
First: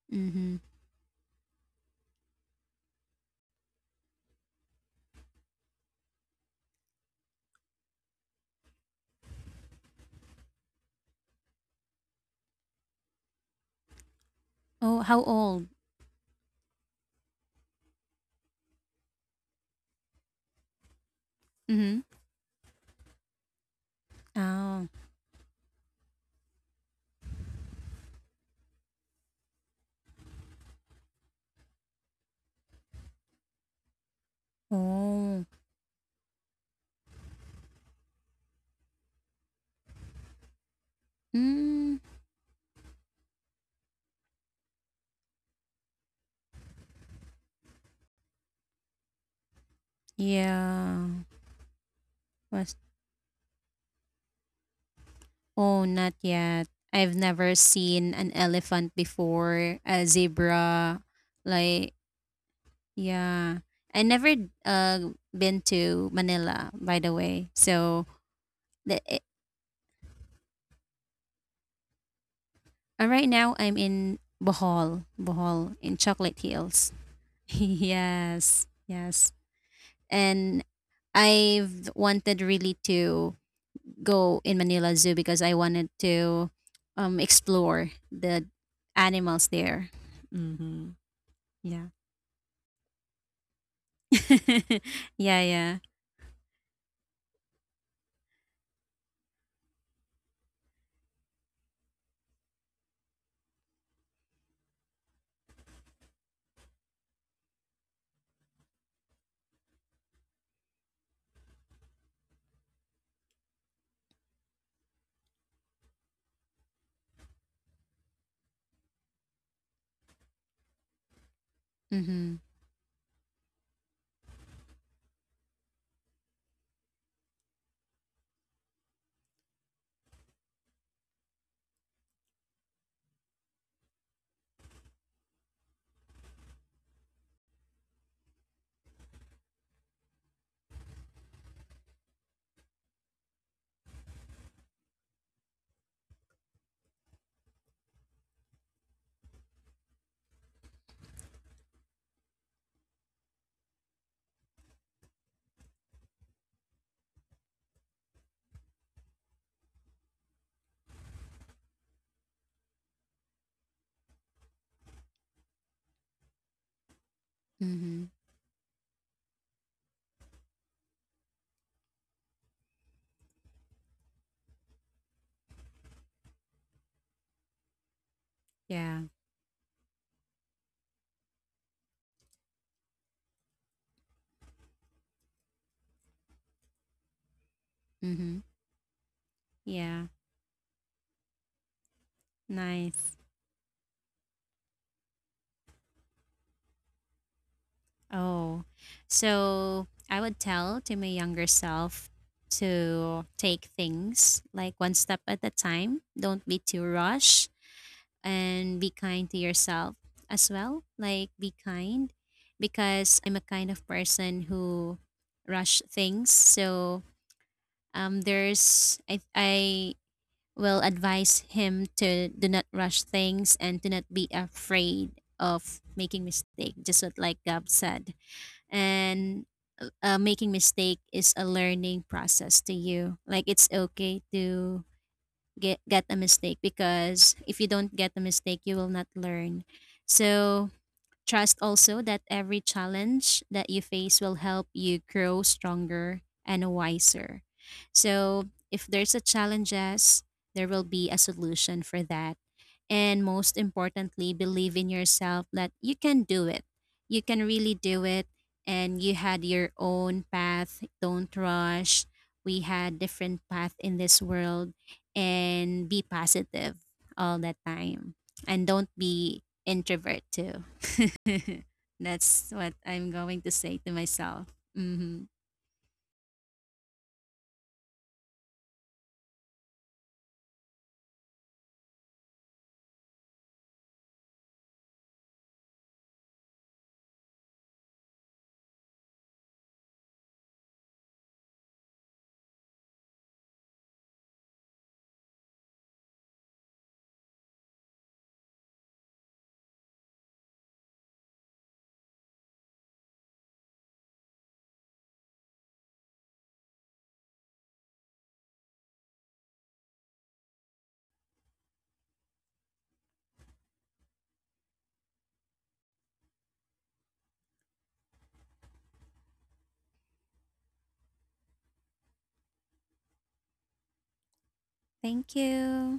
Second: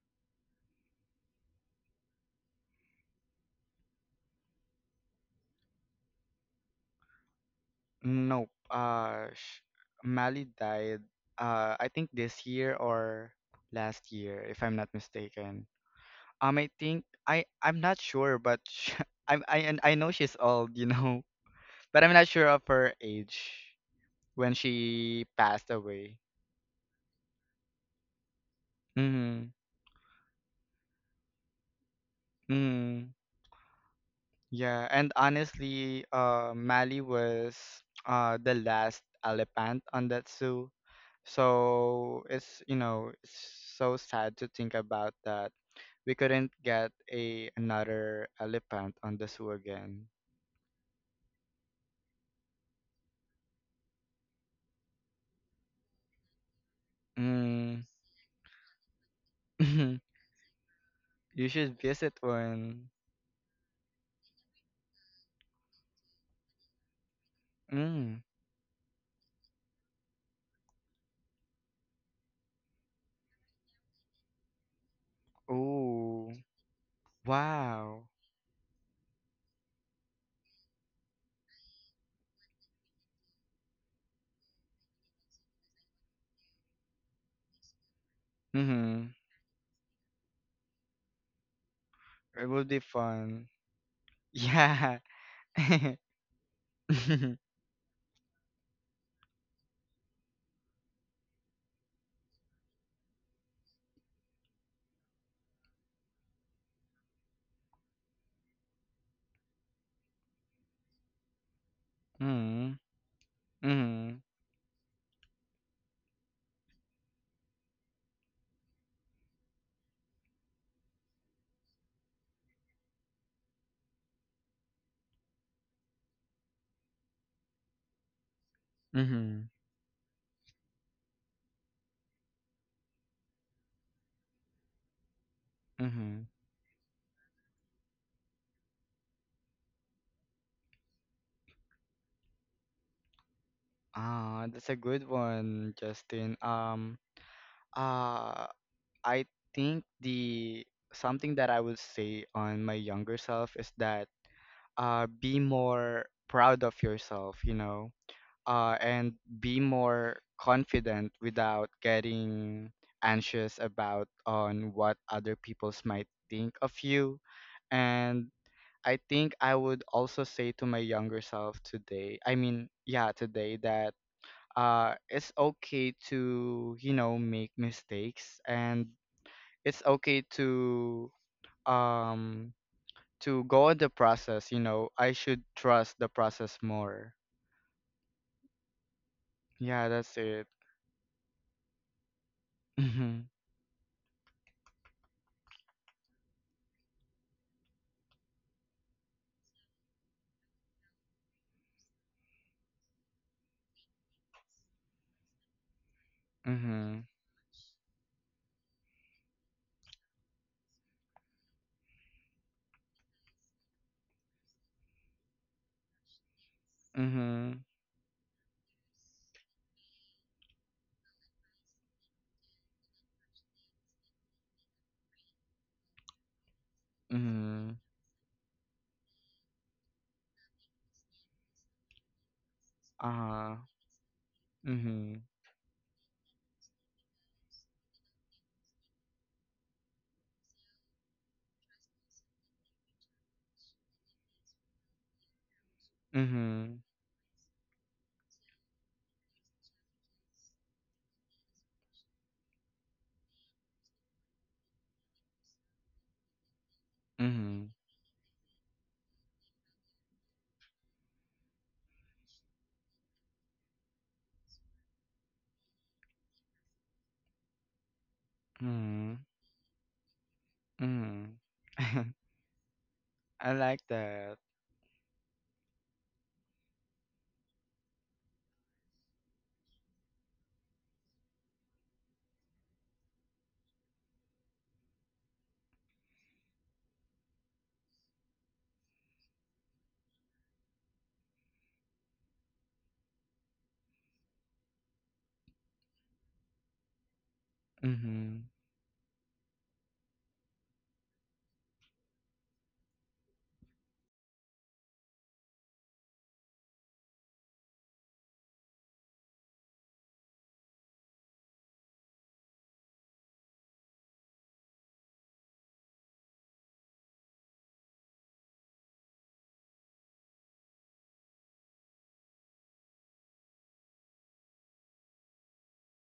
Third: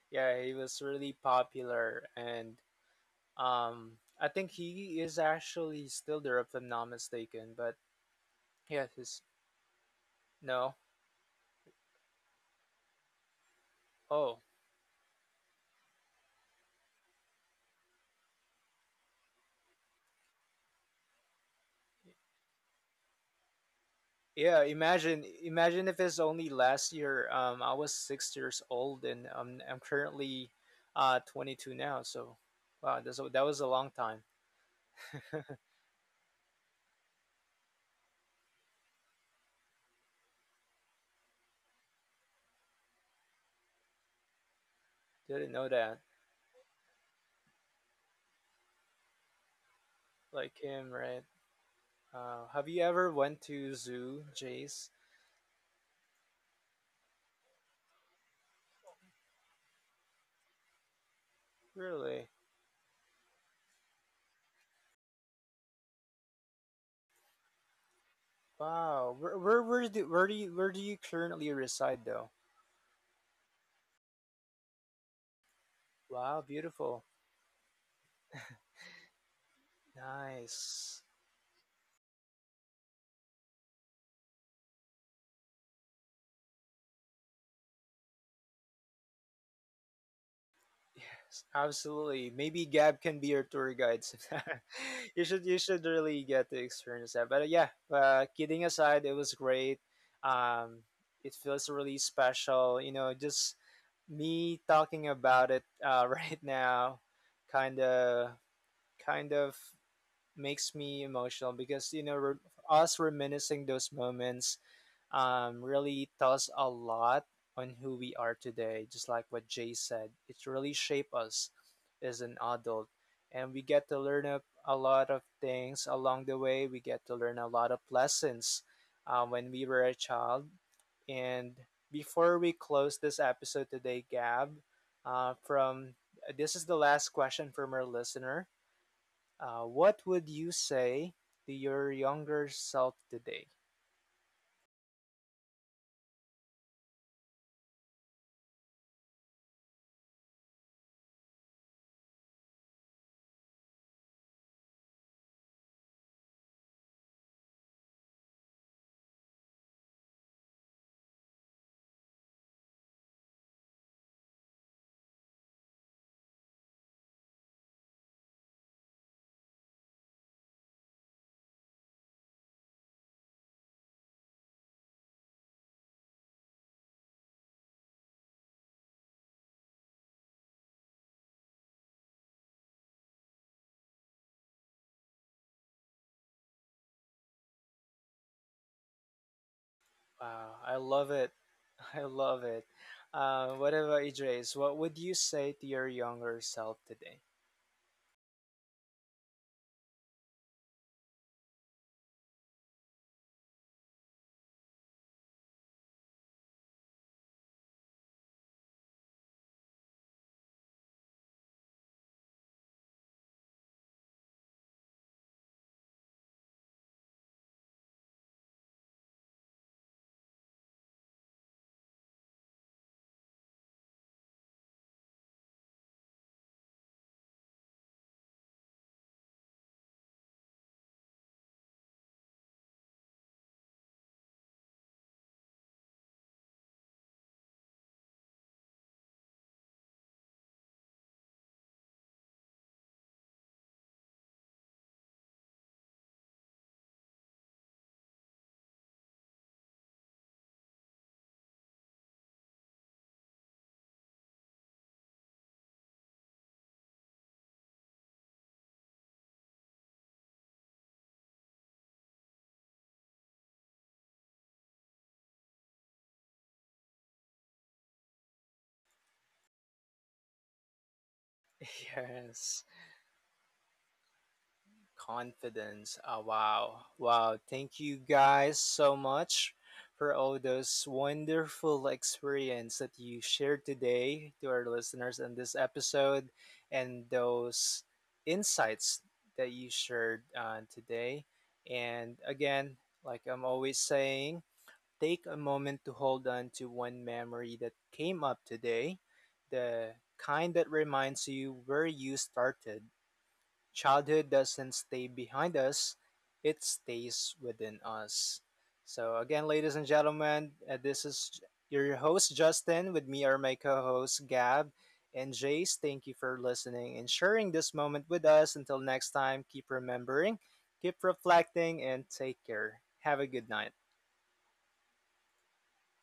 B: yeah. He
C: Mm-hmm.
B: was really popular, and um, I think he is actually still there, if I'm not mistaken. But
A: Nope.
B: yeah, his
A: Mali
B: no,
A: died. I think this year or last
B: oh.
A: year, if I'm not
C: Oh, how
A: mistaken.
C: old?
A: I think I'm not sure, but sh (laughs) I'm I and I know she's old, you know, (laughs)
C: Mm-hmm.
A: but I'm not sure of her age when
B: Yeah,
C: Oh.
B: imagine
A: she passed
B: imagine if
A: away.
B: it's only last year. I was 6 years old, and
A: Mm-hmm.
B: I'm currently 22 now. So, wow,
A: mm-hmm.
B: that's, that was a long time.
A: Yeah, and
C: Oh.
A: honestly, Mali was the last elephant on that zoo,
C: Mm.
A: so it's, you know, it's so sad to think about that.
B: Didn't know that.
A: We couldn't get a another elephant on the zoo again.
B: Like him,
C: Yeah.
B: right? Have
C: Was
B: you ever went to zoo, Jace?
C: Oh, not yet. I've never
A: Mm.
C: seen an elephant before, a
A: (laughs)
C: zebra.
A: You should
C: Like,
A: visit
B: Really?
A: one.
C: yeah. I never uh been to Manila, by the way. So
A: Mm.
C: the
B: Wow.
C: eh,
B: Where do you currently reside though?
C: right now I'm in Bohol, Bohol, in
A: Ooh.
B: Wow,
C: Chocolate Hills.
B: beautiful.
C: (laughs)
A: Wow.
C: Yes. Yes. And
B: Nice.
C: I've wanted really to go in Manila Zoo because I wanted to explore the
A: Mm-hmm.
C: animals there. (laughs) Mm-hmm.
B: Yes,
C: Yeah.
B: absolutely.
A: It would
B: Maybe
A: be
B: Gab can be your
A: fun.
B: tour guide. (laughs)
A: Yeah.
B: you
C: Yeah,
B: should, you
C: yeah.
B: should
A: (laughs)
B: really get to experience that. But yeah, kidding aside, it was great. Um, it feels really special. You know, just me talking about it (laughs) right now, kind of kind of makes me emotional because you know,
A: Mm.
B: us
A: Mm.
B: reminiscing those
A: Mm.
B: moments really tells a lot on who we are today. Just like what Jay said, it really shaped us as an
C: Mhm.
B: adult, and we get to learn a lot of things along the way. We get to learn a lot of lessons
A: Mm.
B: when we were a child. And before we close this episode today, Gab, from
A: Mm.
B: this is the last question from our listener. What would you say to your younger self today?
A: Ah, that's a good one, Justin. Uh, I think the something that I would say on my younger self is that be more proud of yourself, you know, and be more confident without getting anxious about on what other people's might think of you.
C: Mhm.
A: And I think I would also say to my younger self today— I mean, yeah, today— that it's okay to, you know, make mistakes, and
C: Yeah.
A: it's okay um to go on the process. You know, I should trust the process more.
C: Mhm.
A: Yeah,
C: Yeah.
A: that's it.
B: Wow, I love it. I love it.
C: Nice.
A: Mhm,
B: What about Idris? What would you say to your younger self today?
C: Oh. So I would tell to my younger self to take things like one step at a time. Don't be too
A: mhm,
C: rush, and be kind to yourself as well. Like, be kind, because I'm a kind of person who rush things. So
A: mhm,
C: there's I will advise him to do not rush things and to not be afraid of making mistake, just what like Gab
A: mhm,
C: said. And, making mistake is a learning process to you, like
A: uh-huh,
C: it's okay to
A: mhm,
C: get a mistake, because if you don't get a mistake you will not learn. So trust also that every challenge that you face will help you grow stronger and
A: mhm,
C: wiser, so if there's a challenges, there will be a solution for that. And most importantly, believe in yourself that you can do it, you can
A: mhm,
C: really do it. And you had your own path, don't rush. We had different path in this world, and be positive all the time, and don't
A: mhm,
C: be introvert too.
A: mhm.
B: (laughs)
C: (laughs)
A: (laughs)
C: That's
B: Yes,
C: what I'm
A: I
C: going to
A: like
C: say to
A: that.
C: myself. Hmm.
B: confidence. Oh, wow. Wow. Thank you guys so much for all those wonderful experience that you shared today to our listeners in this episode and those insights that you shared today. And again, like I'm always saying, take a moment to hold on to one memory that came up
A: Mhm.
B: today, the kind that reminds you where you started. Childhood doesn't stay behind us, it stays within us. So, again, ladies and gentlemen, this is your host, Justin. With me are my co hosts, Gab and Jace. Thank you for listening and sharing this moment with us. Until next time, keep remembering, keep reflecting, and take care. Have a good night.
C: Thank you.